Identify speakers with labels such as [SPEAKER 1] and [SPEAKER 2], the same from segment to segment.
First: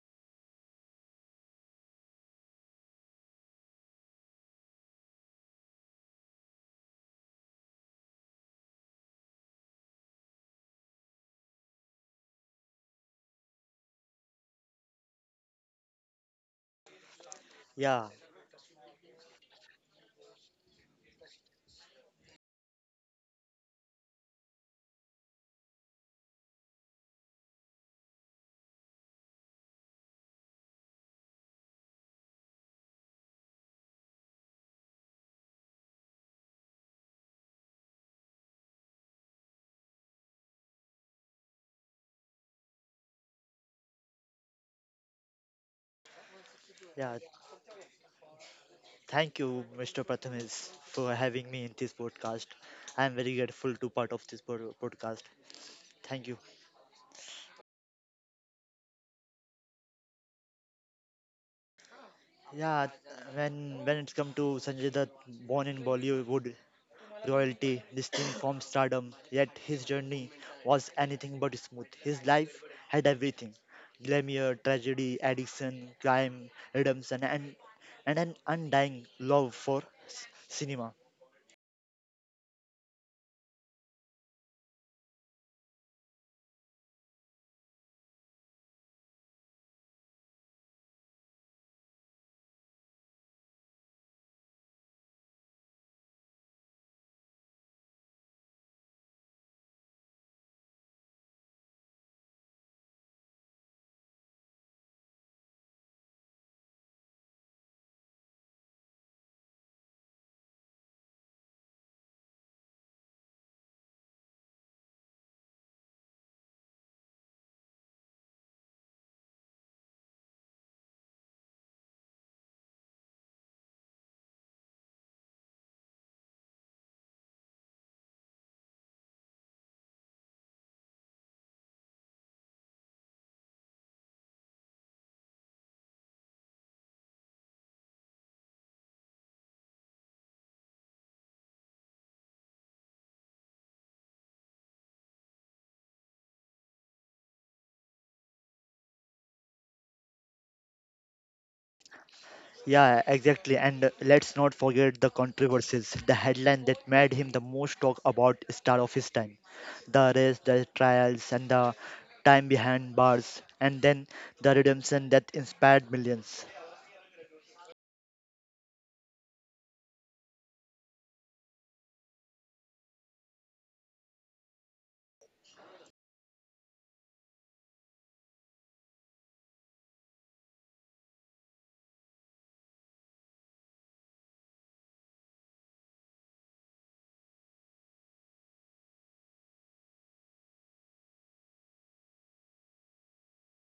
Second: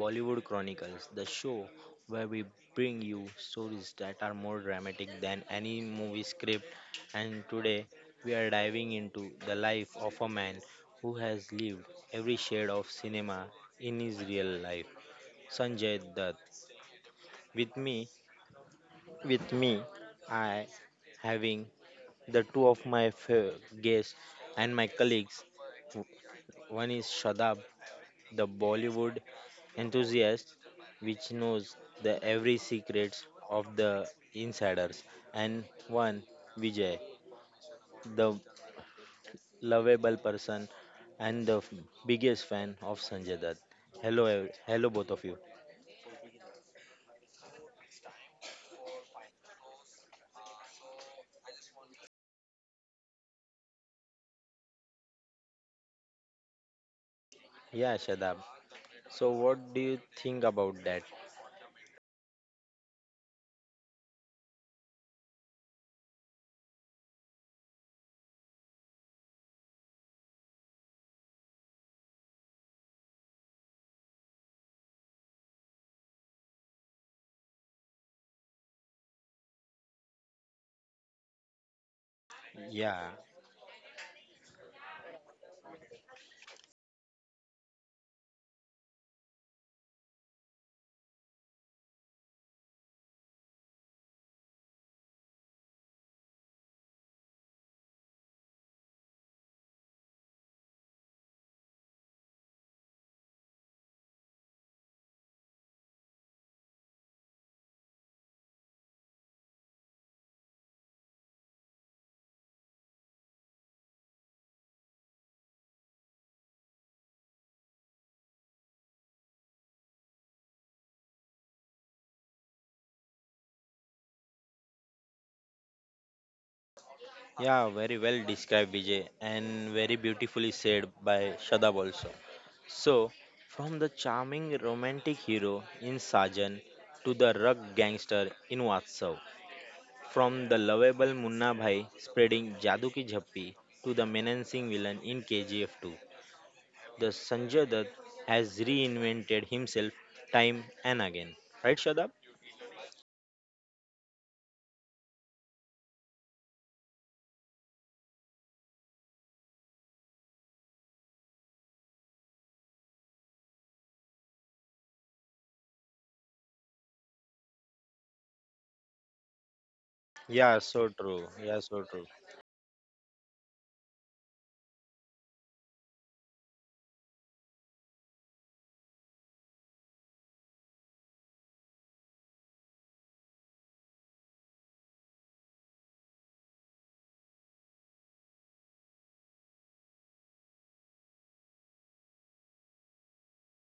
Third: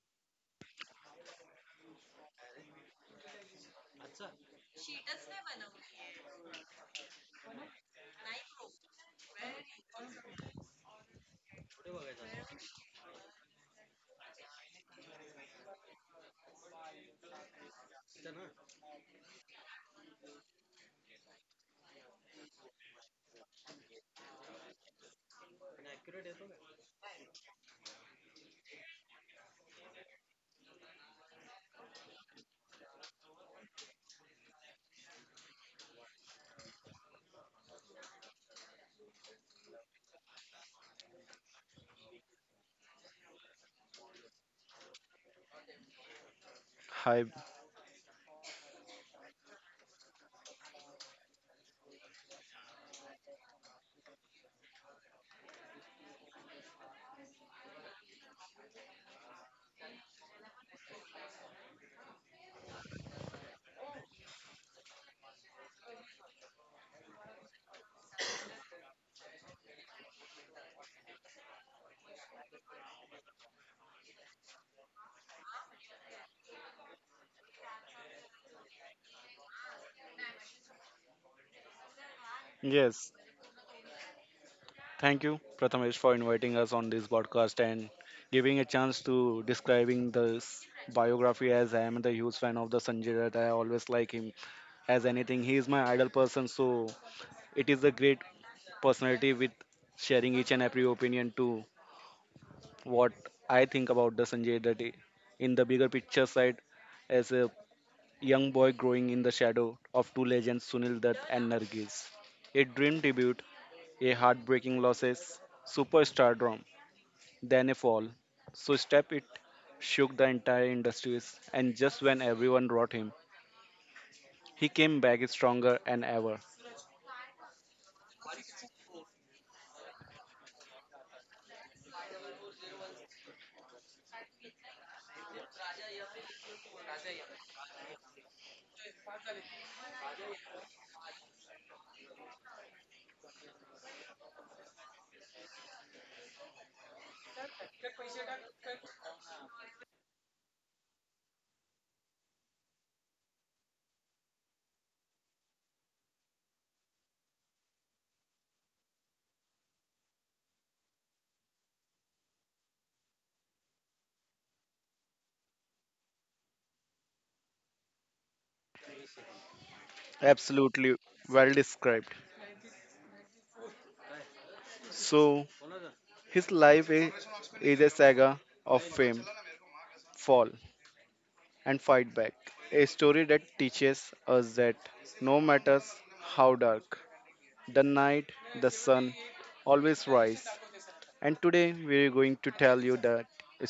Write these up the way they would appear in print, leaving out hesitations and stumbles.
[SPEAKER 1] Bollywood Chronicles, the show where we bring you stories that are more dramatic than any movie script. And today we are diving into the life of a man who has lived every shade of cinema in his real life, Sanjay Dutt. With me,
[SPEAKER 2] Yeah,
[SPEAKER 1] with me, I having the two of my guests and my colleagues. One is Shadab the Bollywood enthusiast which knows the every secrets of the insiders and one Vijay the lovable person and the biggest fan of Sanjay Dutt. Hello both of you.
[SPEAKER 2] yeah. Thank you, Mr. Prathamesh, for having me in this podcast. I'm very grateful to part of this podcast. Thank you.
[SPEAKER 1] Yeah, Shadab. So what do you think about that?
[SPEAKER 2] Yeah, when it's come to Sanjay Dutt, born in Bollywood royalty, destined from stardom, yet his journey was anything but smooth. His life had everything: glamour, tragedy, addiction, crime, redemption, and an undying love for cinema.
[SPEAKER 1] Yeah.
[SPEAKER 3] Yes, thank you, Prathamesh, for inviting us on this podcast and giving a chance to describing this biography as I am the huge fan of the Sanjay Dutt. I always like him as anything. He is my idol person, so it is a great personality with sharing each and every opinion to what I think about the Sanjay Dutt in the bigger picture side as a young boy growing in the shadow of two legends, Sunil Dutt and Nargis. A dream debut, a heartbreaking losses, superstardom, then a fall. So step it shook the entire industries and just when everyone wrote him, he came back stronger than ever.
[SPEAKER 1] Yeah, very well described, Vijay, and very beautifully said by Shadab also. So, from the charming romantic hero in Sajan to the rugged gangster in Vatsav, from the lovable Munna Bhai spreading Jadu Ki Jhappi to the menacing villain in KGF 2, the Sanjay Dutt has reinvented himself time and again. Right, Shadab?
[SPEAKER 2] Yeah, exactly. And let's not forget the controversies. The headline that made him the most talk about star of his time. The arrest, the trials, and the time behind bars. And then the redemption that inspired millions.
[SPEAKER 1] Yeah, so
[SPEAKER 3] Absolutely
[SPEAKER 1] true.
[SPEAKER 3] well
[SPEAKER 1] Yeah, so true.
[SPEAKER 3] described. So his life is a saga of fame, fall and fight back. A story that teaches us that no matter how dark the night, the sun always rise. And today we're going to tell you that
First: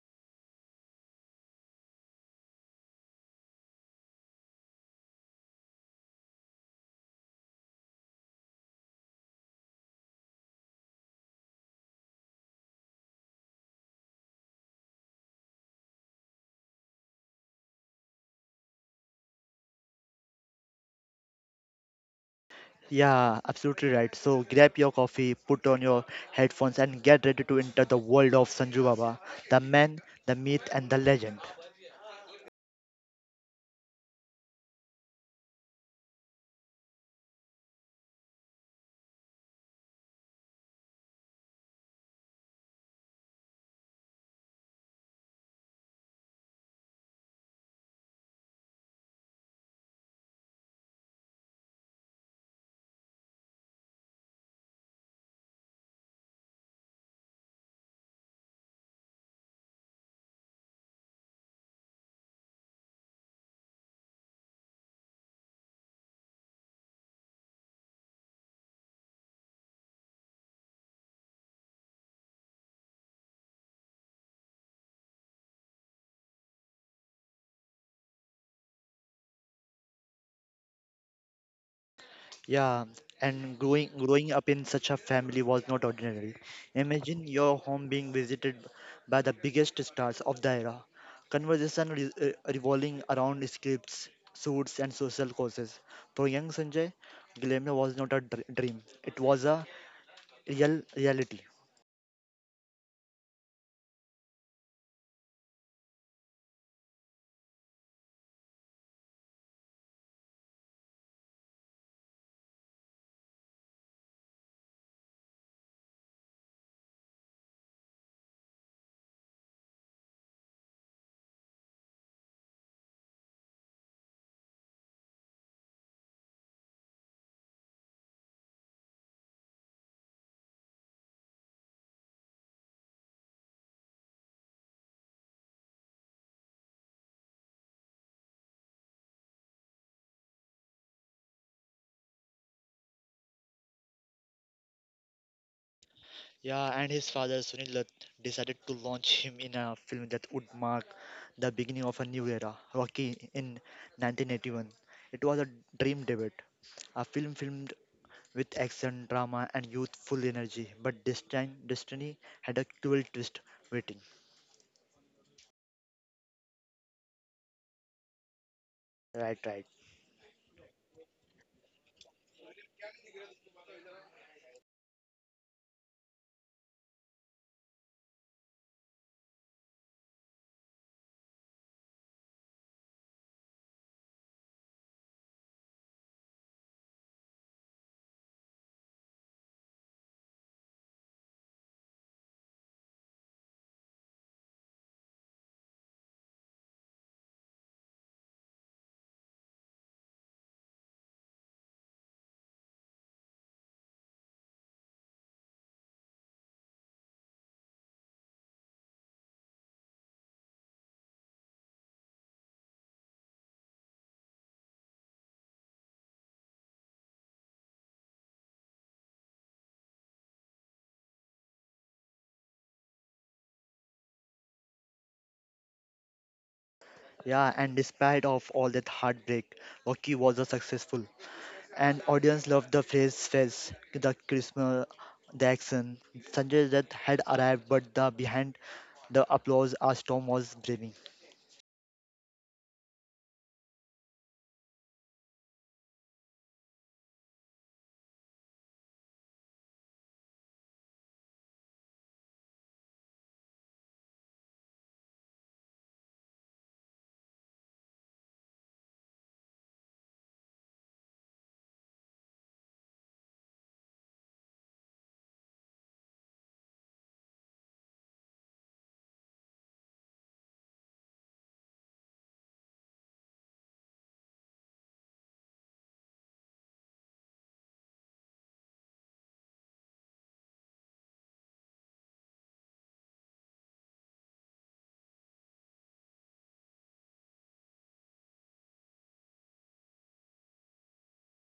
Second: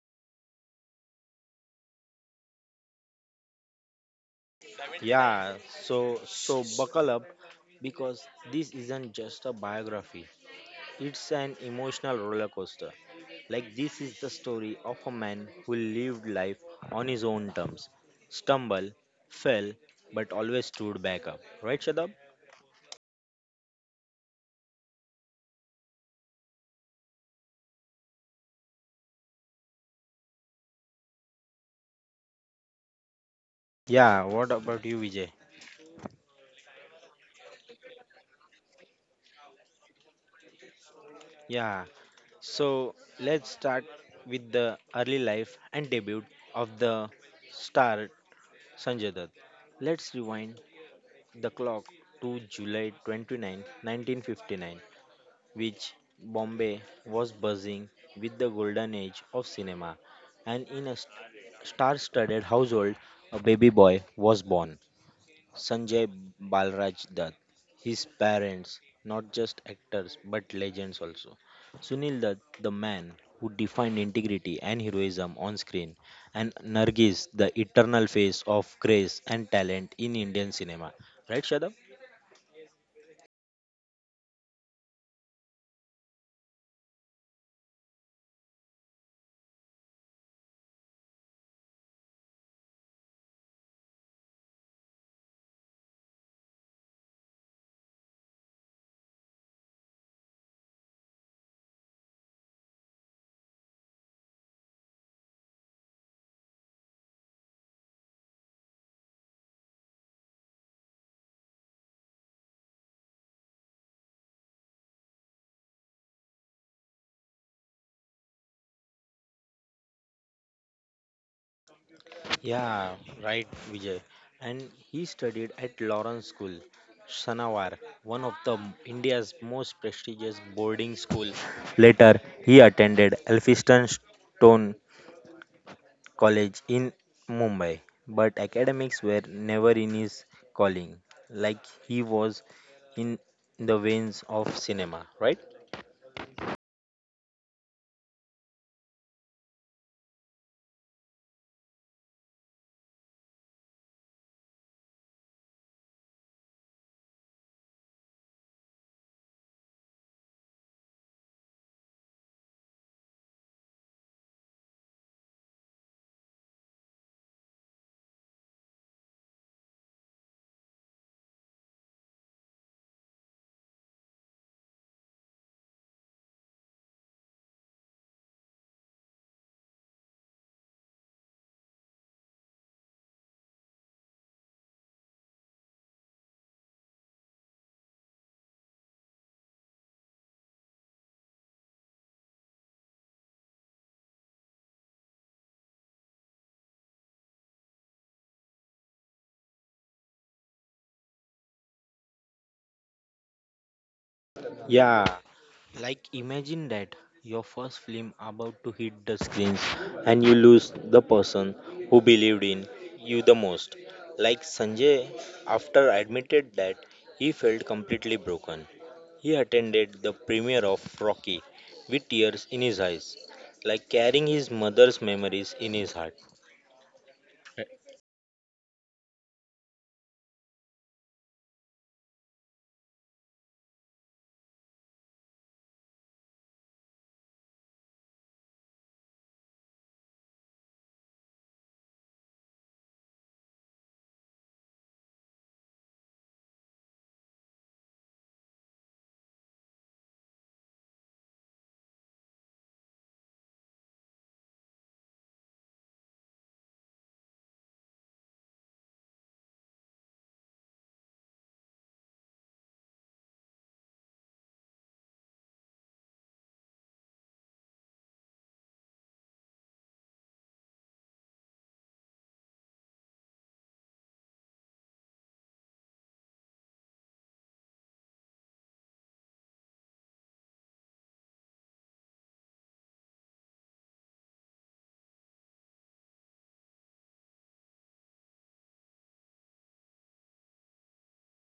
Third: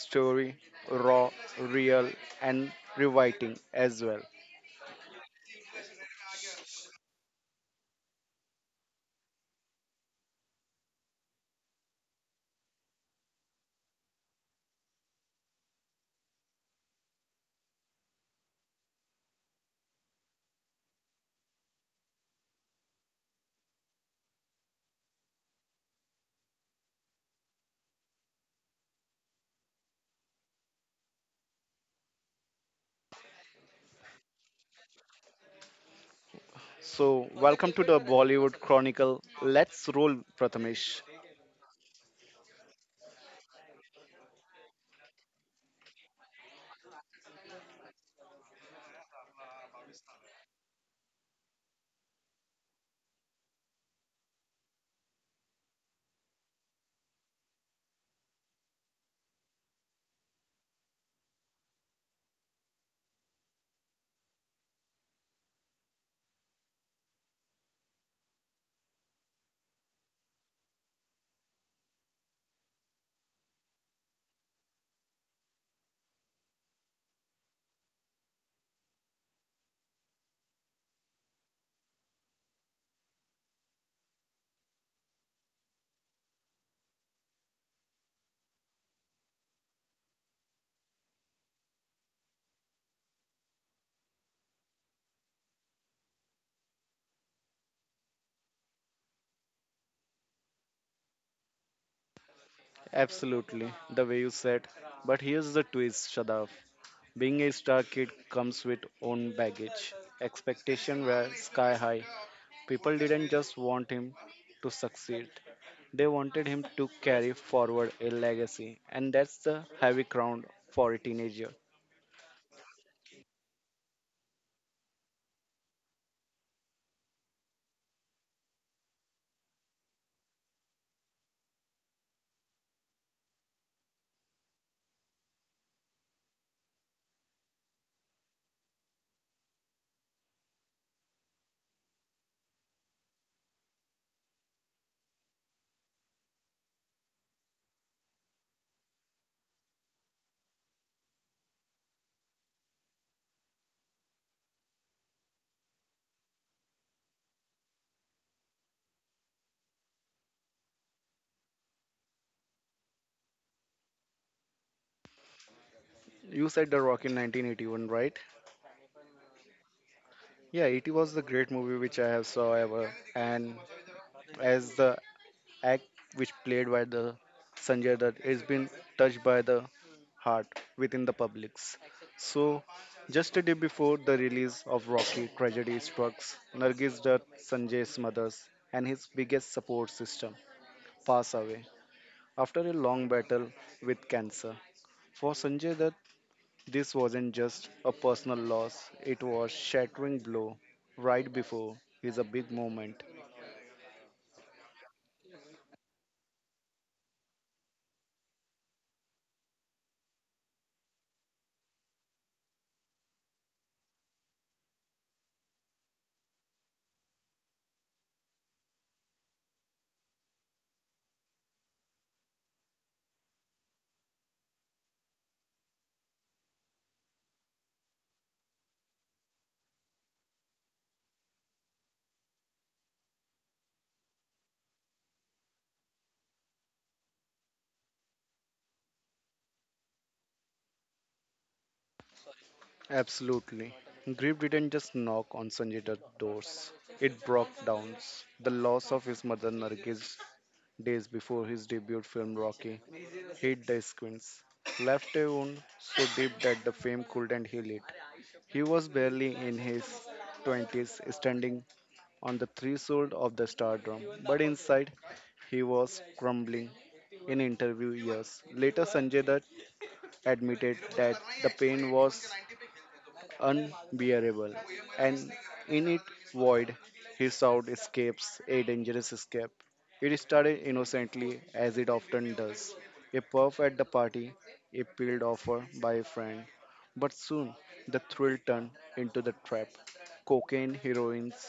[SPEAKER 3] story raw, real, and rewriting as well.
[SPEAKER 1] Yeah, so buckle up because this isn't just a biography. It's an emotional roller coaster. Like this is the story of a man who lived life on his own terms, stumbled, fell, but always stood back up. Right, Shadab?
[SPEAKER 2] Yeah, absolutely right. So grab your coffee, put on your headphones, and get ready to enter the world of Sanju Baba, the man, the myth, and the legend.
[SPEAKER 1] Yeah, what about you, Vijay?
[SPEAKER 3] So, welcome to the Bollywood Chronicle. Let's roll, Prathamesh.
[SPEAKER 1] Yeah. So let's start with the early life and debut of the star Sanjay Dutt. Let's rewind the clock to July 29, 1959, which Bombay was buzzing with the golden age of cinema, and in a star-studded household, a baby boy was born, Sanjay Balraj Dutt. His parents, not just actors but legends also. Sunil Dutt, the man who defined integrity and heroism on screen, and Nargis, the eternal face of grace and talent in Indian cinema. Right, Shadab?
[SPEAKER 2] Yeah, and growing up in such a family was not ordinary. Imagine your home being visited by the biggest stars of the era. Conversation revolving around scripts, suits, and social causes. For young Sanjay, glamour was not a dream; it was a real reality.
[SPEAKER 3] Absolutely, the way you said. But here's the twist, Shadav. Being a star kid comes with own baggage. Expectation were sky high. People didn't just want him to succeed. They wanted him to carry forward a legacy, and that's the heavy crown for a teenager.
[SPEAKER 1] Yeah, right, Vijay. And he studied at Lawrence School, Sanawar, one of the India's most prestigious boarding school. Later, he attended Elphinstone Stone College in Mumbai, but academics were never in his calling, like he was in the veins of cinema, right?
[SPEAKER 2] Yeah, and his father Sunil Dutt decided to launch him in a film that would mark the beginning of a new era, Rocky, in 1981. It was a dream debut, a film with action, drama, and youthful energy. But this time, destiny had a cruel twist waiting.
[SPEAKER 3] You said The Rock in 1981, right?
[SPEAKER 2] Right, right.
[SPEAKER 3] Yeah, it was the great movie which I have saw ever, and as the act which played by the Sanjay Dutt has been touched by the heart within the publics. So, just a day before the release of Rocky, tragedy strikes Nargis Dutt, Sanjay's mother, and his biggest support system pass away after a long battle with cancer. For Sanjay Dutt, this wasn't just a personal loss, it was shattering blow right before his a big moment.
[SPEAKER 1] Yeah, like imagine that your first film about to hit the screens and you lose the person who believed in you the most. Like Sanjay, after admitted that he felt completely broken, he attended the premiere of Rocky with tears in his eyes, like carrying his mother's memories in his heart.
[SPEAKER 2] Yeah, and despite of all that heartbreak, Rocky was a successful, and audience loved the phrase face, the charisma, the action. Sanjay Dutt had arrived, but the behind the applause, a storm was brewing.
[SPEAKER 3] Absolutely. Grief didn't just knock on Sanjay's doors. It broke down the loss of his mother Nargis days before his debut film Rocky hit the screens. Left a wound so deep that the fame couldn't heal it. He was barely in his 20s, standing on the threshold of the stardom, but inside he was crumbling. In interview years later, Sanjay Dutt admitted that the pain was unbearable, and in it void his sound escapes a dangerous escape. It started innocently, as it often does, a puff at the party, a peeled offer by a friend. But soon the thrill turned into the trap. Cocaine, heroines,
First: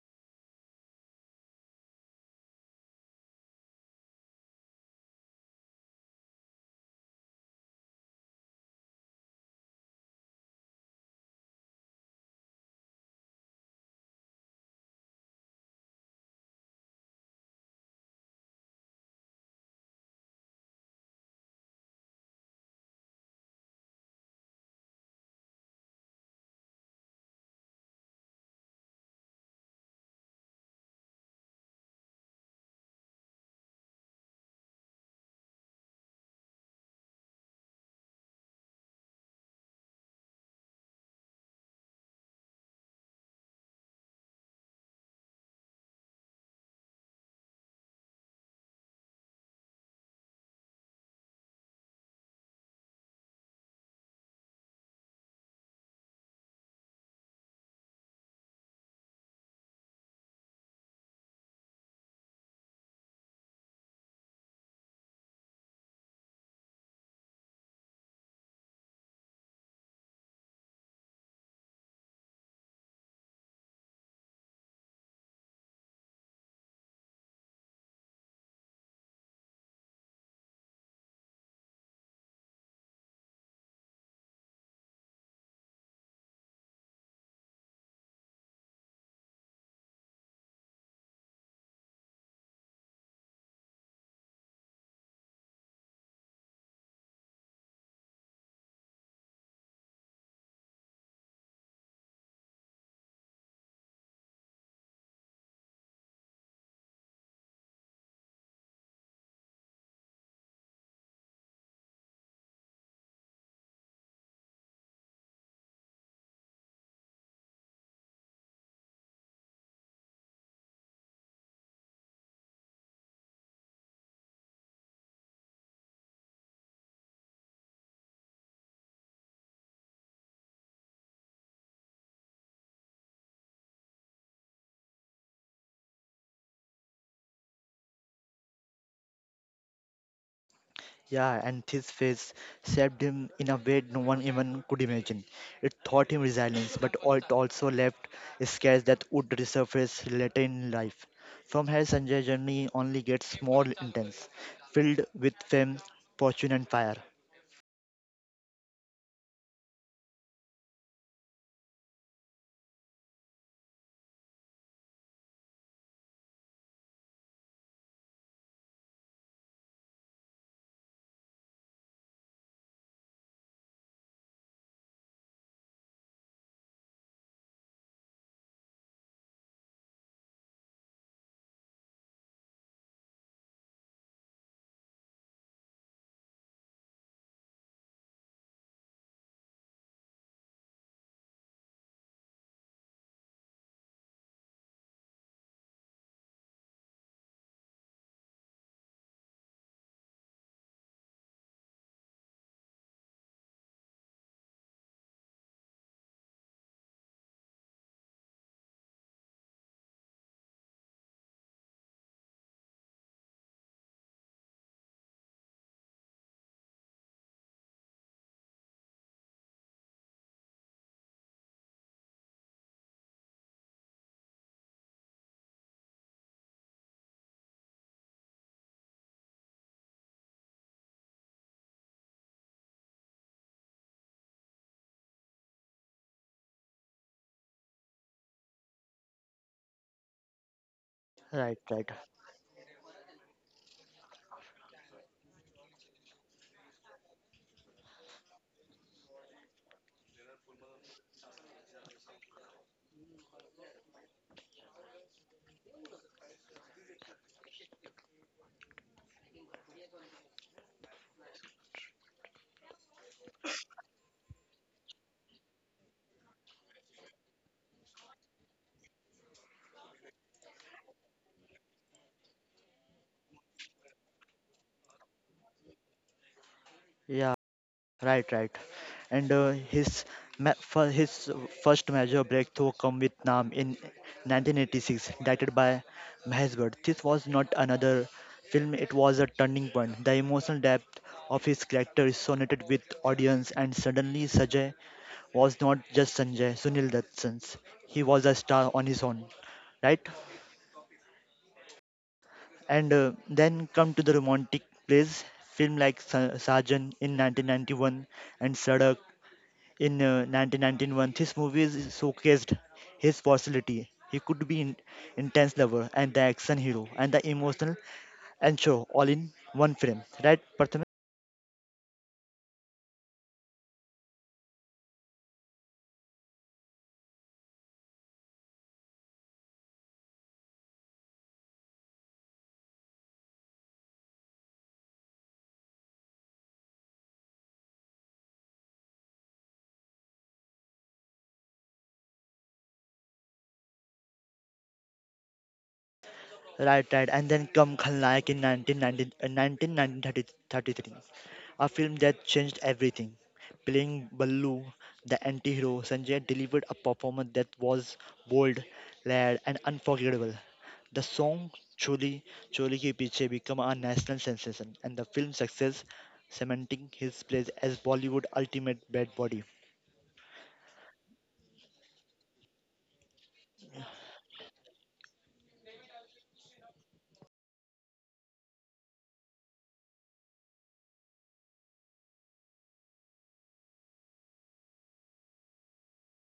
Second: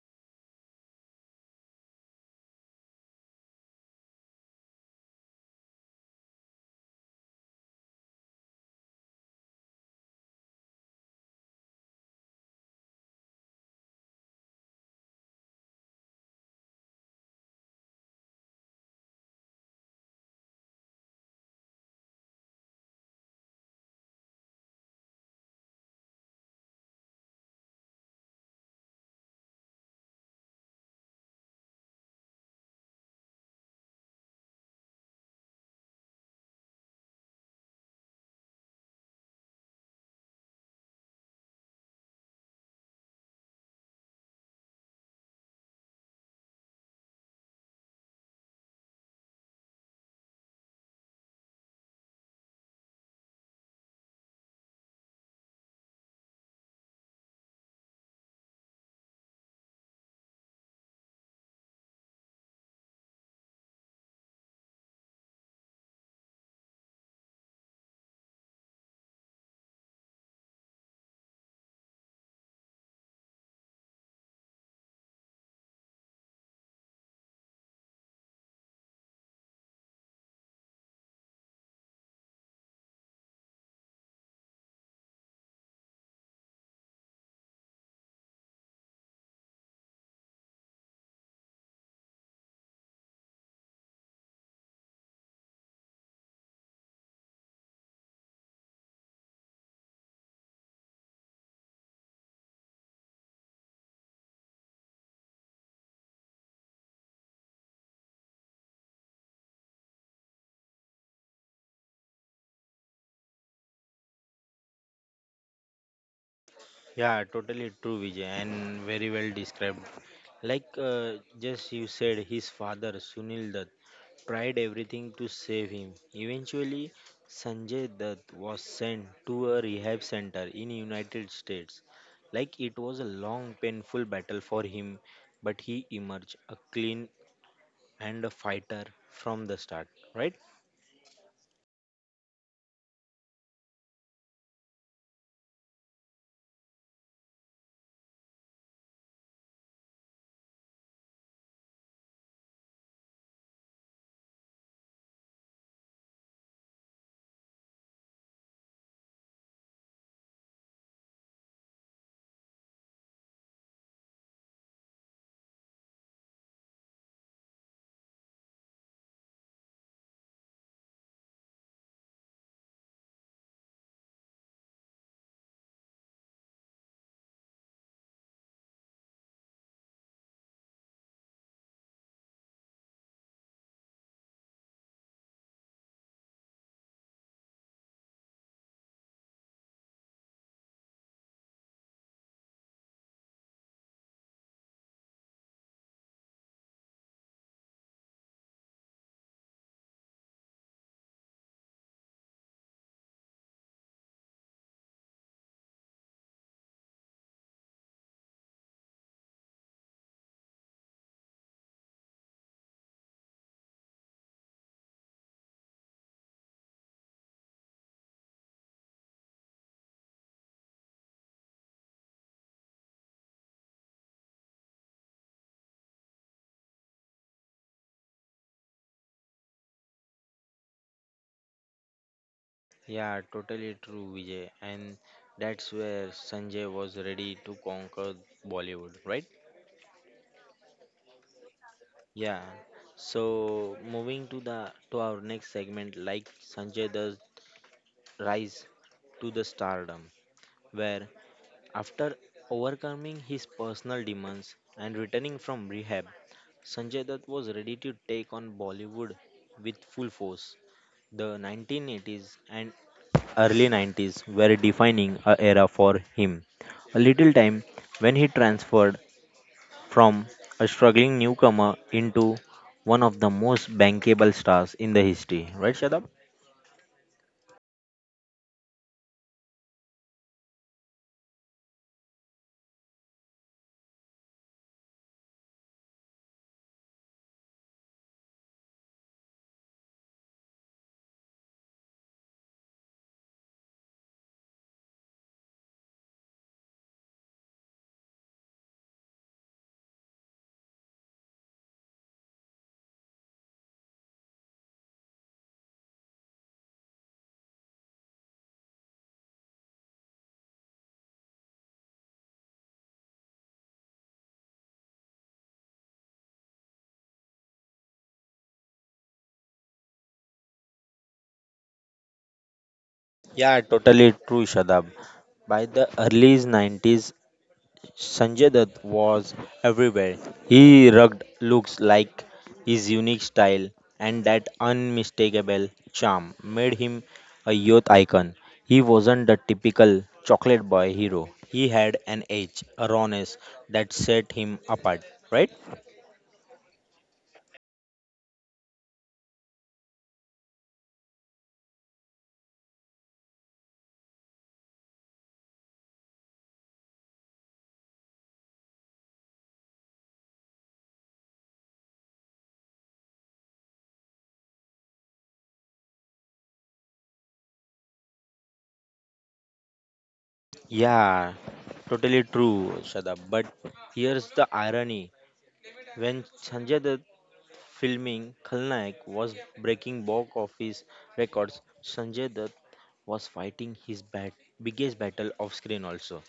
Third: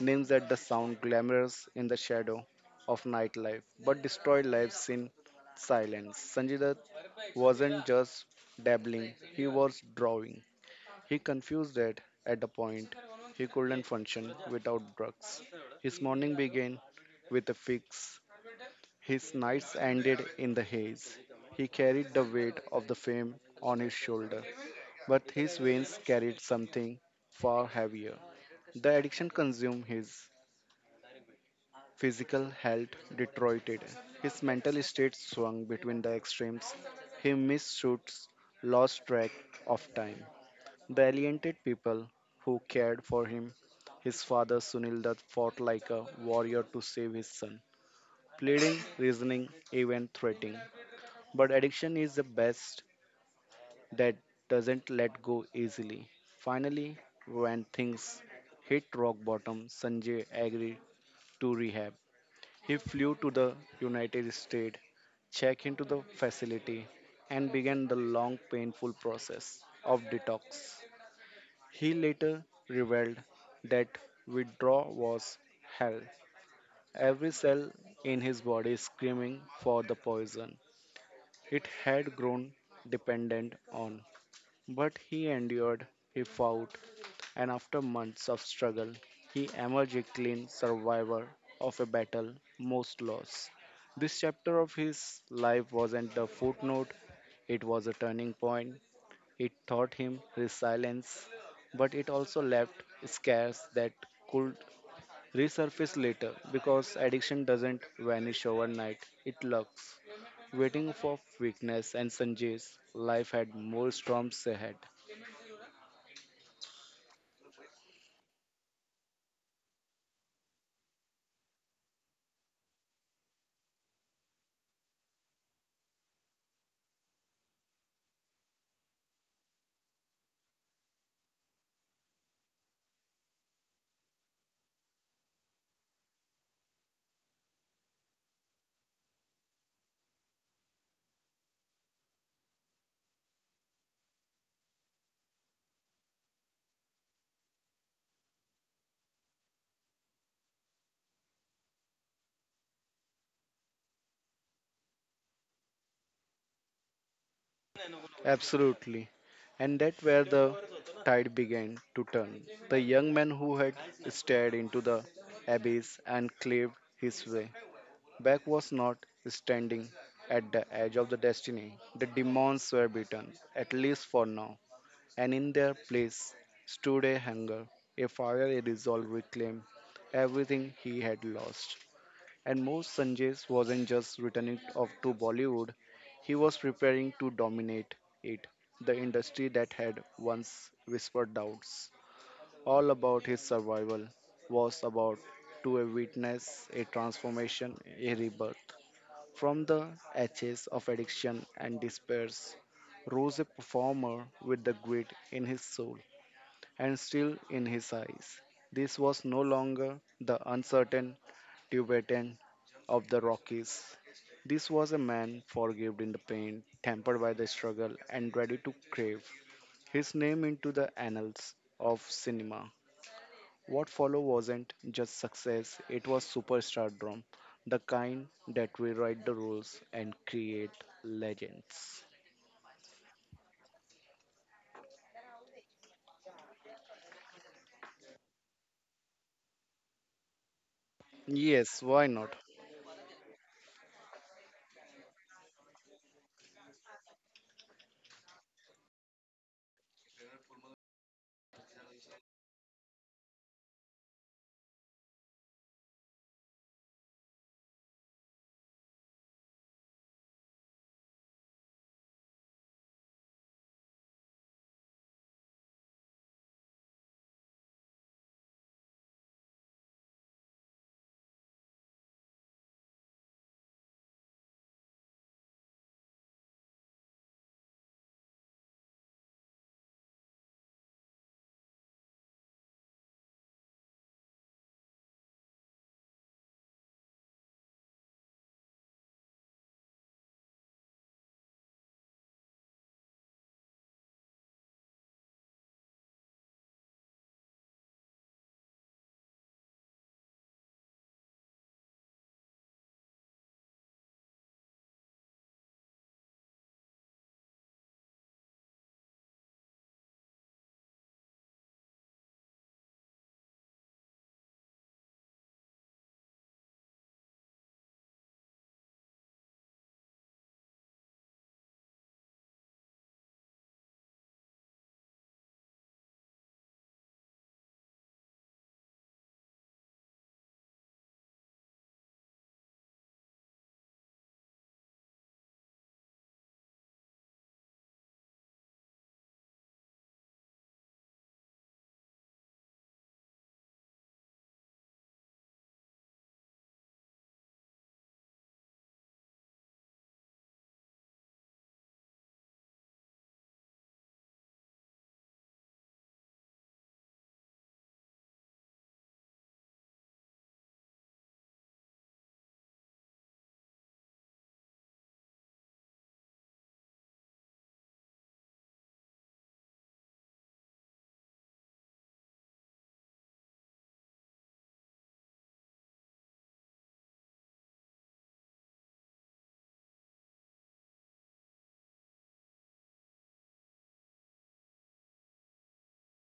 [SPEAKER 3] names that the sound glamorous in the shadow of nightlife, but destroy lives in silence. Sanjay Dutt wasn't just dabbling, he was drawing. He confused that at a point he couldn't function without drugs. His morning began with a fix, his nights ended in the haze. He carried the weight of the fame on his shoulder, but his veins carried something far heavier. The addiction consumed his physical health, deteriorated. His mental state swung between the extremes. He missed shoots, lost track of time. The people who cared for him, his father Sunil Dutt fought like a warrior to save his son, pleading, reasoning, even threatening. But addiction is the best that doesn't let go easily. Finally, when things hit rock bottom, Sanjay agreed to rehab. He flew to the United States, checked into the facility, and began the long, painful process of detox. He later revealed that withdrawal was hell, every cell in his body screaming for the poison it had grown dependent on. But he endured, he fought, and after months of struggle, he emerged a clean survivor of a battle most lost. This chapter of his life wasn't a footnote, it was a turning point. It taught him resilience, but it also left scars that could resurface later because addiction doesn't vanish overnight, it lurks. Waiting for weakness and Sanjay's life had more storms ahead.
[SPEAKER 1] Yeah, totally true, Vijay, and very well described. Like just you said, his father Sunil Dutt tried everything to save him. Eventually, Sanjay Dutt was sent to a rehab center in United States. Like it was a long, painful battle for him, but he emerged a clean and a fighter from the start. Right?
[SPEAKER 2] Yeah, and his face shaped him in a way no one even could imagine. It taught him resilience, but it also left scars that would resurface later in life. From here, Sanjay's journey only gets more intense, filled with fame, fortune, and fire.
[SPEAKER 3] Absolutely. And that where the tide began to turn. The young man who had stared into the abyss and claved his way Beck was not standing at the edge of the destiny. The demons were beaten, at least for now, and in their place stood a hunger, a fire, a resolve to reclaim everything he had lost. And most Sanjay wasn't just returning off to Bollywood, he was preparing to dominate it, the industry that had once whispered doubts. All about his survival was about to a witness, a transformation, a rebirth. From the ashes of addiction and despair rose a performer with the grit in his soul and still in his eyes. This was no longer the uncertain Tibetan of the Rockies. This was a man forgived in the pain, tempered by the struggle, and ready to crave his name into the annals of cinema. What followed wasn't just success, it was superstardom, the kind that rewrite the rules and create legends.
[SPEAKER 1] Yeah, totally true, Vijay, and that's where Sanjay was ready to conquer Bollywood. Right?
[SPEAKER 2] Right,
[SPEAKER 3] Yes,
[SPEAKER 2] right.
[SPEAKER 3] why not?
[SPEAKER 1] Yeah. So moving to our next segment, like Sanjay does rise to the stardom, where after overcoming his personal demons and returning from rehab, Sanjay Dutt was ready to take on Bollywood with full force. The 1980s and early 90s were defining a era for him. A little time when he transferred from a struggling newcomer into one of the most bankable stars in the history. Right, Shadab?
[SPEAKER 2] Yeah. Right, right. And for his first major breakthrough come with Nam in 1986, directed by Mahesh Bhatt. This was not another film; it was a turning point. The emotional depth of his character resonated with audience, and suddenly Sanjay was not just Sanjay Sunil Dutt's. He was a star on his own, right? And then come to the romantic plays. Film like Sajan in 1991 and Sadak in 1991. This movie showcased his versatility. He could be an intense lover and the action hero and the emotional and show all in one film. Right, Pratham?
[SPEAKER 1] Yeah, totally true, Shadab. By the early 90s, Sanjay Dutt was everywhere. He rugged looks like his unique style and that unmistakable charm made him a youth icon. He wasn't the typical chocolate boy hero. He had an edge, a rawness that set him apart, right?
[SPEAKER 2] Right, right. And then come Khalnayak in 1990, 1933, a film that changed everything. Playing Ballu, the anti-hero, Sanjay delivered a performance that was bold, layered, and unforgettable. The song Choli Choli Ki Piche became a national sensation and the film's success cementing his place as Bollywood ultimate bad body.
[SPEAKER 1] Yeah, totally true, Shadab. But here's the irony. When Sanjay Dutt filming Khalnaik was breaking box office records, Sanjay Dutt was fighting his biggest battle off screen also.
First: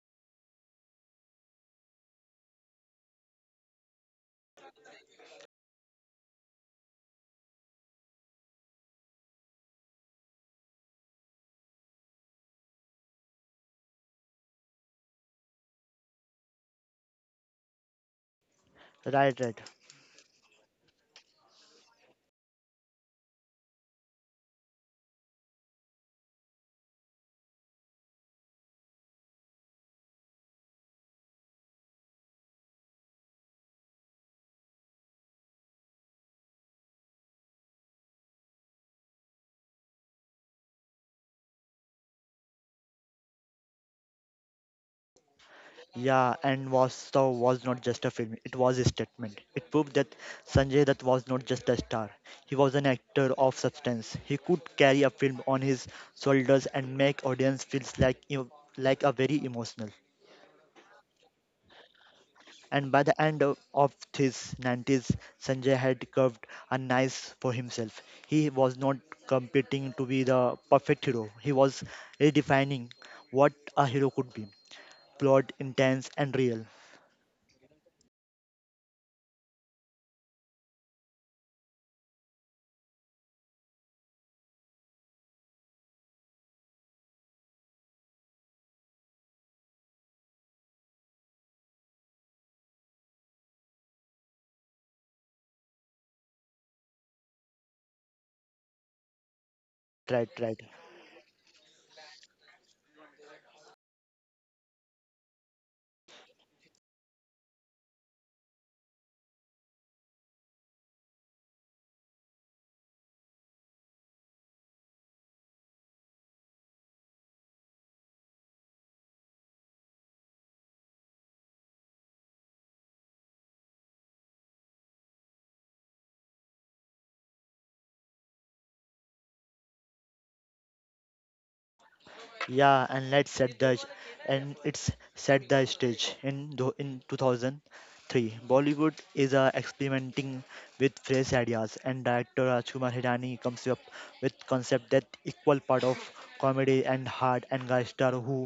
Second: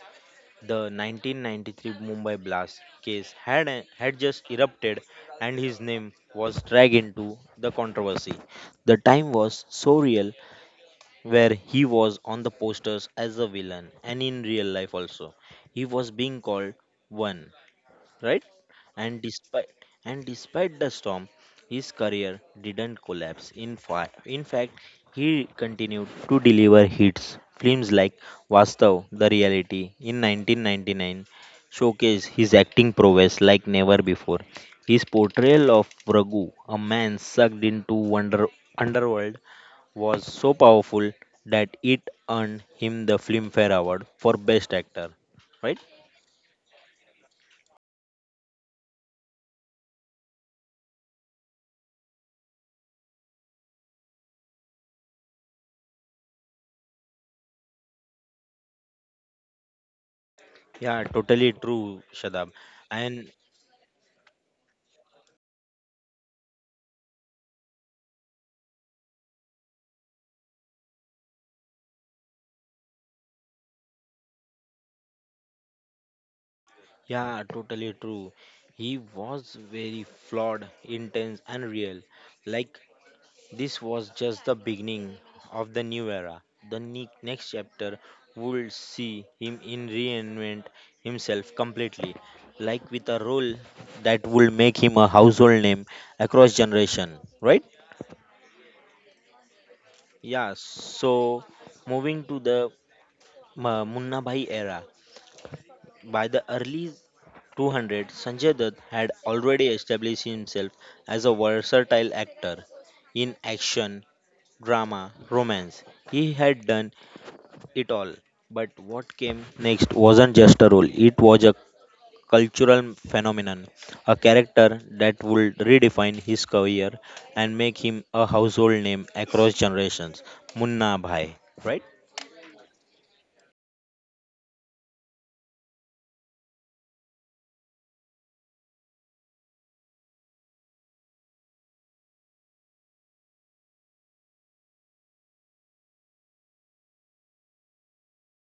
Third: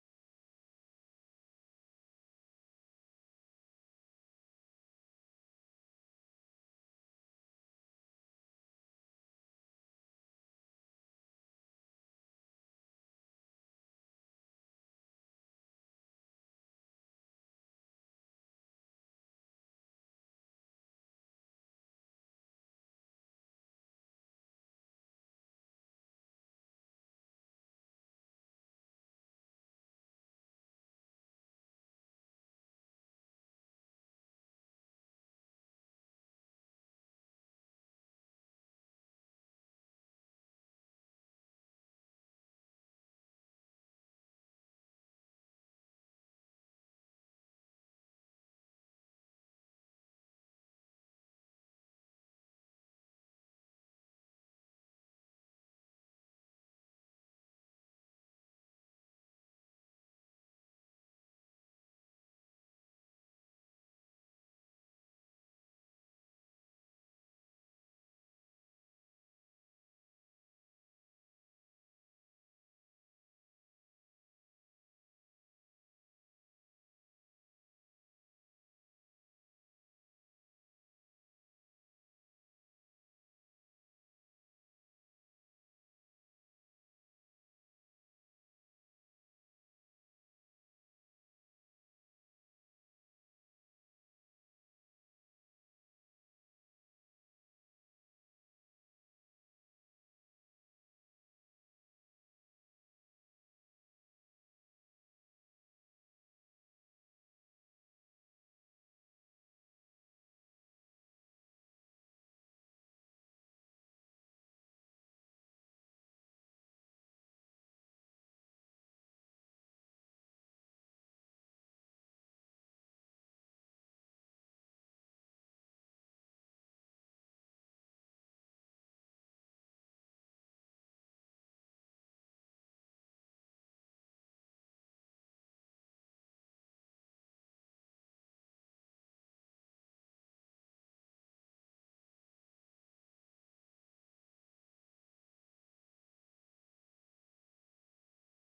[SPEAKER 1] The 1993 Mumbai blast case had just erupted and his name was dragged into the controversy. The time was so real where he was on the posters as a villain and in real life also. He was being called one, right? And
[SPEAKER 2] Right, right.
[SPEAKER 1] despite and despite the storm, his career didn't collapse. In fact, he continued to deliver hits. Films like Vastav, The Reality in 1999 showcased his acting prowess like never before. His portrayal of Raghu, a man sucked into wonder underworld, was so powerful that it earned him the Filmfare Award for Best Actor. Right?
[SPEAKER 2] Yeah, and Vastav was not just a film, it was a statement. It proved that Sanjay Dutt was not just a star, he was an actor of substance. He could carry a film on his shoulders and make audience feels like, you like a very emotional.
[SPEAKER 1] Yeah, totally true, Shadab.
[SPEAKER 2] And by the
[SPEAKER 1] And
[SPEAKER 2] end of his 90s, Sanjay had carved a nice for himself. He was not competing to be the perfect hero, he was redefining what a hero could be flawed, intense, and real.
[SPEAKER 1] yeah, totally true. He was very flawed, intense, and real. Like, this was just the beginning of the new era. The next chapter would see him in reinvent himself completely, like with a role that would make him a household name across generation, right?
[SPEAKER 2] Right,
[SPEAKER 1] Yeah,
[SPEAKER 2] right.
[SPEAKER 1] so moving to the Munna Bhai era. By the early 200, Sanjay Dutt had already established himself as a versatile actor in action, drama, romance. He had done it all. But what came next wasn't just a role, it was a cultural phenomenon, a character that would redefine his career and make him a household name across generations. Munna Bhai, right?
[SPEAKER 2] Yeah, and let's set the and it's set the stage in in 2003. Bollywood is experimenting with fresh ideas, and director Raj Kumar Hirani comes up with concept that equal part of comedy and hard and guy star who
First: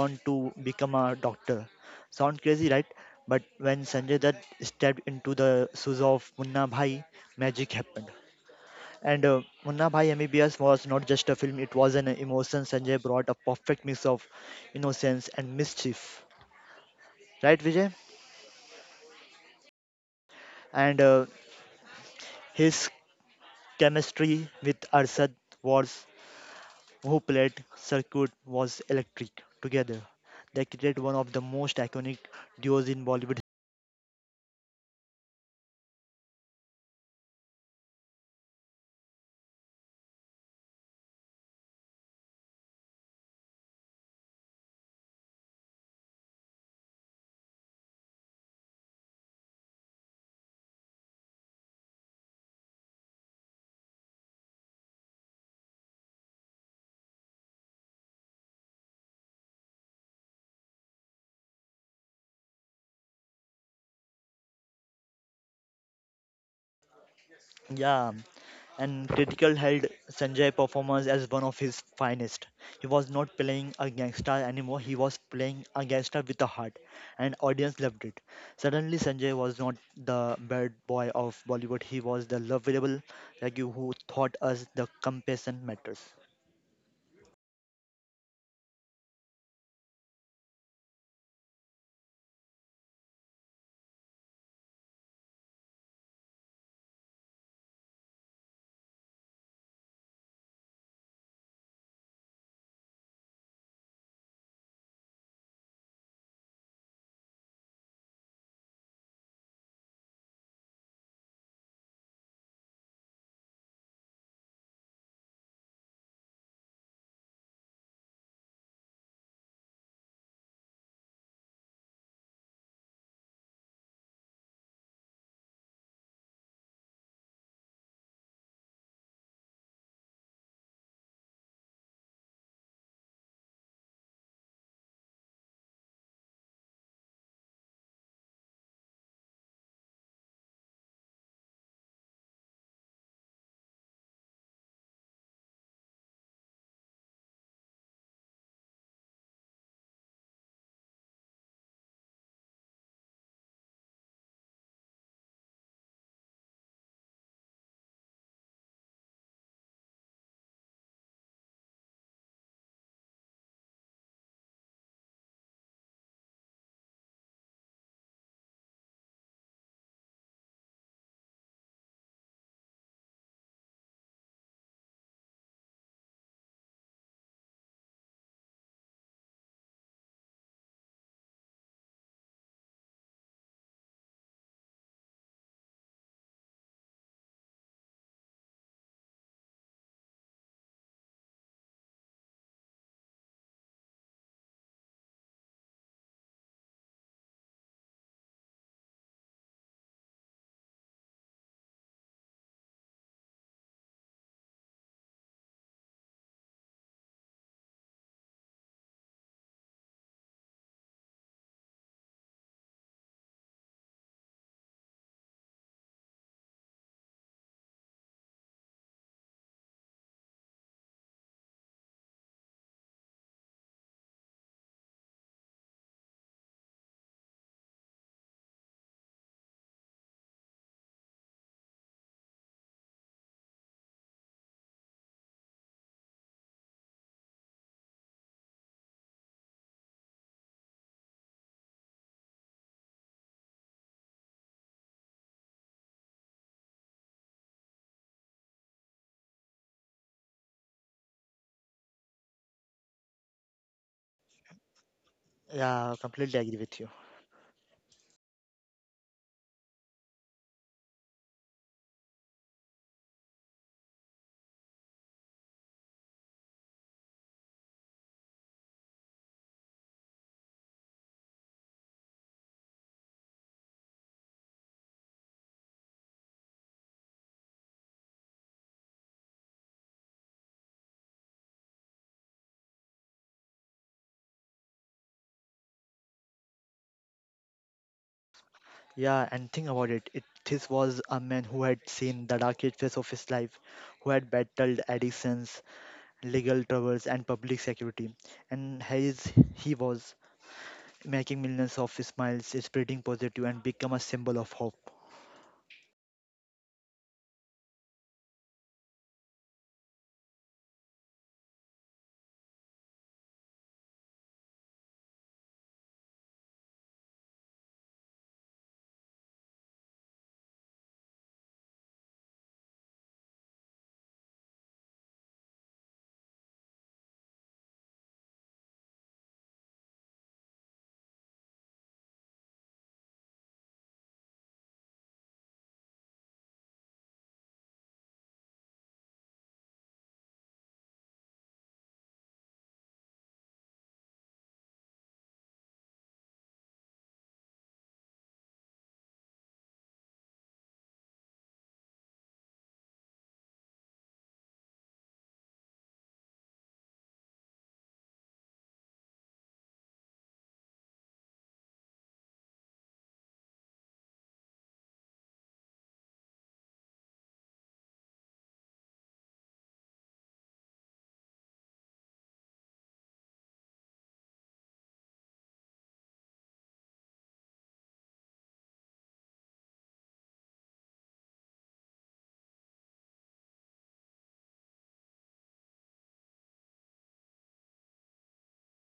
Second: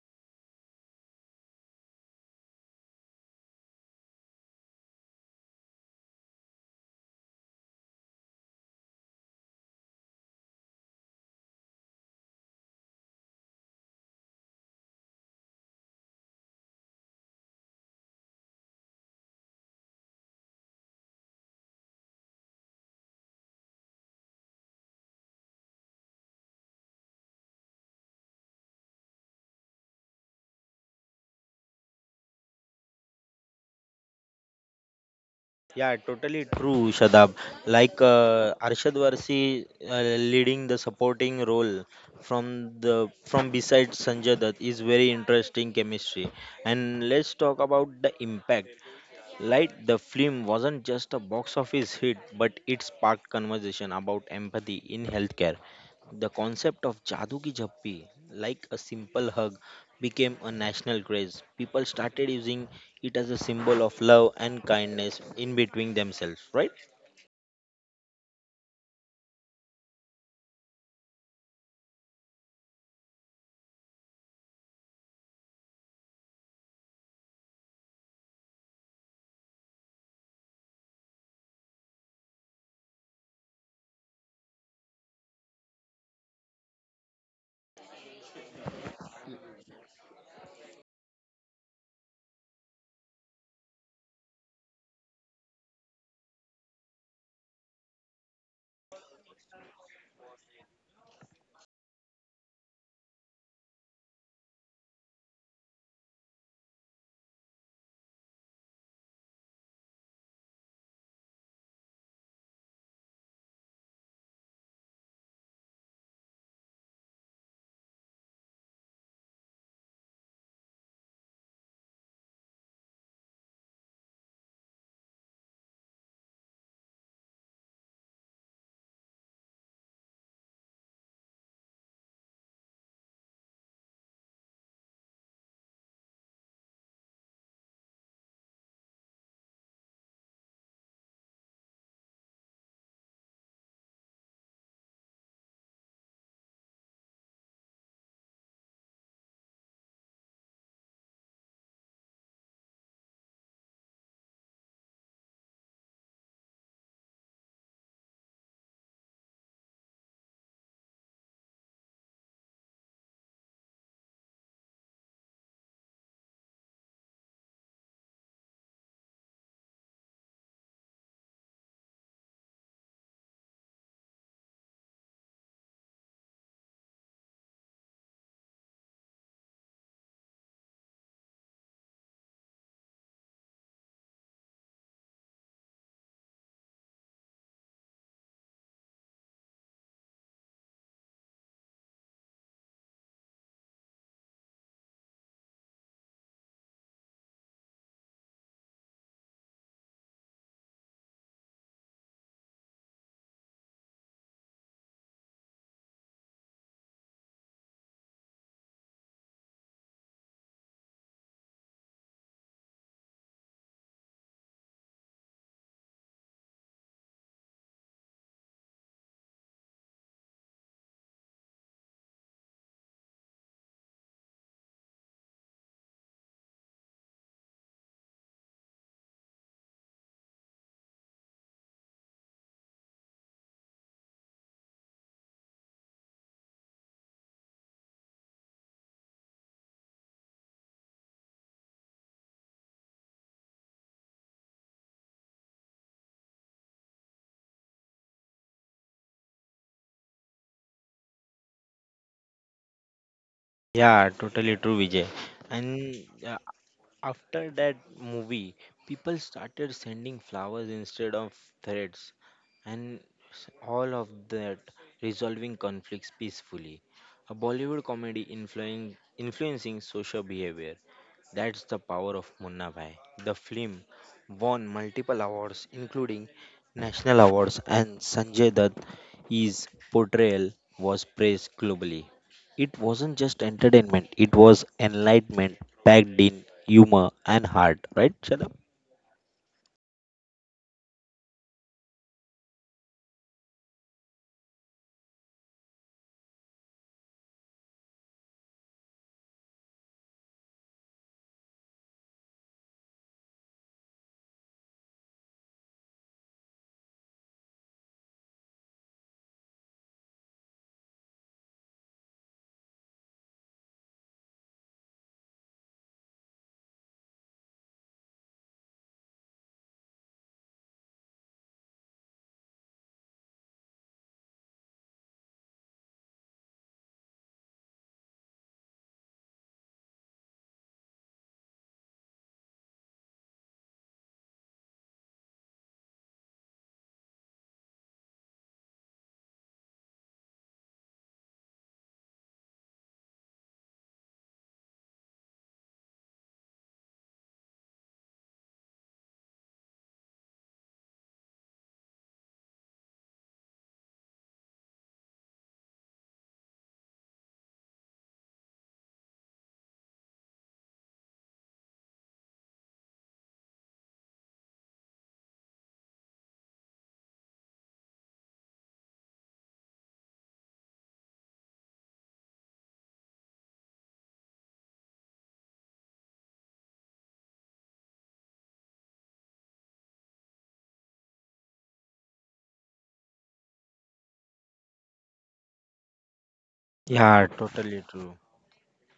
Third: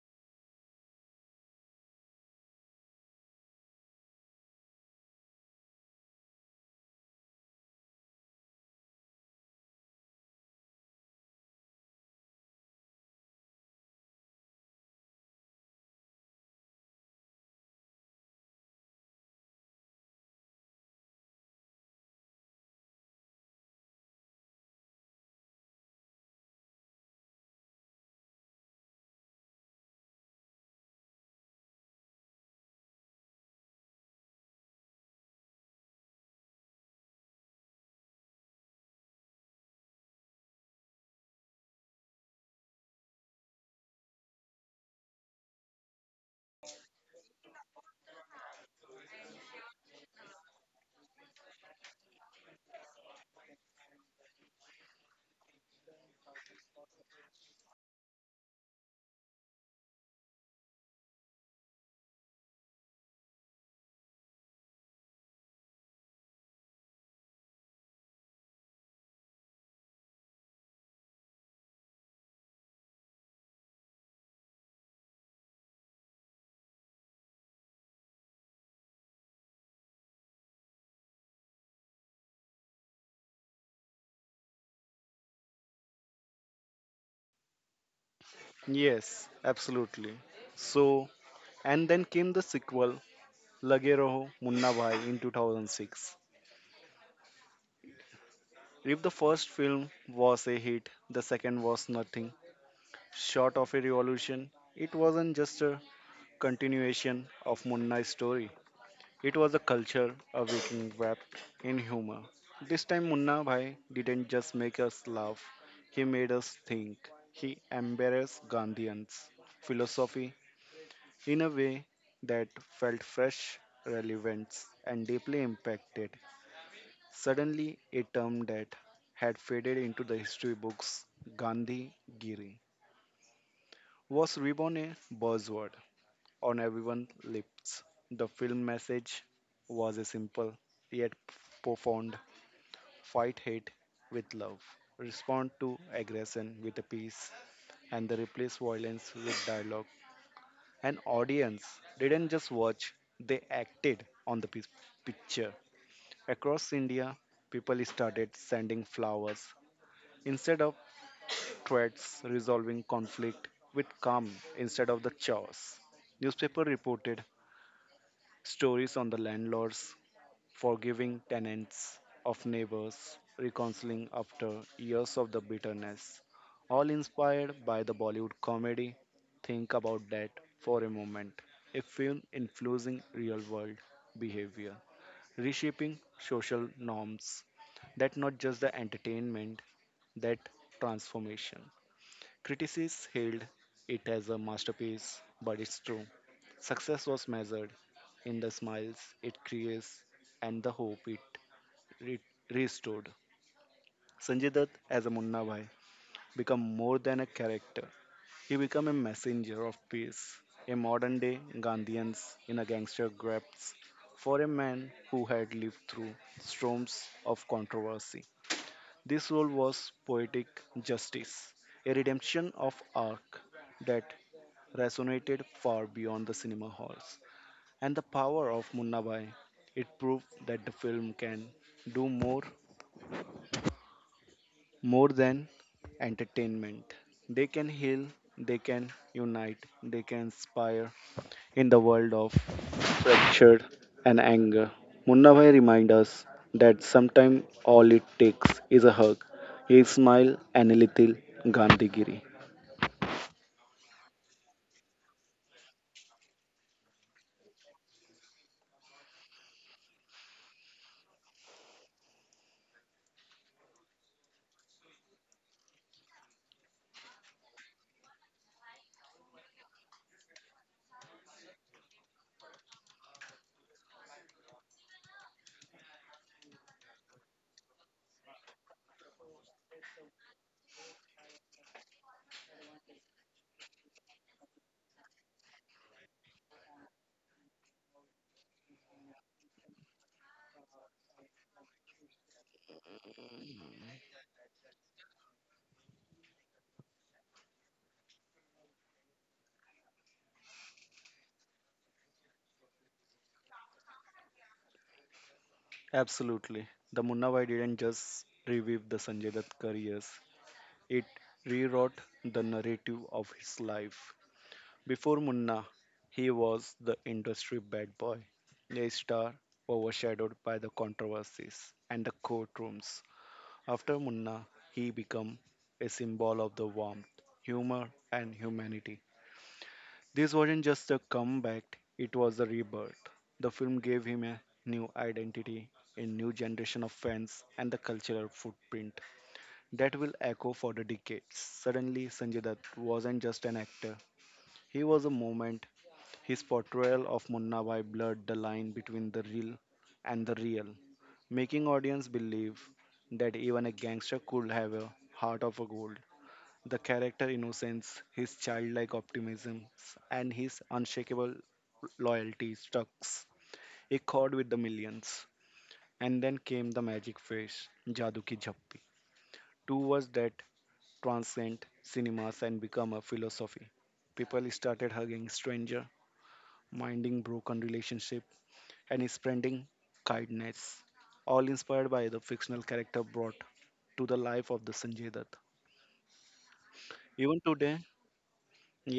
[SPEAKER 2] want to become a doctor. Sound crazy, right? But when Sanjay Dutt stepped into the shoes of Munna Bhai, magic happened. And Munna Bhai MBBS was not just a film, it was an emotion. Sanjay brought a perfect mix of innocence and mischief. Right, Vijay? And his chemistry with Arshad was, who played Circuit, was electric. Together, they created one of the most iconic duos in Bollywood.
[SPEAKER 1] Yeah, totally true, Shadab. Like Arshad Varsi leading the supporting role from beside Sanjay Dutt is very interesting chemistry. And let's talk about the impact. Light, the film wasn't just a box office hit, but it sparked conversation about empathy in healthcare. The concept of Jadoo Ki Jappi, like a simple hug, became a national craze. People started using it as a symbol of love and kindness in between themselves, right?
[SPEAKER 2] Yeah, and Critical held Sanjay performance as one of his finest. He was not playing a gangster anymore, he was playing a gangster with a heart, and audience loved it. Suddenly, Sanjay was not the bad boy of Bollywood, he was the lovable like you who taught us the compassion matters.
[SPEAKER 3] Yes, absolutely. So, and then came the sequel, Lage Roho Munna Bhai in 2006. If the first film was a hit, the second was nothing short of a revolution. It wasn't just a continuation of Munna's story. It was a culture awakening wrapped in humor. This time, Munna Bhai didn't just make us laugh, he made us think. He embarrassed Gandhians' philosophy in a way that felt fresh, relevant, and deeply impacted. Suddenly, a term that had faded into the history books, Gandhi Giri, was reborn a buzzword on everyone's lips. The film message was a simple yet profound fight hate with love. Respond to aggression with a peace and the replace violence with dialogue. An audience didn't just watch, they acted on the picture. Across India, people started sending flowers instead of threats, resolving conflict with calm instead of the chaos. Newspaper reported stories on the landlords forgiving tenants of neighbors, reconciling after years of the bitterness, all inspired by the Bollywood comedy. Think about that for a moment. A film influencing real world behavior, reshaping social norms. That not just the entertainment, that transformation. Critics hailed it as a masterpiece, but it's true. Success was measured in the smiles it creates and the hope it re- restored. Sanjay Dutt as a Munna Bhai become more than a character. He became a messenger of peace, a modern day Gandhians in a gangster grasp for a man who had lived through storms of controversy. This role was poetic justice, a redemption of arc that resonated far beyond the cinema halls. And the power of Munna Bhai, it proved that the film can do more than entertainment. They can heal, they can unite, they can inspire in the world of fracture and anger. Munna Bhai reminds us that sometimes all it takes is a hug, a smile, and a little Gandhigiri.
[SPEAKER 1] Yeah, totally true, Vijay.
[SPEAKER 2] Yeah,
[SPEAKER 1] And uh,
[SPEAKER 2] completely agree with you.
[SPEAKER 1] after that movie, people started sending flowers instead of threats, and all of that resolving conflicts peacefully. A Bollywood comedy influencing social behavior. That's the power of Munna Bhai. The film won multiple awards, including national awards, and Sanjay Dutt. His portrayal was praised globally. It wasn't just entertainment, it was enlightenment packed in humor and heart, right, Shalab?
[SPEAKER 2] Yeah, and think about it. This was a man who had seen the darkest phase of his life, who had battled addictions, legal troubles, and public security. And he was making millions of smiles, spreading positive, and become a symbol of hope.
[SPEAKER 3] Absolutely. The Munna Bhai didn't just revive the Sanjay Dutt careers, it rewrote the narrative of his life. Before Munna, he was the industry bad boy, a star overshadowed by the controversies and the courtrooms. After Munna, he became a symbol of the warmth, humor, and humanity. This wasn't just a comeback, it was a rebirth. The film gave him a new identity, a new generation of fans, and the cultural footprint that will echo for the decades. Suddenly, Sanjay Dutt wasn't just an actor, he was a moment his portrayal of Munna Bhai blurred the line between the real and the real, making audience believe that even a gangster could have a heart of a gold. The character innocence, his childlike optimism, and his unshakable loyalty struck a chord with the millions. And then came the magic phrase, Jadu ki Jhappi, two words that transcend cinemas and become a philosophy. People started hugging stranger, minding broken relationship, and spreading kindness, all inspired by the fictional character brought to the life of the Sanjay Dutt.
[SPEAKER 1] Yeah,
[SPEAKER 3] Even today,
[SPEAKER 1] totally true.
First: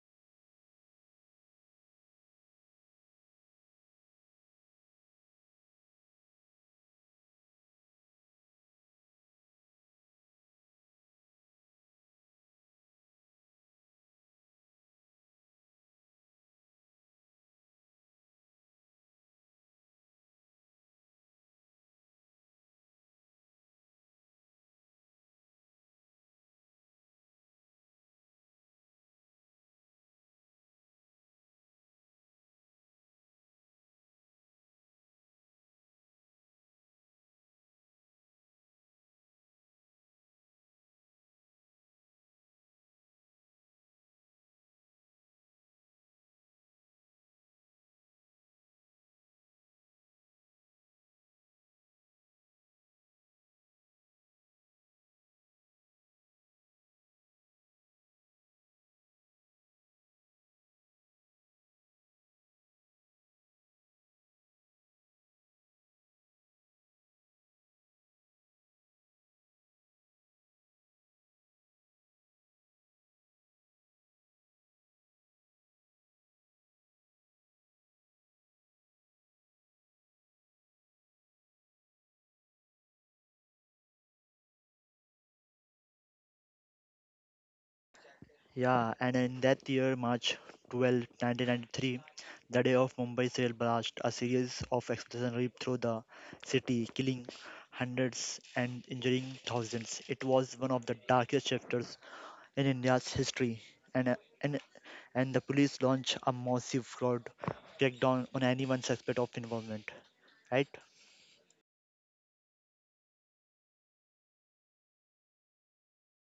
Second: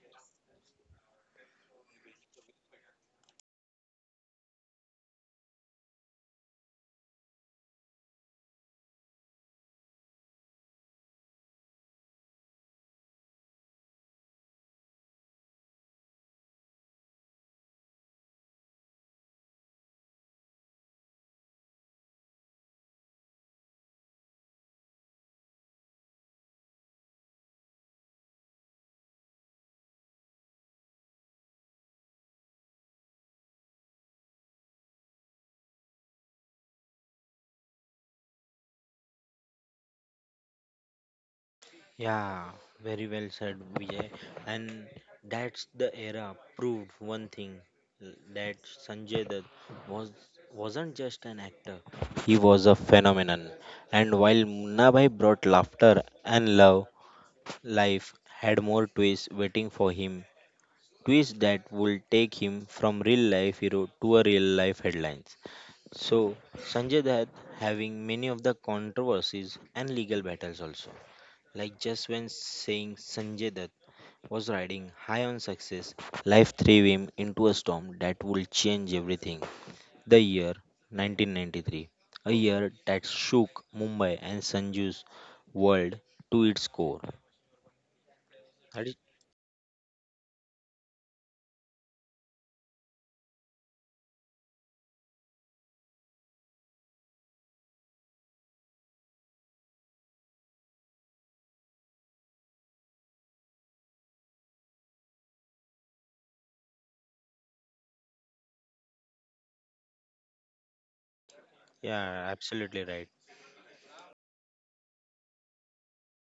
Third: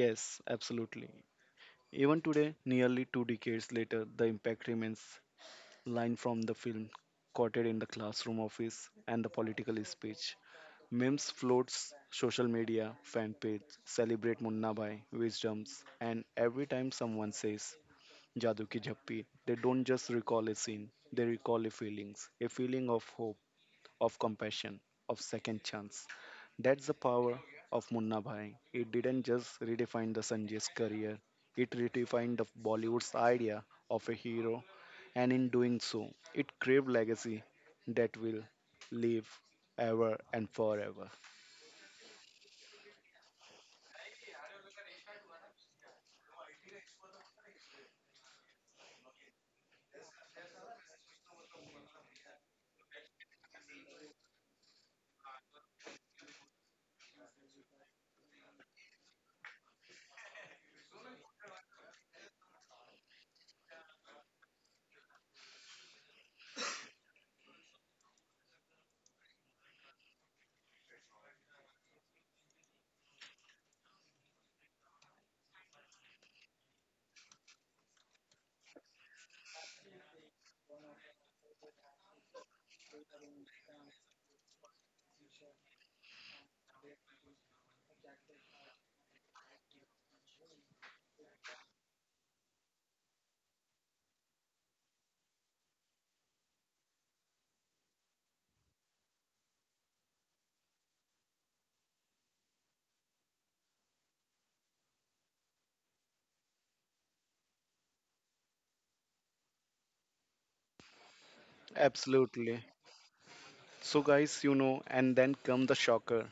[SPEAKER 3] yes, absolutely. Even today, nearly two decades later, the impact remains line from the film quoted in the classroom office and the political speech. Memes floats social media, fan page, celebrate Munna Bhai, wisdoms, and every time someone says Jadoo Ki Jhappi, they don't just recall a scene, they recall a feelings, a feeling of hope, of compassion, of second chance. That's the power of Munna Bhai. It didn't just redefine the Sanjay's career, it redefined the Bollywood's idea of a hero, and in doing so, it craved legacy that will live ever and forever.
[SPEAKER 1] Yeah, very well said, Vijay. And that's the era proved one thing that Sanjay Dutt was wasn't just an actor; he was a phenomenon. And while Munna Bhai brought laughter and love, life had more twists waiting for him. Twist that will take him from real life hero to a real life headlines. So, Sanjay Dutt having many of the controversies and legal battles also. Like just when saying Sanjay Dutt was riding high on success, life threw him into a storm that would change everything. The year 1993, a year that shook Mumbai and Sanju's world to its core. That
[SPEAKER 2] Yeah,
[SPEAKER 1] is,
[SPEAKER 2] and in that year, March 12, 1993, the day of Mumbai's rail blast, a series of explosions ripped through the city, killing hundreds and injuring thousands. It was one of the darkest chapters in India's history, and, uh, and, and the police launched a massive fraud crackdown on anyone suspect of involvement, right?
[SPEAKER 1] yeah,
[SPEAKER 3] Absolutely.
[SPEAKER 1] absolutely right.
[SPEAKER 3] So guys, and then come the shocker.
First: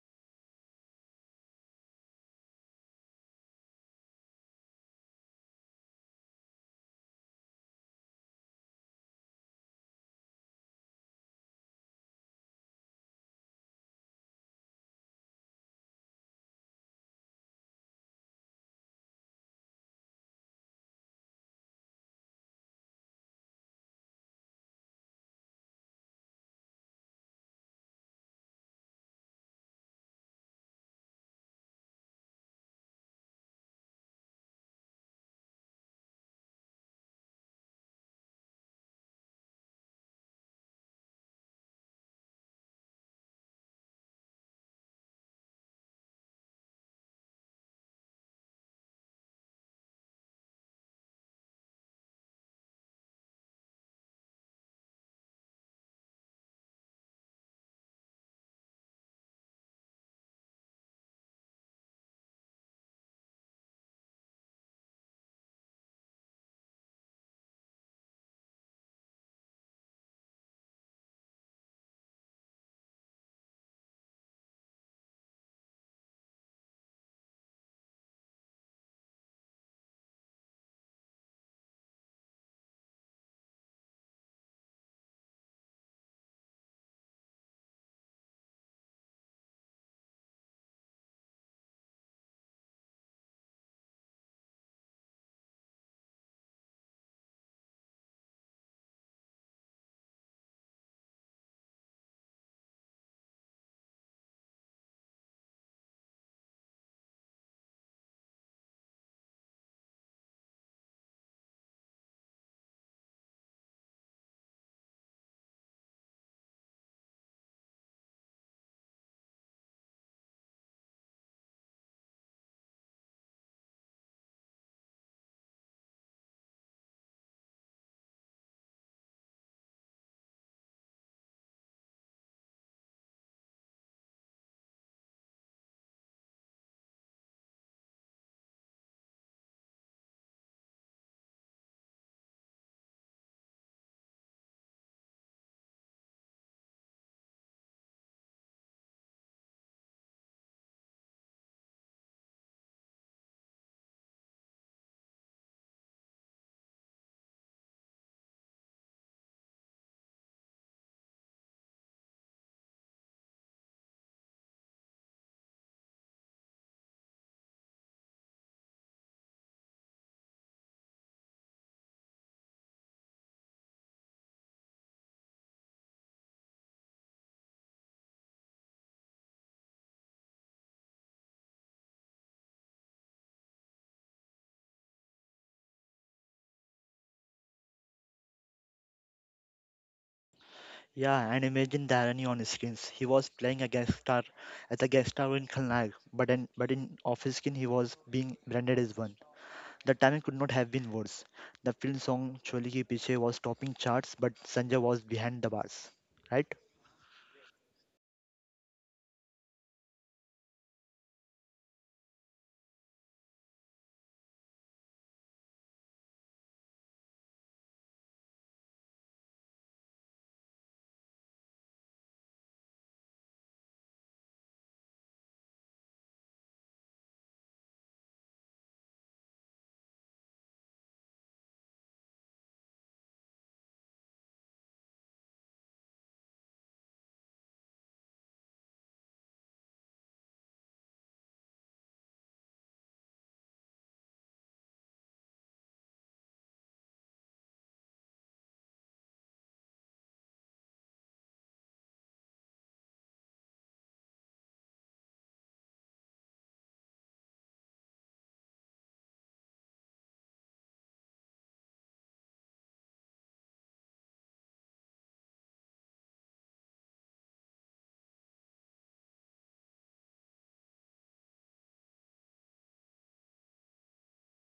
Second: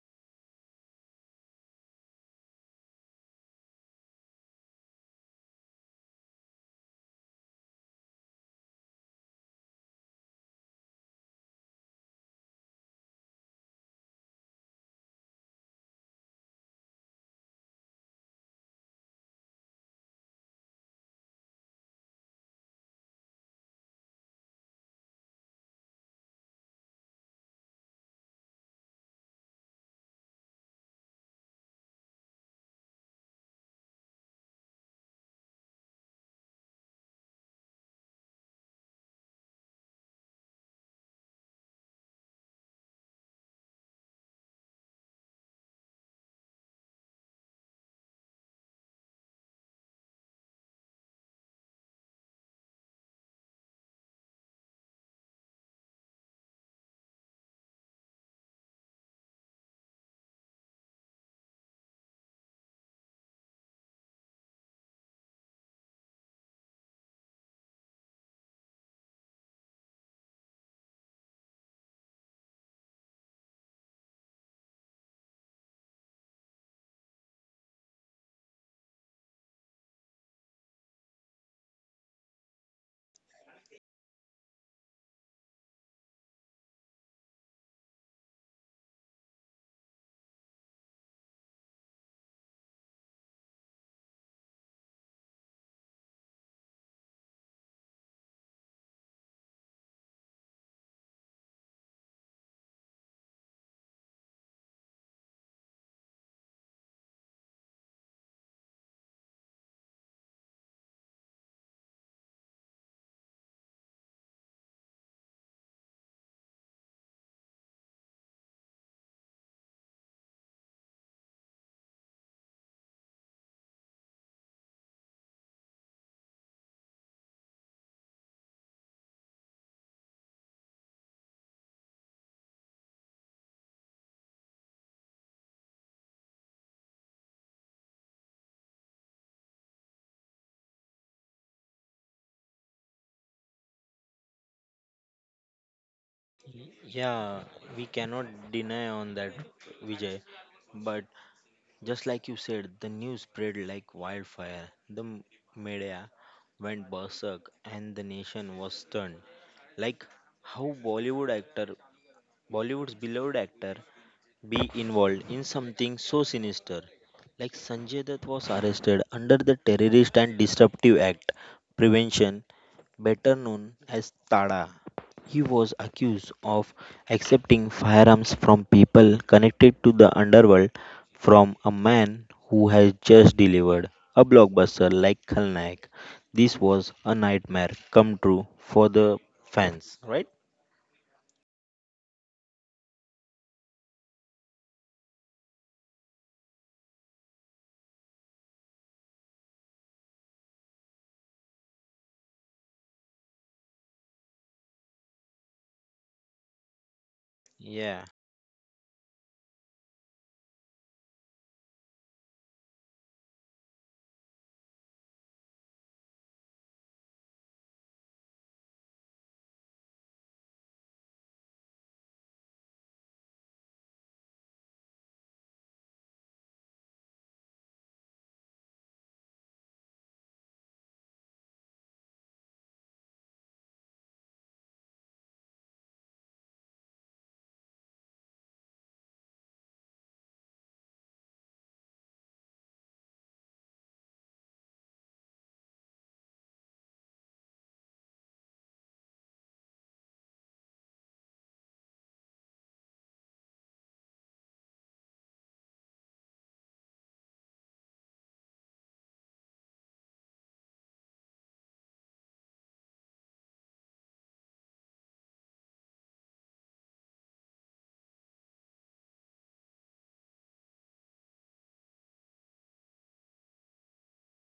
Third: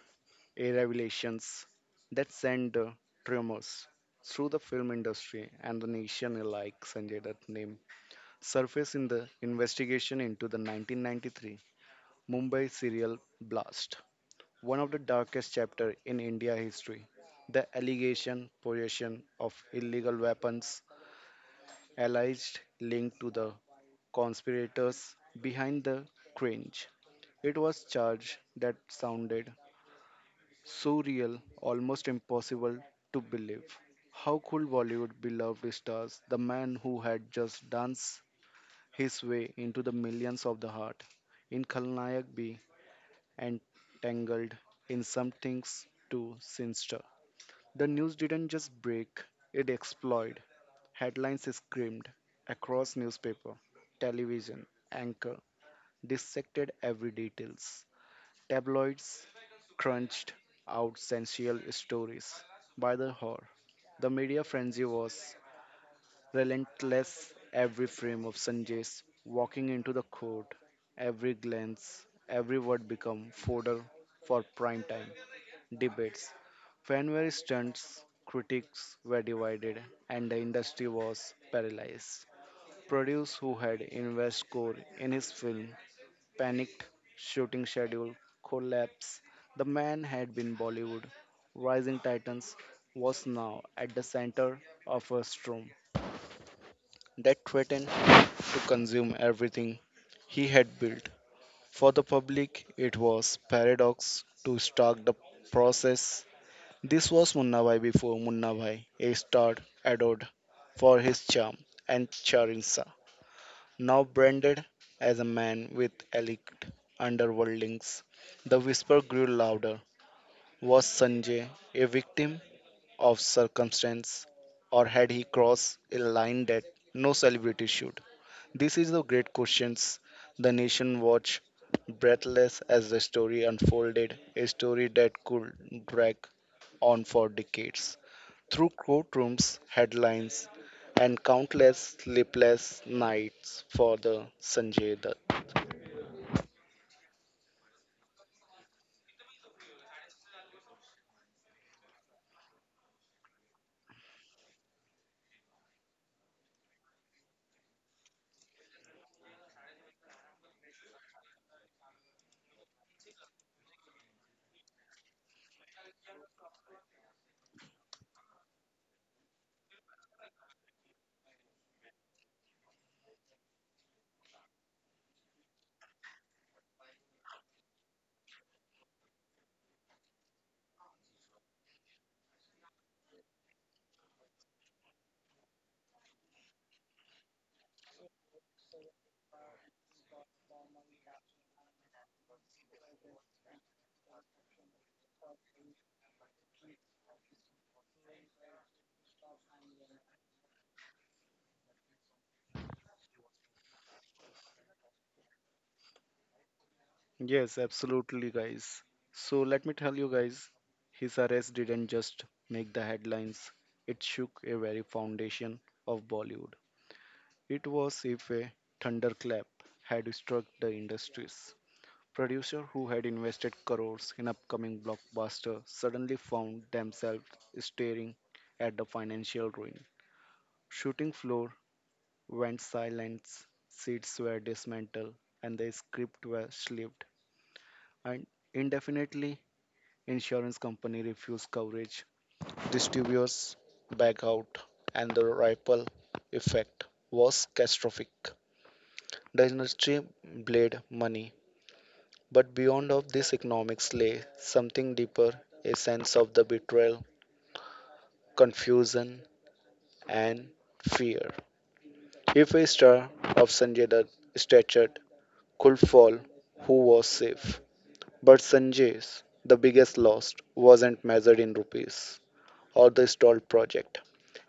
[SPEAKER 3] A revelations that sent tremors through the film industry and the nation alike Sanjay Dutt name surfaced in the investigation into the 1993 Mumbai serial blast, one of the darkest chapters in India history. The allegation possession of illegal weapons alleged linked to the conspirators behind the cringe. It was charge that sounded so real, almost impossible to believe. How could Bollywood beloved stars, the man who had just danced his way into the millions of the heart, in Khalnayak be entangled in some things too sinister. The news didn't just break, it exploded. Headlines screamed across newspaper, television, anchor, dissected every details. Tabloids crunched out sensual stories by the hour. The media frenzy was relentless. Every frame of Sanjay's walking into the court, every glance, every word become fodder for prime time debates. Fans were stunned, critics were divided, and the industry was paralyzed. Producers who had invested core in his film panicked, shooting schedule, collapse. The man had been Bollywood. Rising Titans was now at the center of a storm that threatened to consume everything he had built. For the public, it was paradox to start the process. This was Munna Bhai before Munna Bhai, a star adored for his charm and charisma now branded as a man with elite underworld links. The whisper grew louder. Was Sanjay a victim of circumstance, or had he crossed a line that no celebrity should? This is the great questions. The nation watched breathless as the story unfolded, a story that could drag on for decades. Through courtrooms, headlines, and countless sleepless nights for the Sanjay Dutt.
[SPEAKER 1] Yeah, we cannot deny on that, Vijay. But just like you said, the news spread like wildfire. The media went berserk, and the nation was stunned. Like how Bollywood actor, Bollywood's beloved actor, be involved in something so sinister. Like Sanjay Dutt was arrested under the Terrorist and Disruptive Act Prevention, better known as TADA. He was accused of accepting firearms from people connected to the underworld from a man who had just delivered a blockbuster like Khalnaik. This was a nightmare come true for the fans, right?
[SPEAKER 2] Yeah, and imagine the irony on his screens. He was playing a guest star as a guest star in Khalnag, but in off his skin he was being branded as one. The timing could not have been worse. The film song Choli Ki Piche was topping charts, but Sanjay was behind the bars, right?
[SPEAKER 3] Yes,
[SPEAKER 1] Yeah,
[SPEAKER 3] absolutely, guys. So let me tell you guys, his arrest didn't just make the headlines, it shook a very foundation of Bollywood. It was if a thunderclap had struck the industries. Producers who had invested crores in upcoming blockbuster suddenly found themselves staring at the financial ruin. Shooting floor went silent, seats were dismantled, and the script was shelved. And indefinitely, insurance company refused coverage. Distributors back out, and the ripple effect was catastrophic. The industry bled money, but beyond of this economics lay something deeper, a sense of the betrayal, confusion, and fear. If a star of Sanjay Dutt stature could fall, who was safe? But Sanjay's, the biggest loss, wasn't measured in rupees or the stalled project.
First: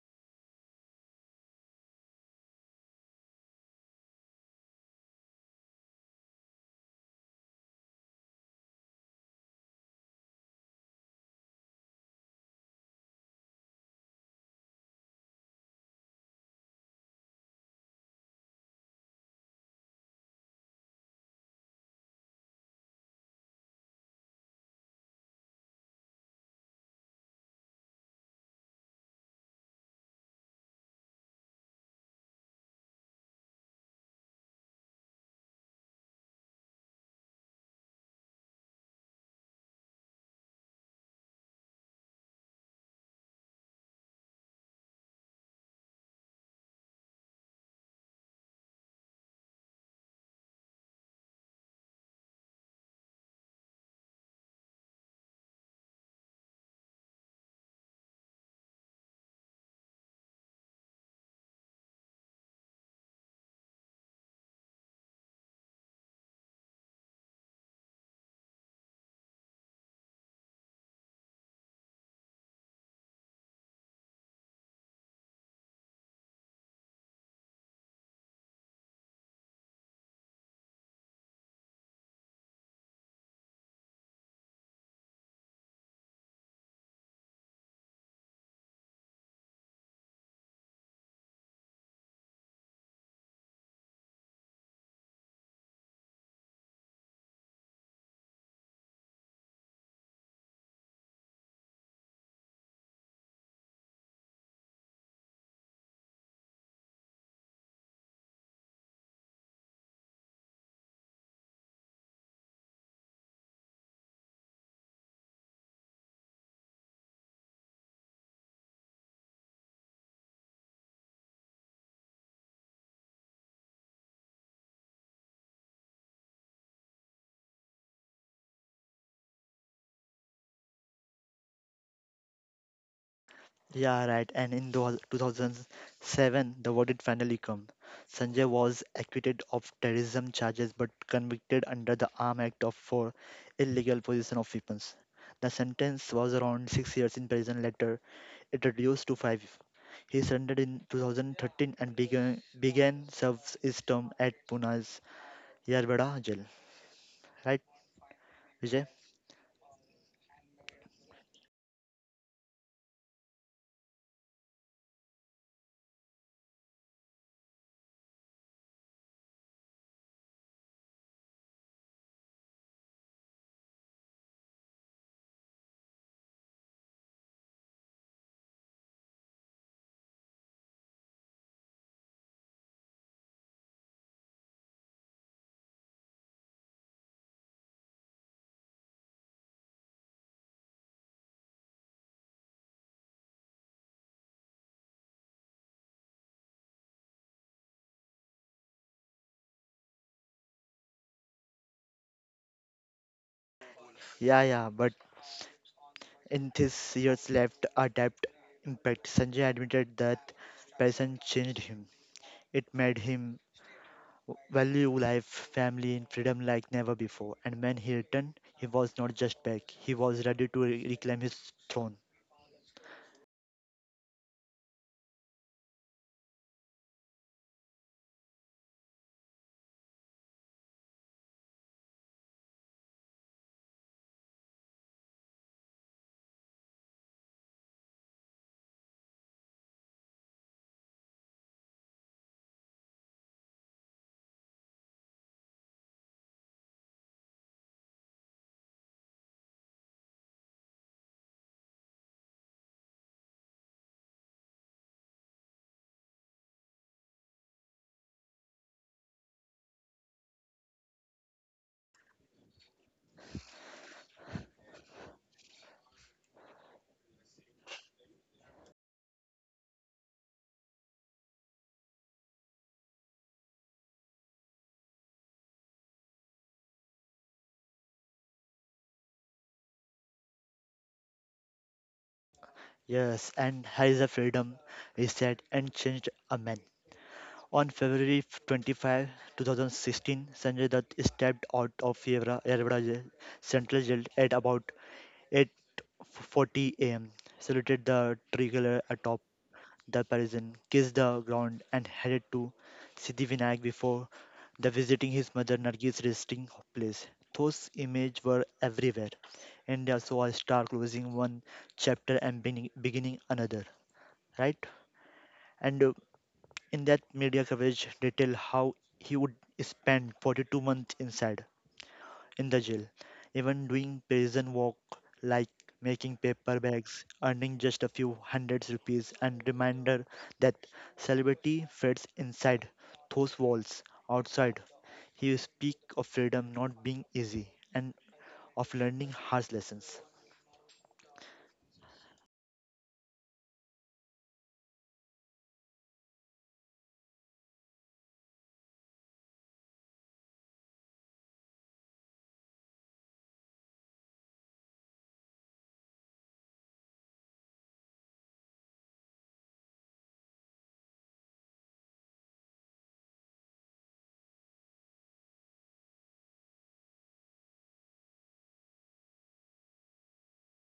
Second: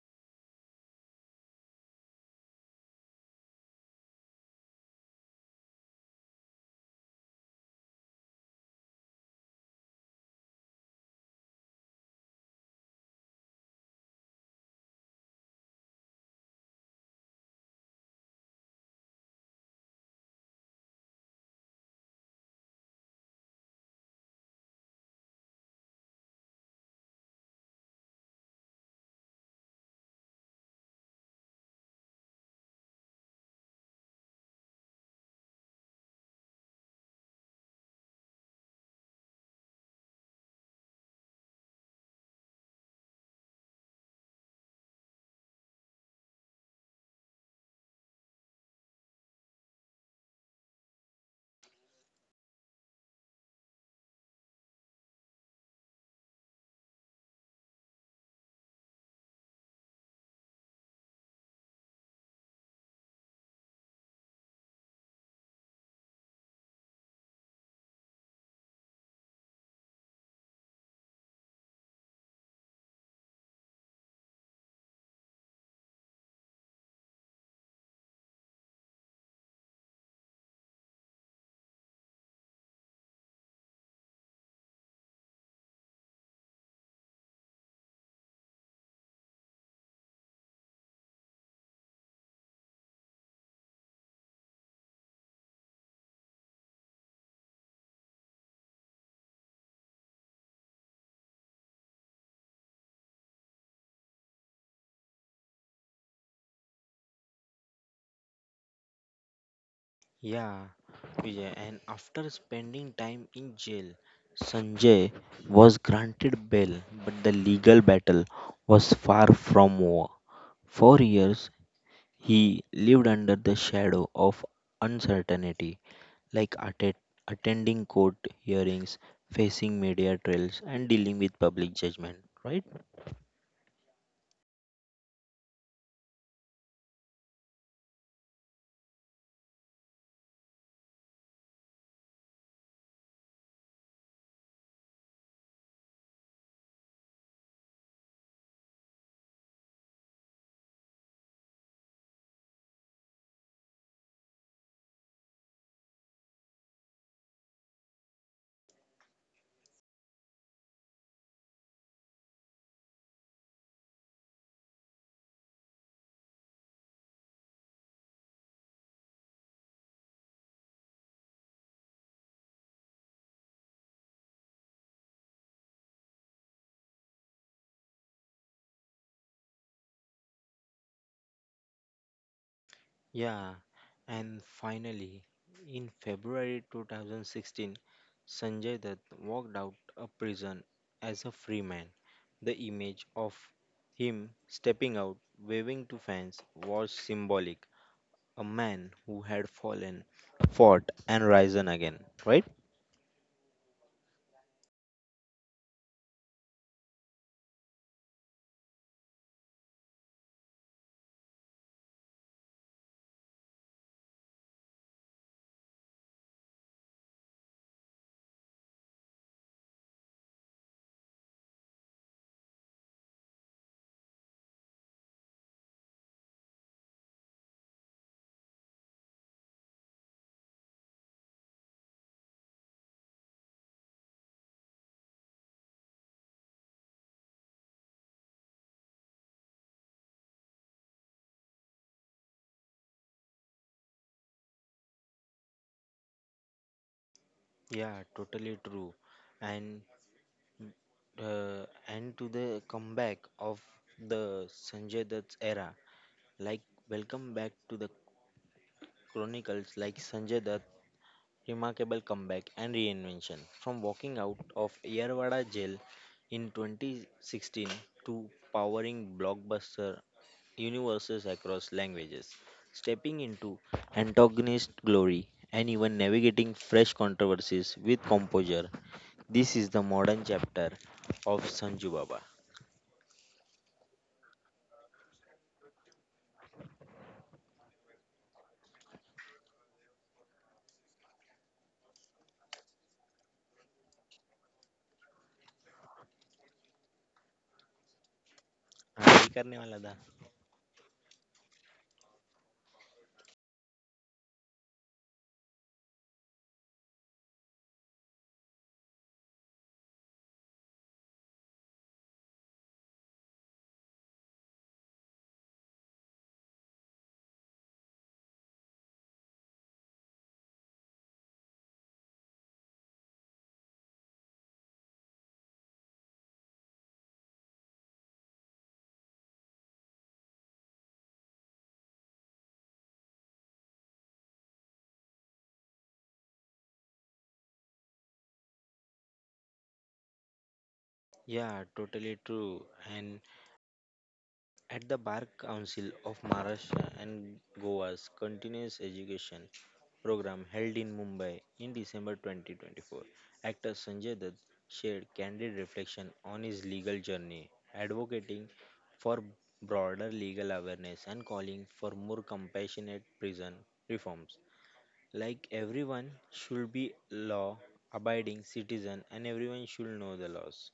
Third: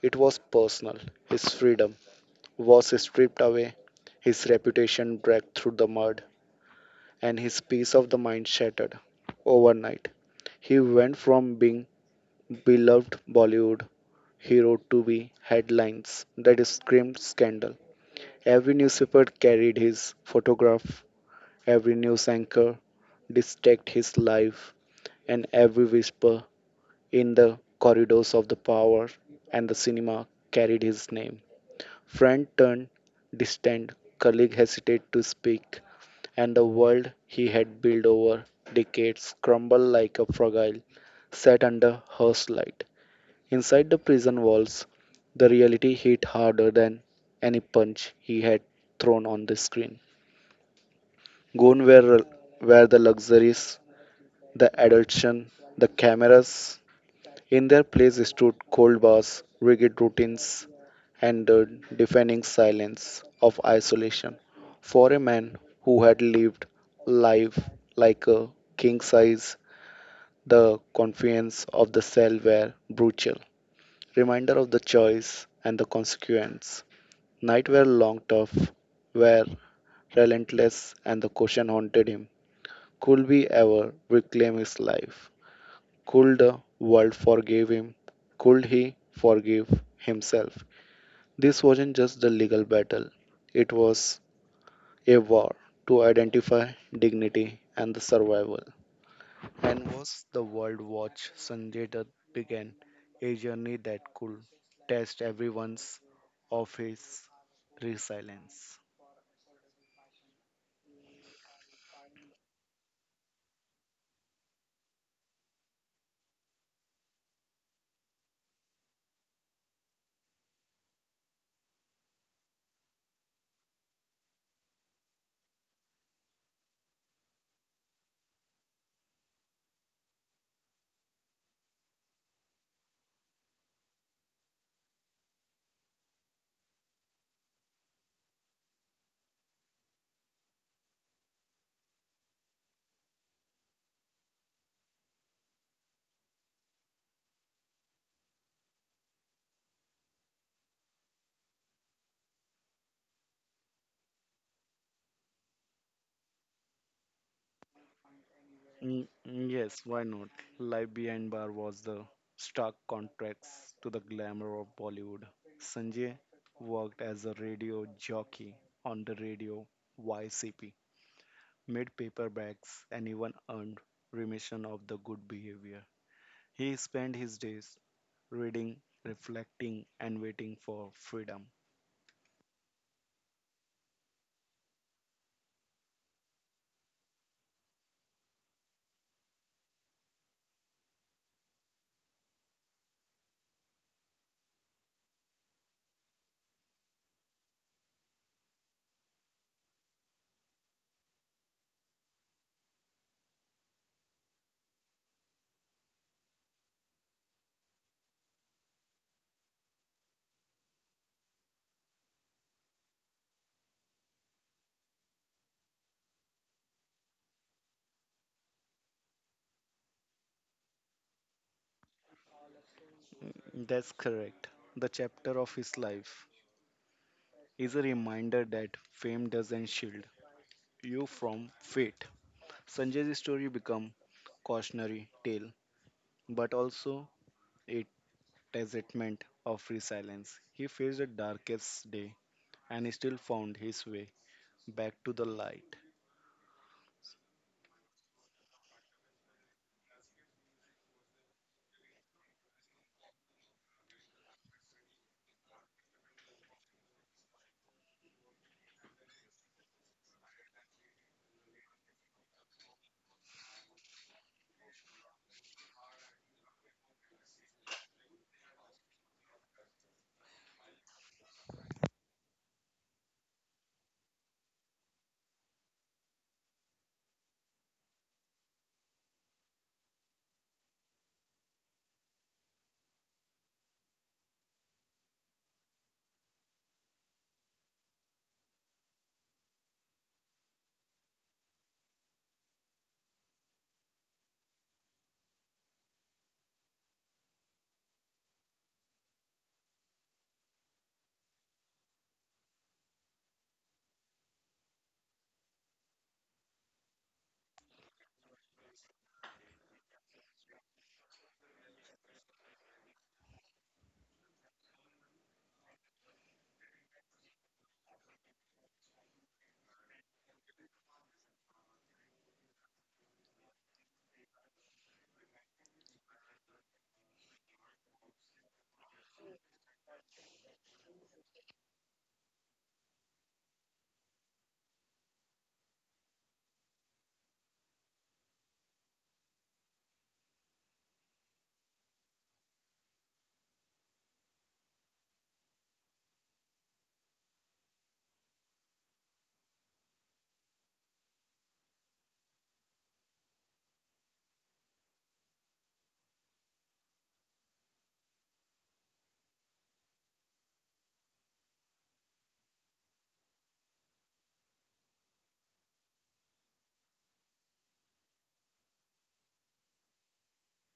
[SPEAKER 3] It was personal. His freedom was stripped away, his reputation dragged through the mud, and his peace of the mind shattered overnight. He went from being beloved Bollywood hero to be headlines that screamed scandal. Every newspaper carried his photograph, every news anchor dissected his life, and every whisper in the corridors of the power and the cinema carried his name. Friend turned distant, colleague hesitated to speak, and the world he had built over decades crumbled like a fragile set under her light. Inside the prison walls, the reality hit harder than any punch he had thrown on the screen. Gone were the luxuries, the adulation, the cameras, in their place stood cold bars, rigid routines, and the deafening silence of isolation. For a man who had lived life like a king size, the confines of the cell were brutal, reminder of the choice and the consequence. Night were long, tough, were relentless, and the question haunted him: could we ever reclaim his life? Could the world forgive him? Could he forgive himself? This wasn't just a legal battle, it was a war to identify dignity and the survival. And was the world watch Sanjay Dutt began a journey that could test everyone's of his resilience.
[SPEAKER 1] yeah, Vijay. And after spending time in jail, Sanjay was granted bail, but the legal battle was far from over. For years, he lived under the shadow of uncertainty, like attending court hearings, facing media trials, and dealing with public judgment, right?
[SPEAKER 2] Yeah, right. And in the 2007, the verdict finally came. Sanjay was acquitted of terrorism charges but convicted under the Arm Act of for illegal possession of weapons. The sentence was around 6 years in prison. Later, it reduced to five. He surrendered in 2013 and began serves his term at Pune's Yarbada jail. Right, Vijay?
[SPEAKER 3] Yes, why not? Life Behind Bar was the stark contrast to the glamour of Bollywood. Sanjay worked as a radio jockey on the radio YCP, made paper bags, and even earned remission of the good behavior. He spent his days reading, reflecting, and waiting for freedom.
[SPEAKER 1] Yeah, and finally, in February 2016, Sanjay Dutt walked out of prison as a free man. The image of him stepping out, waving to fans, was symbolic. A man who had fallen, fought, and risen again, right?
[SPEAKER 2] Yeah, yeah. But in his years left a debt impact, Sanjay admitted that passion changed him. It made him value life, family, and freedom like never before. And when he returned, he was not just back, he was ready to reclaim his throne.
[SPEAKER 3] That's correct. The chapter of his life is a reminder that fame doesn't shield you from fate. Sanjay's story become cautionary tale, but also a testament of resilience. He faced the darkest day and still found his way back to the light.
[SPEAKER 1] Yeah, totally true. And and to the comeback of the Sanjay Dutt's era, like welcome back to the chronicles, like Sanjay Dutt remarkable comeback and reinvention from walking out of Yerwada jail in 2016 to powering blockbuster universes across languages, stepping into antagonist glory and even navigating fresh controversies with composure. This is the modern chapter of Sanju Baba.
[SPEAKER 2] Yes, and has a freedom, he said, and changed a man. On February 25, 2016, Sanjay Dutt stepped out of Yerwada jail, central jail at about 40 a.m., saluted the tricolor
[SPEAKER 1] हाँ,
[SPEAKER 2] atop
[SPEAKER 1] वही करने वाला था.
[SPEAKER 2] the Parisian, kissed the ground, and headed to Siddhivinayak before the visiting his mother Nargis resting place. Those images were everywhere. India saw a star closing one chapter and beginning another, right? And in that media coverage, detailed how he would spend 42 months inside in the jail, even doing prison work like making paper bags, earning just a few hundreds rupees, and reminder that celebrity fits inside those walls. Outside, he will speak of freedom not being easy and of learning harsh lessons.
[SPEAKER 1] Yeah, totally true. And at the Bar Council of Maharashtra and Goa's continuous education program held in Mumbai in December 2024, actor Sanjay Dutt shared candid reflection on his legal journey, advocating for broader legal awareness and calling for more compassionate prison reforms. Like everyone should be law abiding citizen and everyone should know the laws.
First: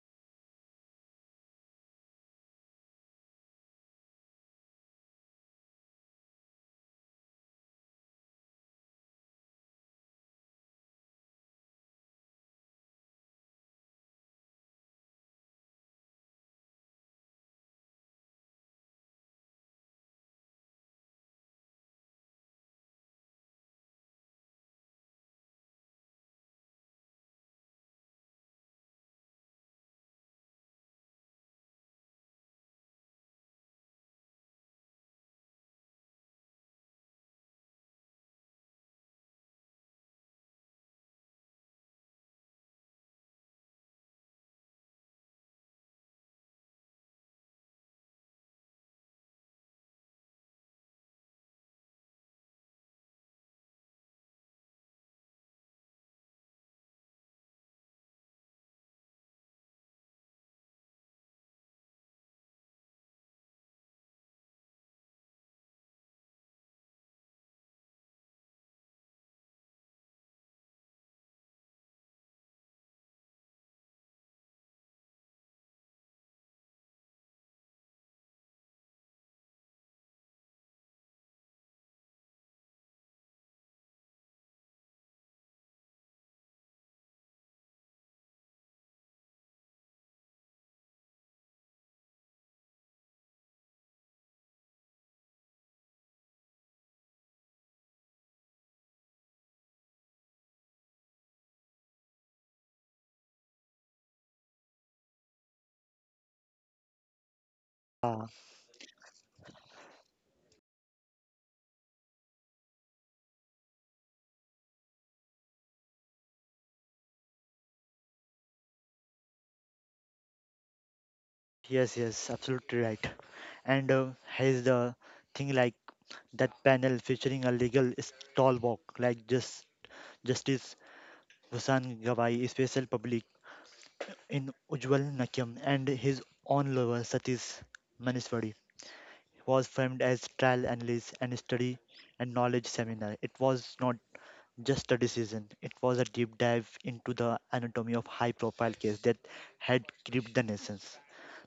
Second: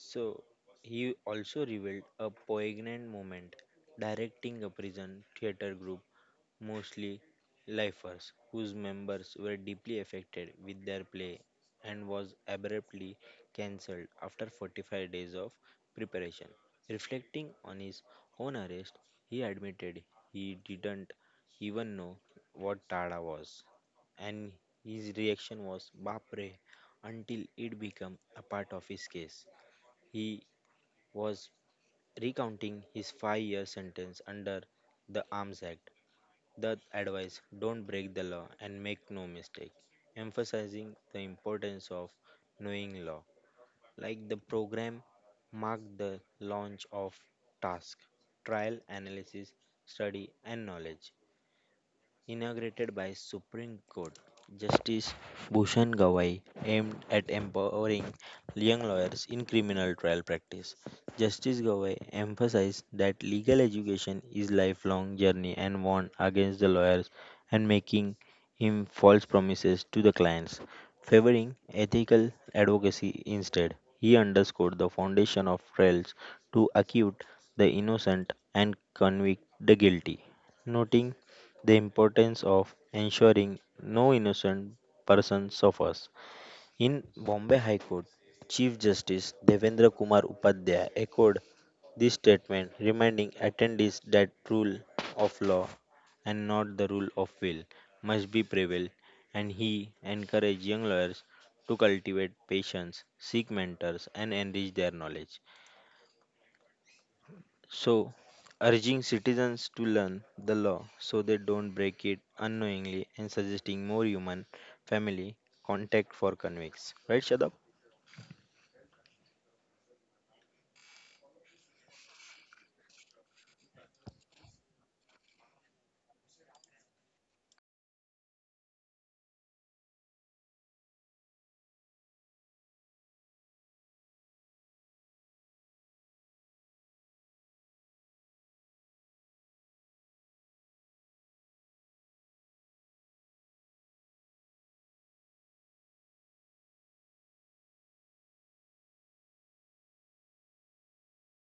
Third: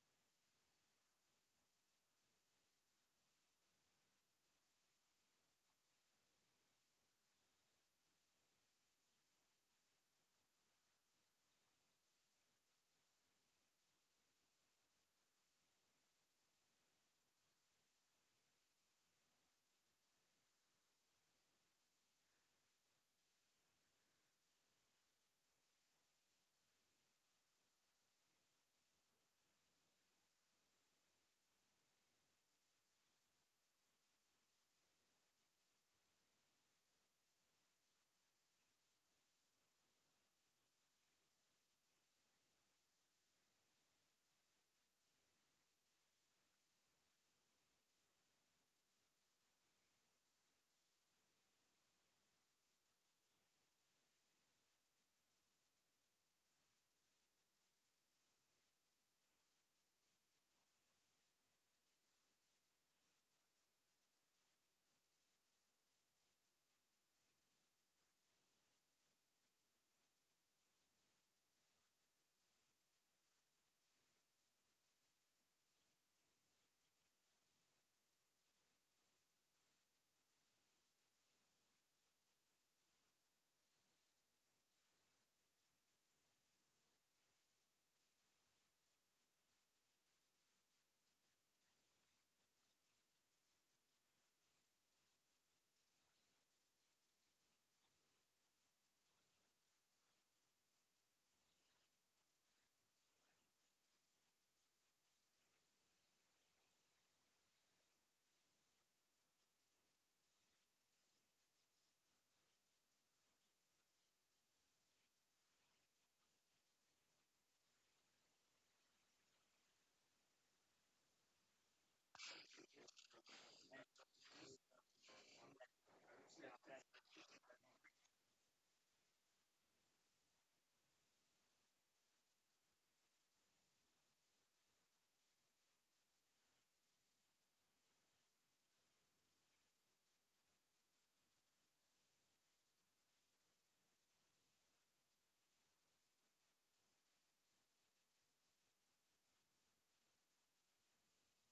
[SPEAKER 1] So he also revealed a poignant moment directing a prison theater group mostly lifers, whose members were deeply affected with their play and was abruptly cancelled after 45 days of preparation. Reflecting on his own arrest, he admitted he didn't even know what Tada was, and his reaction was "Bapre" until it became a part of his case. He was recounting his 5 year sentence under the Arms Act, the advice don't break the law and make no mistake, emphasizing the importance of knowing law. Like the program marked the launch of task, trial analysis, study, and knowledge inaugurated by Supreme Court Justice Bhushan Gawai, aimed at empowering young lawyers in criminal trial practice. Justice Gawai emphasized that legal education is lifelong journey and warned against the lawyers and making him false promises to the clients, favoring ethical advocacy instead. He underscored the foundation of trials to acquit the innocent and convict the guilty, noting the importance of ensuring no innocent person suffers. In Bombay High Court, Chief Justice Devendra Kumar Upadhyay echoed this statement, reminding attendees that rule of law and not the rule of will must be prevailed, and he encouraged young lawyers to cultivate patience, seek mentors, and enrich their knowledge. So,
[SPEAKER 2] Ah,
[SPEAKER 1] urging citizens to learn the law so they don't break it unknowingly and suggesting more human family contact for convicts. Right, Shadab?
[SPEAKER 2] yes, yes, absolutely right. And here's the thing like that panel featuring a legal stalwart like Justice Vasan Gawai, a special public in Ujjwal Nakyam and his own lover Satish Maniswadi was framed as trial analysis and study and knowledge seminar. It was not just a decision, it was a deep dive into the anatomy of high profile case that had gripped the nations.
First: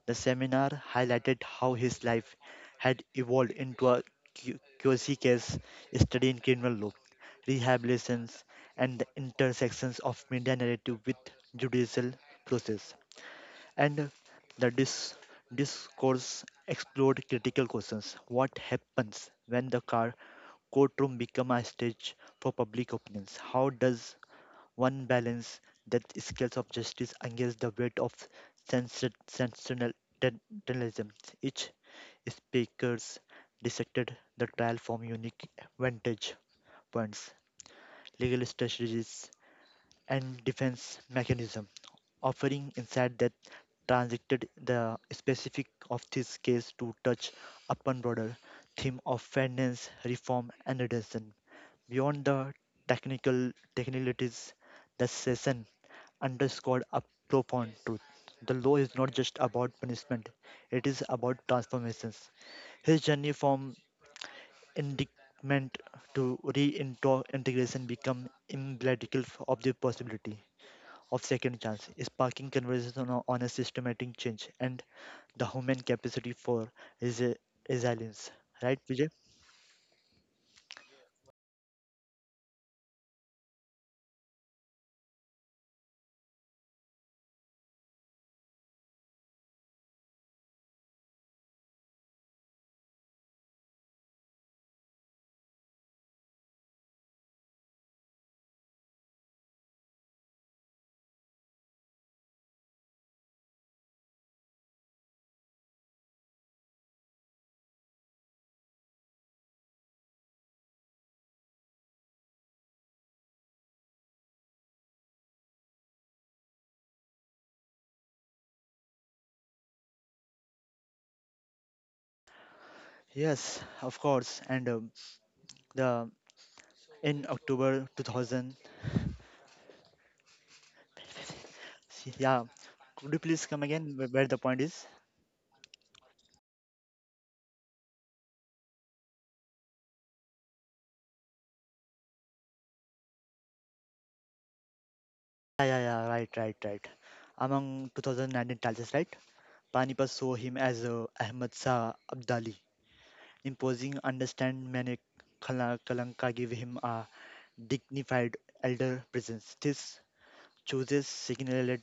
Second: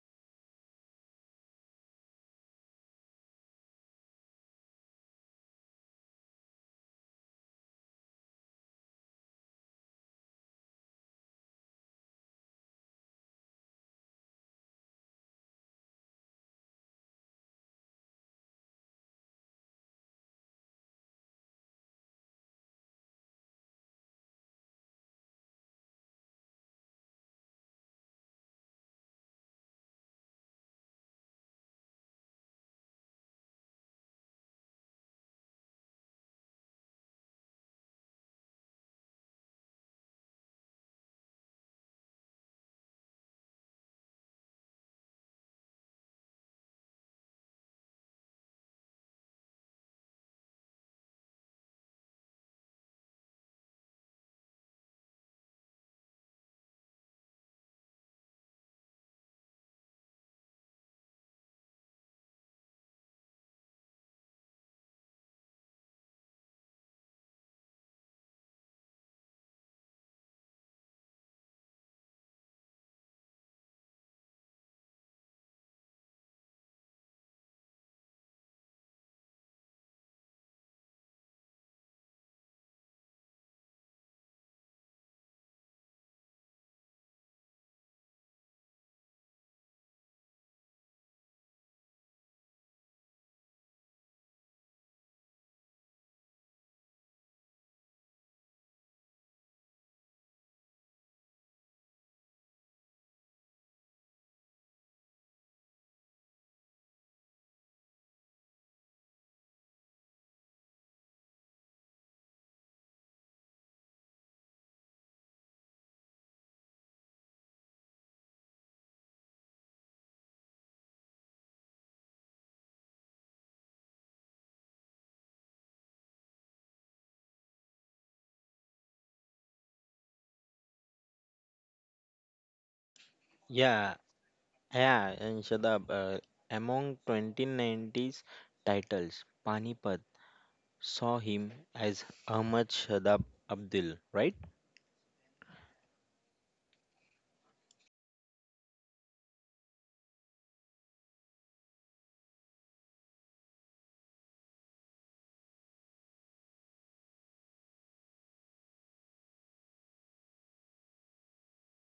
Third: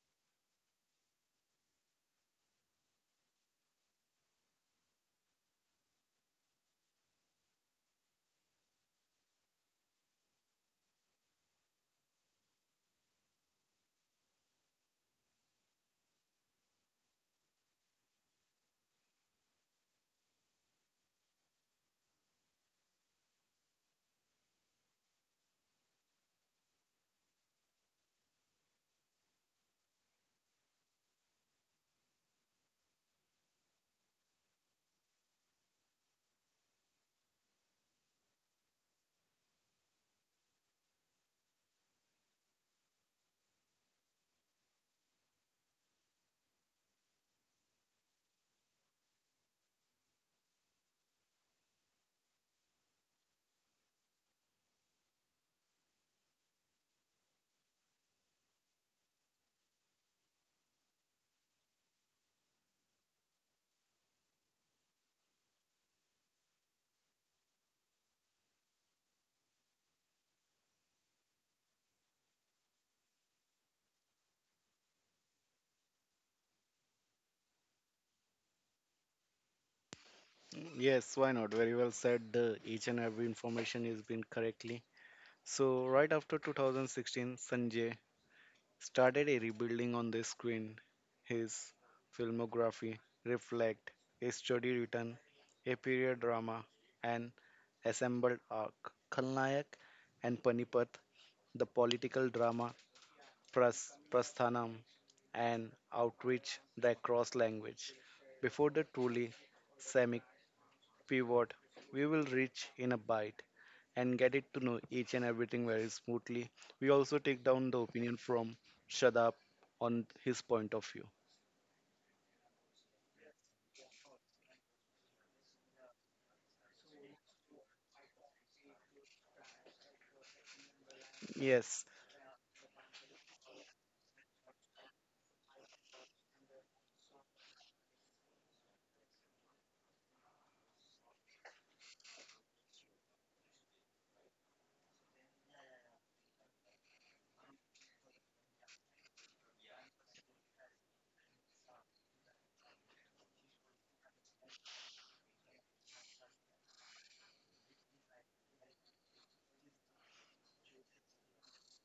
[SPEAKER 2] The seminar highlighted how his life had evolved into a QC case study in criminal law, rehabilitations, and the intersections of media narrative with judicial process and the discourse explored critical questions. What happens when the car courtroom become a stage for public opinions? How does one balance that scales of justice against the weight of sensationalism? Each speakers dissected the trial from unique vantage points, legal strategies, and defense mechanism offering insight that transacted the specific of this case to touch upon broader theme of fairness, reform, and redemption. Beyond the technicalities, the session underscored a profound truth. The law is not just about punishment, it is about transformations. His journey from indictment to reintegration become emblematical of the possibility of second chance, sparking conversation on a systematic change and the human capacity for resi- resilience. Right, Vijay?
[SPEAKER 3] Yes, why not? Very well said. The each and every information has been correctly. So right after 2016, Sanjay started a rebuilding on the screen. His filmography reflect a study written, a period drama, an assembled arc. Khalnayak and Panipat, the political drama Prasthanam, and outreach that cross language. Before the truly semic pivot, we will reach in a bite and get it to know each and everything very smoothly. We also take down the opinion from Shadab on his point of view.
[SPEAKER 2] Yes, of course. And the in October 2000,
[SPEAKER 3] Yes,
[SPEAKER 2] yeah, could you please come again
[SPEAKER 1] Yeah,
[SPEAKER 2] where the point is?
[SPEAKER 1] yeah, and Shadab, among 2090s titles, Panipat saw him as Ahmad Shadab Abdul, right?
[SPEAKER 2] Yeah, yeah, yeah, right, right, right. Among 2019 titles, right? Panipat saw him as Ahmad Shah Abdali, imposing understand Manik Kalanka gave him a dignified elder presence. This chooses signaled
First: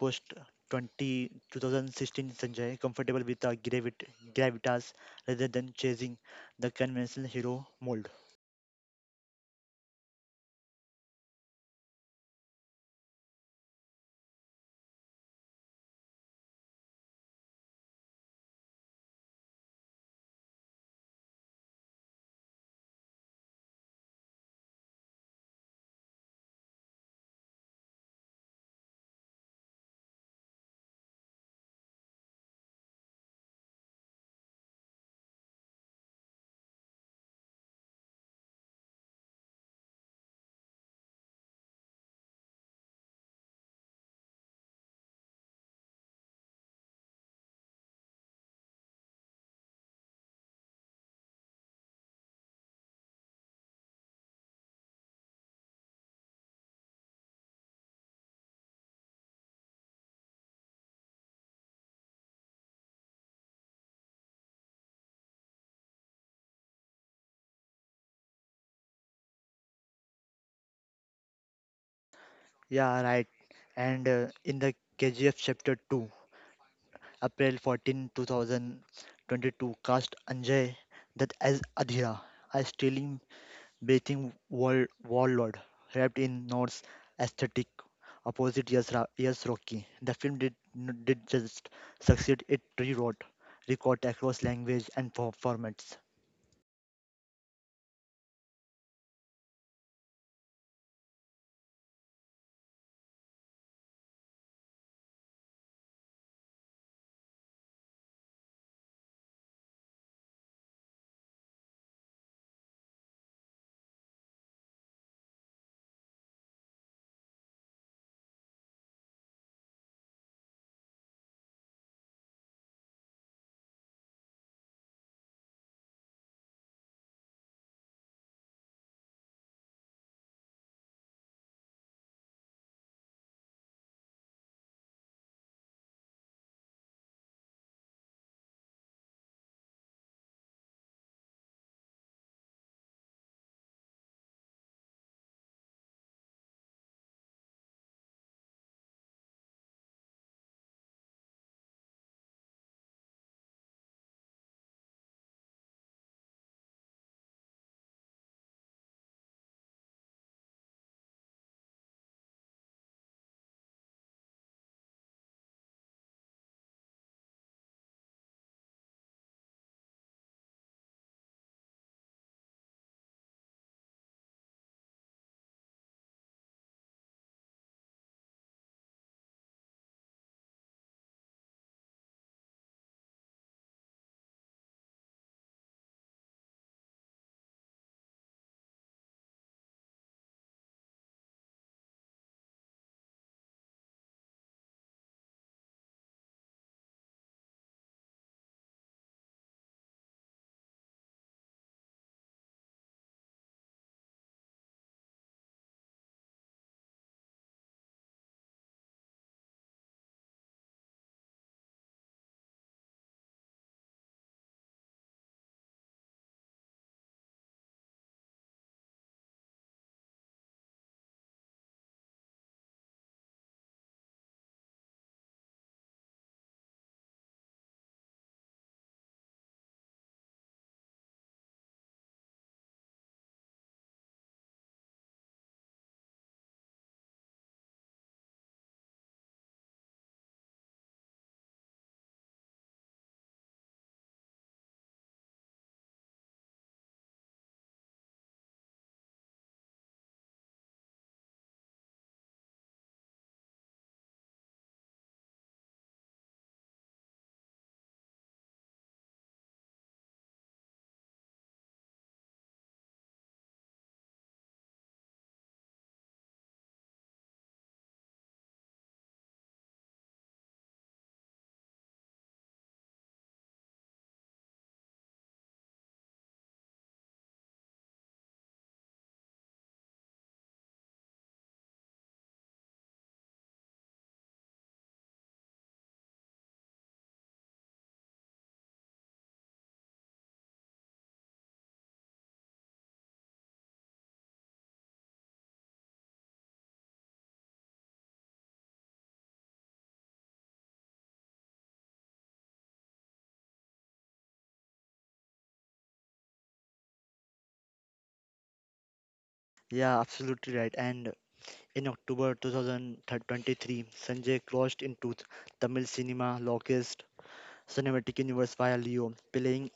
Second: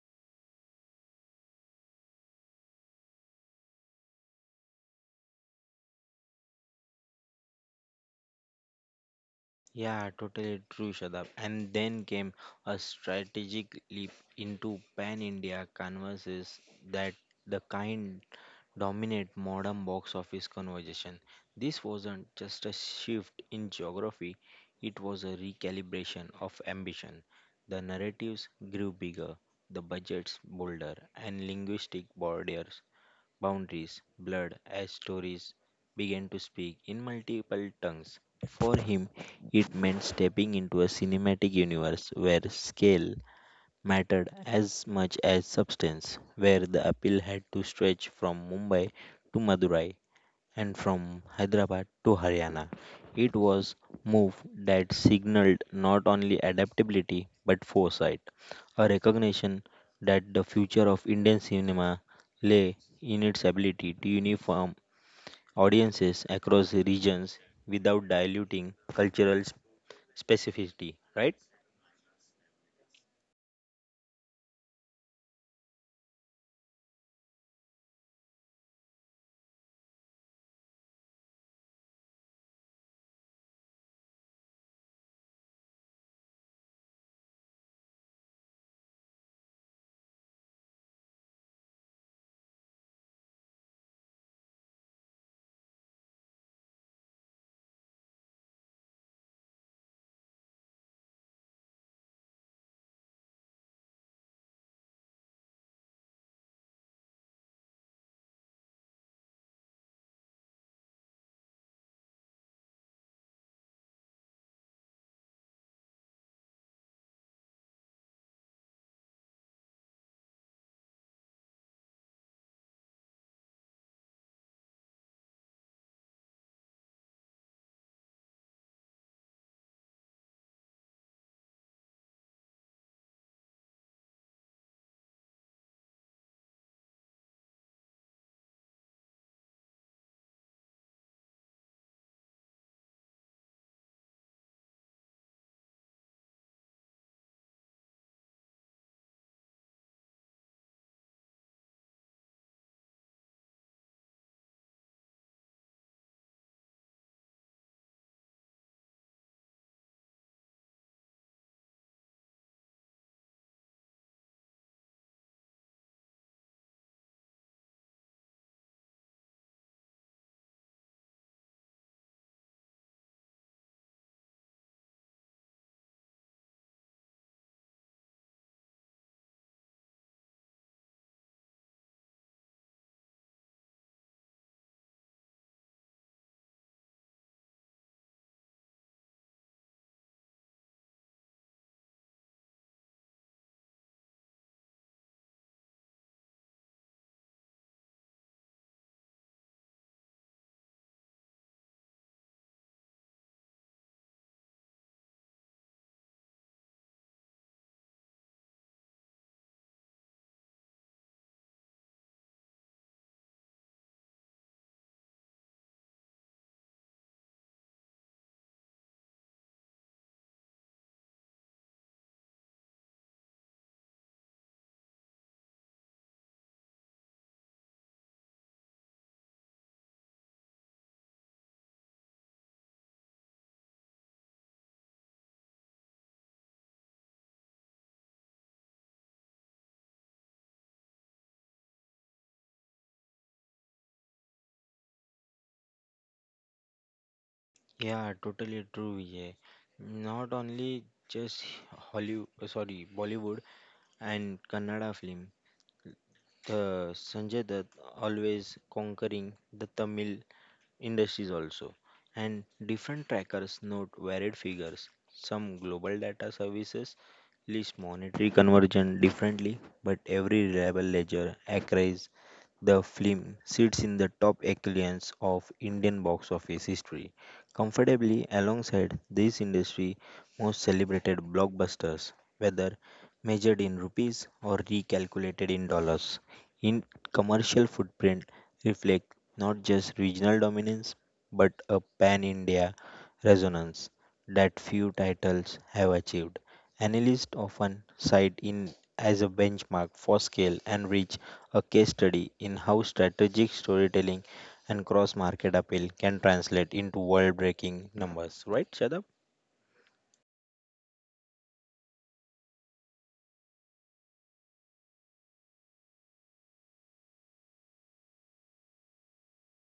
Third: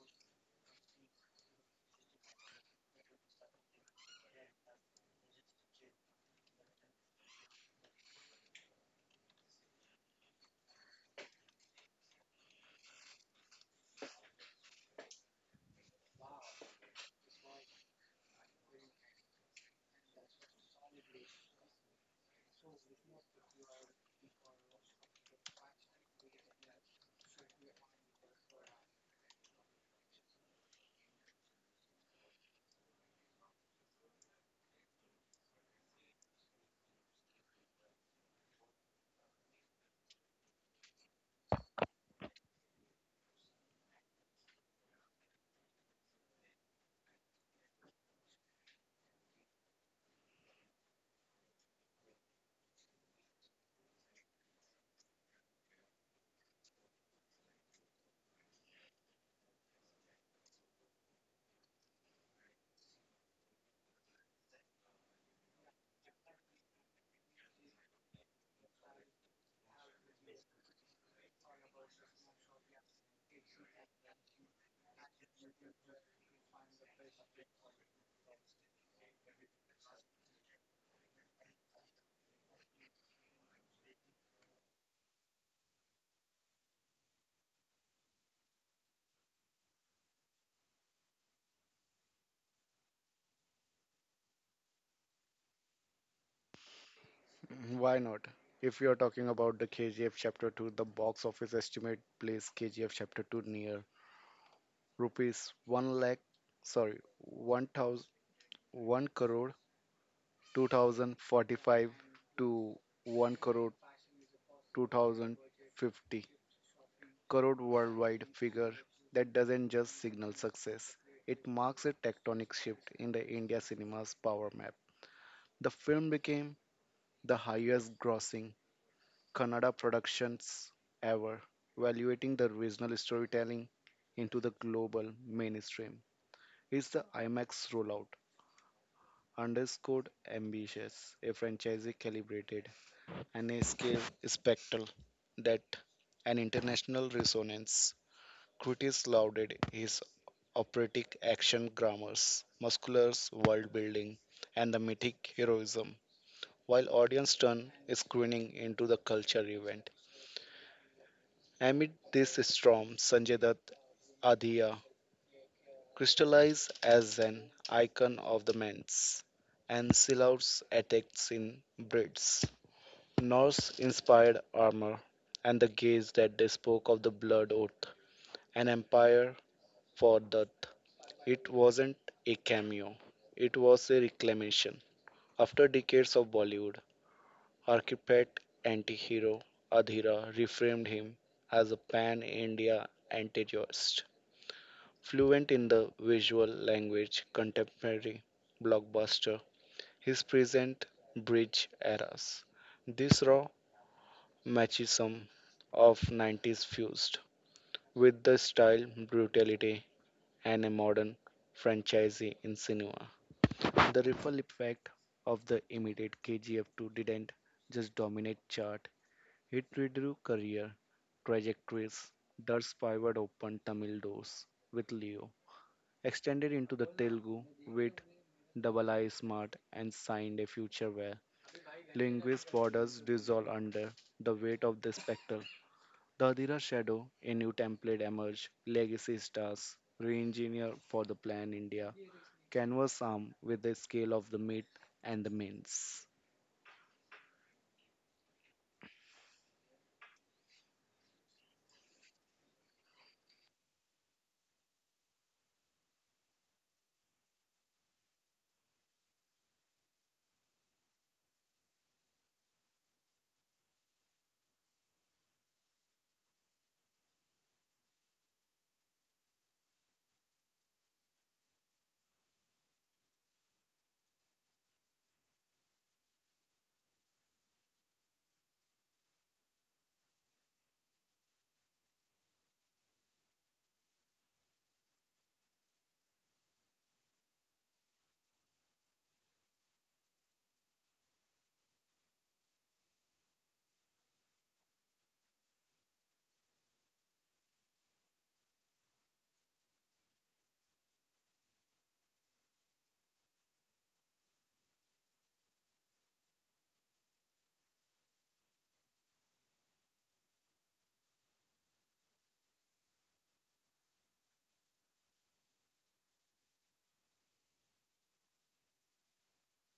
[SPEAKER 2] post 20, 2016 Sanjay, comfortable with the gravitas rather than chasing the conventional hero mold.
[SPEAKER 1] Yeah, totally true, Shadab. And then came a strategic leap into pan India canvases that the kind dominate modern box office conversation. This wasn't just a shift in geography, it was a recalibration of ambition. The narratives grew bigger, the budgets bolder, and linguistic borders, boundaries blurred as stories began to speak in multiple tongues. For him, it meant stepping into a cinematic universe where scale mattered as much as substance, where the appeal had to stretch from Mumbai to Madurai and from Hyderabad to Haryana. It was move that signaled not only adaptability but foresight, a recognition that the future of Indian cinema lay in its ability to uniform audiences across regions without diluting specificity, right?
[SPEAKER 2] Yeah, right. And in the KGF chapter 2, April 2022, cast Anjay that as Adhira. A stealing bathing wall, warlord, wrapped in Norse aesthetic, opposite yes Rocky. The film did just succeed, it rewrote, record across language and formats.
[SPEAKER 3] why not? If you're talking about the KGF Chapter 2, the box office estimate plays KGF Chapter 2 near rupees 1 lakh, sorry, 1,000, one crore 2045 to 1 crore 2050 crore worldwide figure that doesn't just signal success, it marks a tectonic shift in the India cinema's power map. The film became the highest grossing Kannada productions ever, valuating the regional storytelling into the global mainstream. It's the IMAX rollout underscored ambitious, a franchise calibrated, and a scale spectacle that an international resonance. Critics lauded his operatic action grammars, musculars world building, and the mythic heroism, while audience turn is screening into the culture event. Amid this storm, Sanjay Dutt Adhiya crystallized as an icon of the men's and Silaut's attacks in Brits, Norse-inspired armor, and the gaze that they spoke of the blood oath, an empire for Dutt. It wasn't a cameo, it was a reclamation. After decades of Bollywood, architect anti hero Adhira reframed him as a pan India anti joist. Fluent in the visual language, contemporary blockbuster, his present bridge eras. This raw machismo of 90s fused with the style, brutality, and a modern franchisee in cinema. The ripple effect of the immediate KGF 2 didn't just dominate chart, it redrew career trajectories. Thus pivot opened Tamil doors with Leo, extended into the Telugu with Double I Smart, and signed a future where linguist borders dissolve under the weight of the spectacle. The Adira Shadow, a new template emerged, legacy stars, re engineer for the plan India, canvas arm with the scale of the meat and the mince.
[SPEAKER 1] Yeah, totally true, Vijay. Not only just Hollywood, sorry, Bollywood and Kannada film. The Sanjay Dutt always conquering the Tamil industries also, and different trackers note varied figures. Some global data services list monetary conversion differently, but every reliable ledger accrues the film sits in the top echelons of Indian box office history, comfortably alongside this industry most celebrated blockbusters, whether measured in rupees or recalculated in dollars. In commercial footprint, reflect not just regional dominance but a pan India resonance that few titles have achieved. Analysts often cite in as a benchmark for scale and reach, a case study in how strategic storytelling and cross market appeal can translate into world breaking numbers. Right, Shadab?
[SPEAKER 2] Yeah, absolutely right. And in October 2023, Sanjay crossed into Tamil cinema longest cinematic universe via Leo, playing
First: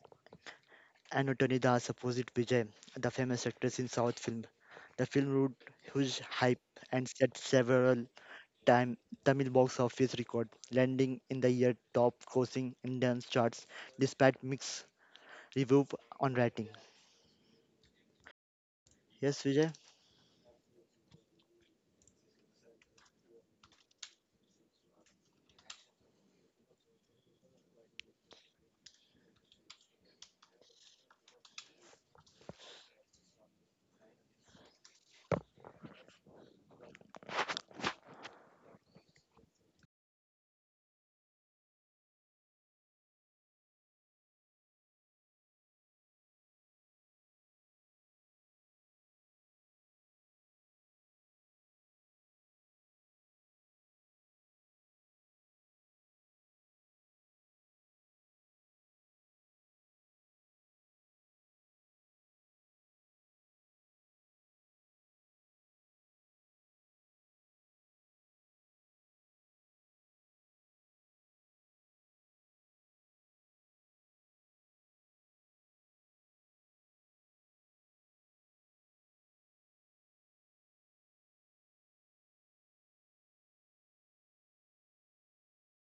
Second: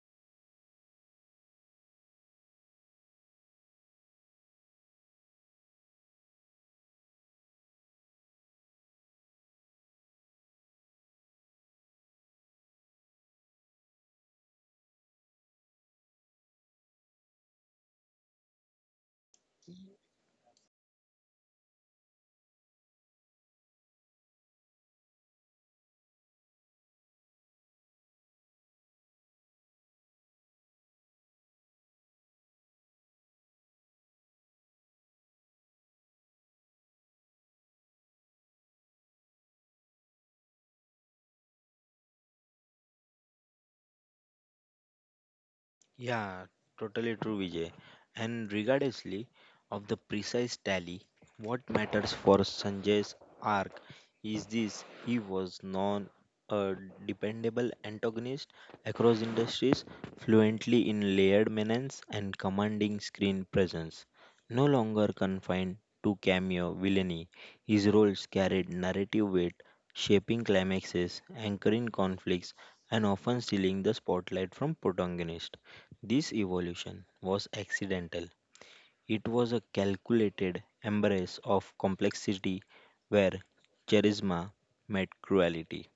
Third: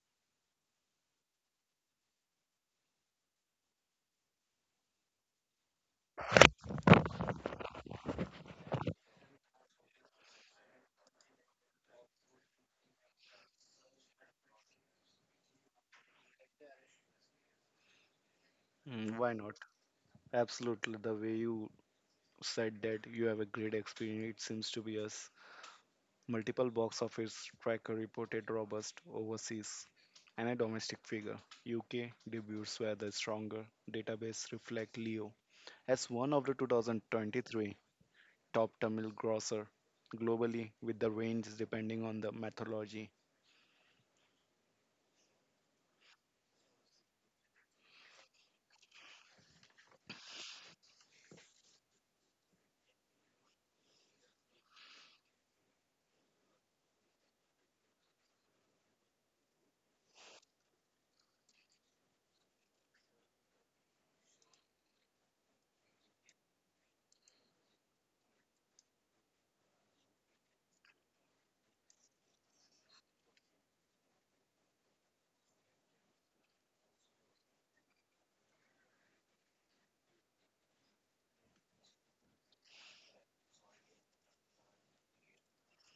[SPEAKER 2] Anutani Das opposite Vijay, the famous actress in South film. The film wrote huge hype and set several time Tamil box office record, landing in the year top grossing Indian charts despite mixed review on rating.
[SPEAKER 3] Why
[SPEAKER 2] Yes,
[SPEAKER 3] not?
[SPEAKER 2] Vijay?
[SPEAKER 3] Absolutely, the way you said that you have a great experience, it seems to be us. Multiple box office tracker reported robust overseas and a domestic figure. UK debuts were the stronger. Database reflect Leo as one of the 2023 top Tamil grosser globally, with the range depending on the methodology.
[SPEAKER 1] Yeah, totally true, Vijay. And regardlessly of the precise tally, what matters for Sanjay's arc is this he was non a dependable antagonist across industries, fluently in layered menace and commanding screen presence. No longer confined to cameo villainy, his roles carried narrative weight, shaping climaxes, anchoring conflicts, and often stealing the spotlight from protagonists. This evolution was accidental. It was a calculated embrace of complexity where charisma met cruelty,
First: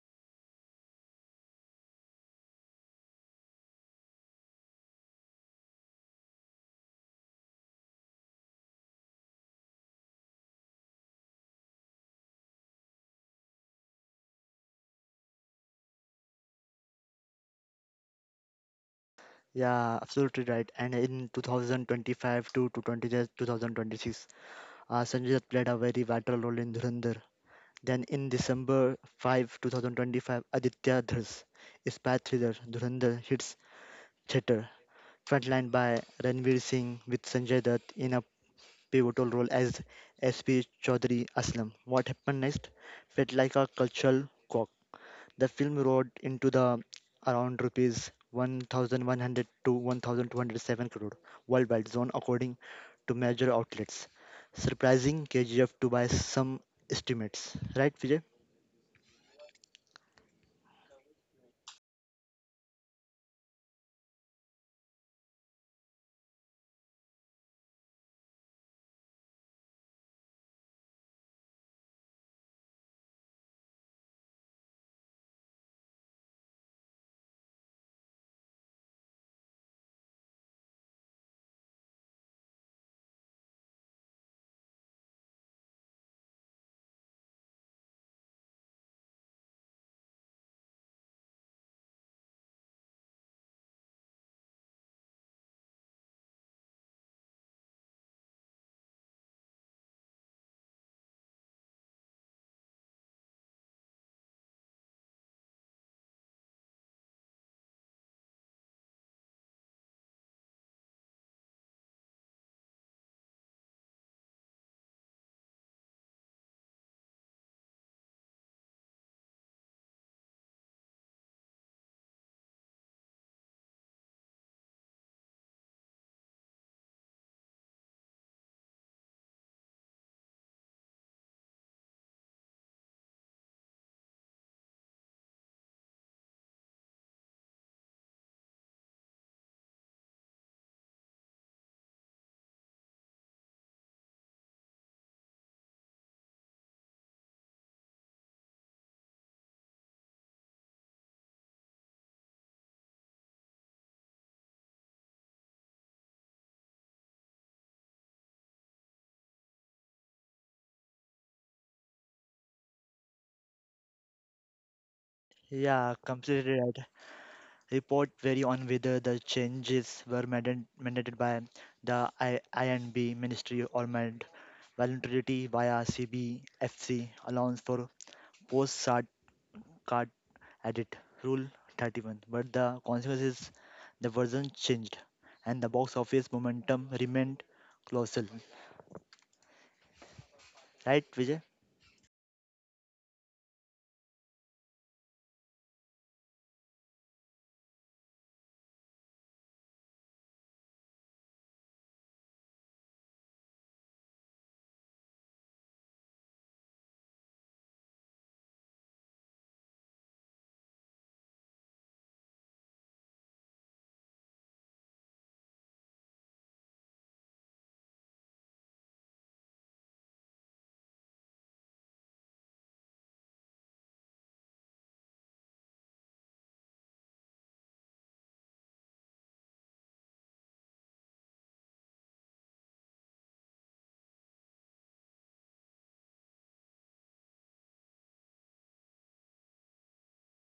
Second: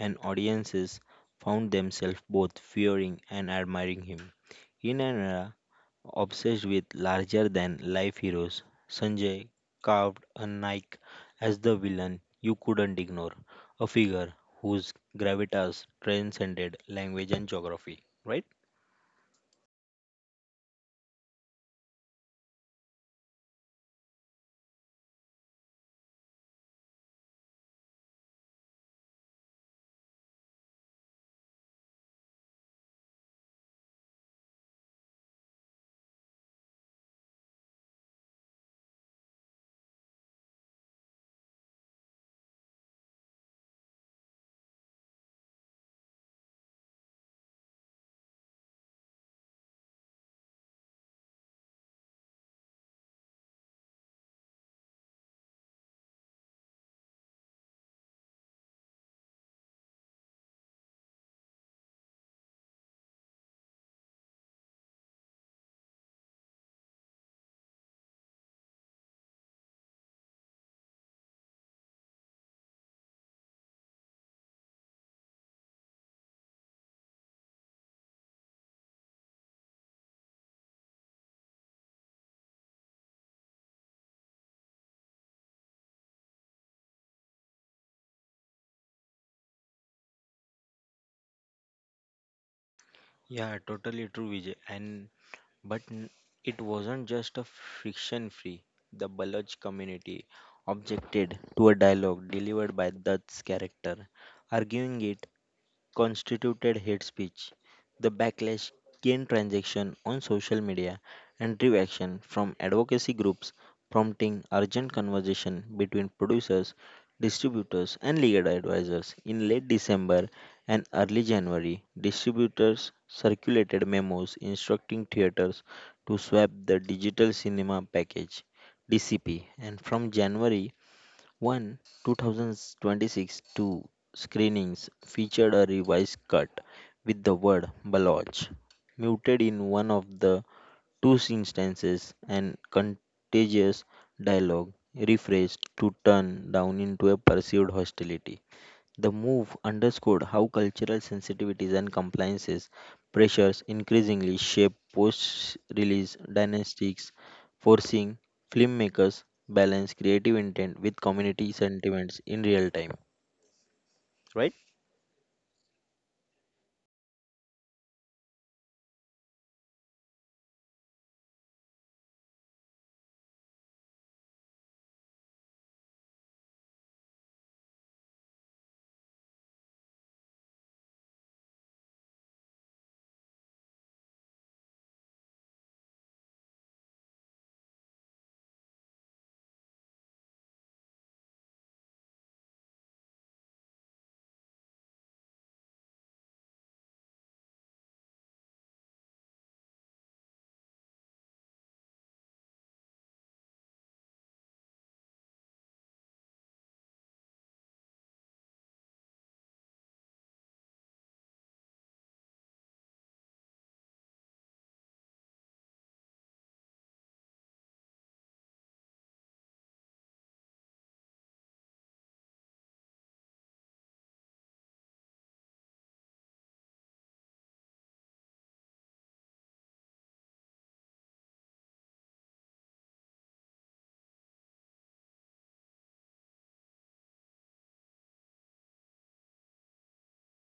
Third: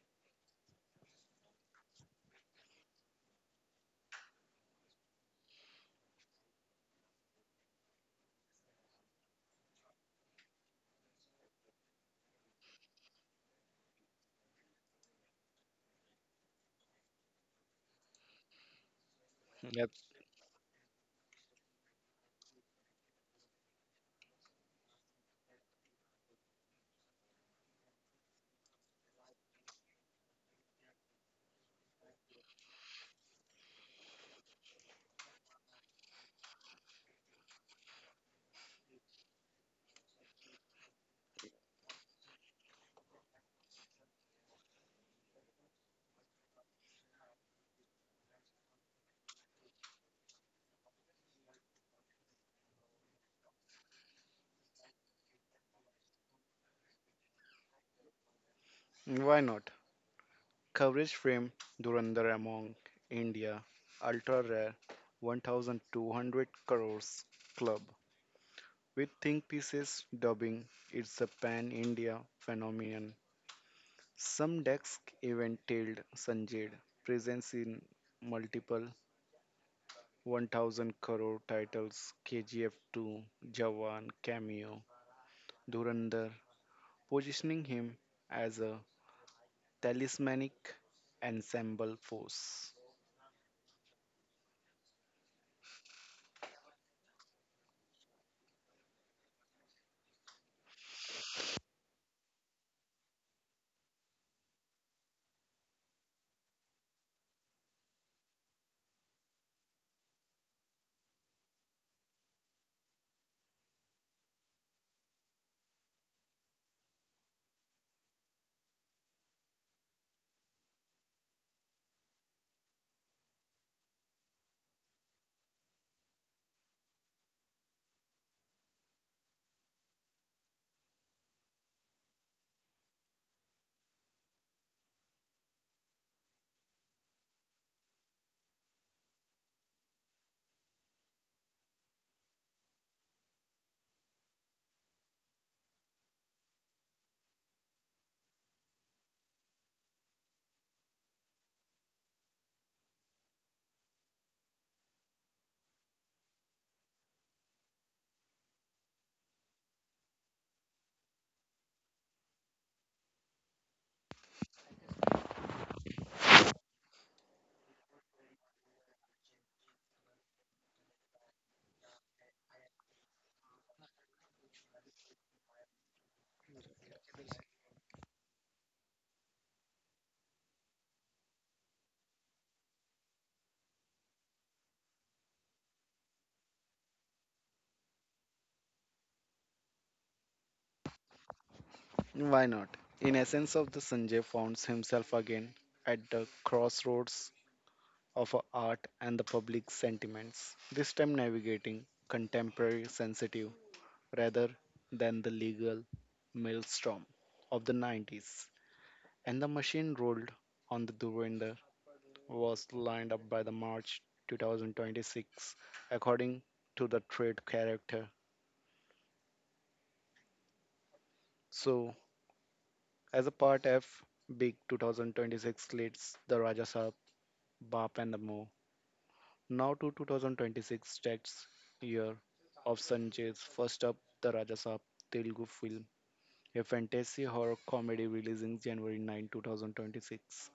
[SPEAKER 1] and audiences found themselves both fearing and admiring him. In an era obsessed with larger than life heroes, Sanjay carved a Nike as the villain you couldn't ignore, a figure whose gravitas transcended language and geography, right?
[SPEAKER 3] Yep.
[SPEAKER 2] Yeah, absolutely right. And in 2025 to 20, 2026, Sanjay Dutt played a very vital role in Dhurandhar. Then in December 5, 2025, Aditya Dhars, spy thriller Dhurandhar hits theater, frontlined by Ranveer Singh with Sanjay Dutt in a pivotal role as SP Chaudhary Aslam. What happened next felt like a cultural shock. The film roared into the around rupees 1100 to 1207 crore worldwide zone according to major outlets, surprising KGF to by some estimates. Right, Vijay?
[SPEAKER 3] Why not? Coverage frame Durandar among India, ultra rare 1200 crores club. With think pieces dubbing, it's a pan India phenomenon. Some decks even tailed Sanjay presence in multiple 1000 crore titles KGF2, Jawan, Cameo, Durandar, positioning him as a talismanic ensemble force.
[SPEAKER 1] Yeah, totally true, Vijay. And but n- it wasn't just a friction free. The Baloch community objected to a dialogue delivered by Dutt's character, arguing it constituted hate speech. The backlash gained traction on social media and drew action from advocacy groups, prompting urgent conversation between producers, distributors, and legal advisors. In late December and early January, distributors circulated memos instructing theaters to swap the digital cinema package DCP, and from January one 2026 two screenings featured a revised cut with the word Baloch muted in one of the two instances and contagious dialogue rephrased to turn down into a perceived hostility. The move underscored how cultural sensitivities and compliances pressures increasingly shape post release dynamics, forcing filmmakers balance creative intent with community sentiments in real time.
[SPEAKER 2] Yeah, completely right. Report vary on whether the changes were mandated by the INB Ministry or made voluntarily via CBFC allowance for post-SART card edit rule 31. But the consequences, the version changed and the box office momentum remained colossal. Right, Vijay?
[SPEAKER 3] Why not? In essence of the Sanjay finds himself again at the crossroads of a art and the public sentiments, this time navigating contemporary sensitive rather than the legal maelstrom of the 90s. And the machine rolled on the Dhurendra was lined up by the March 2026, according to the trade character. So, as a part F, Big 2026 leads the Rajasab, Bap, and the Mo. Now to 2026 tax year of Sanjay's first up, the Rajasab Telugu film, a fantasy horror comedy releasing January 9, 2026.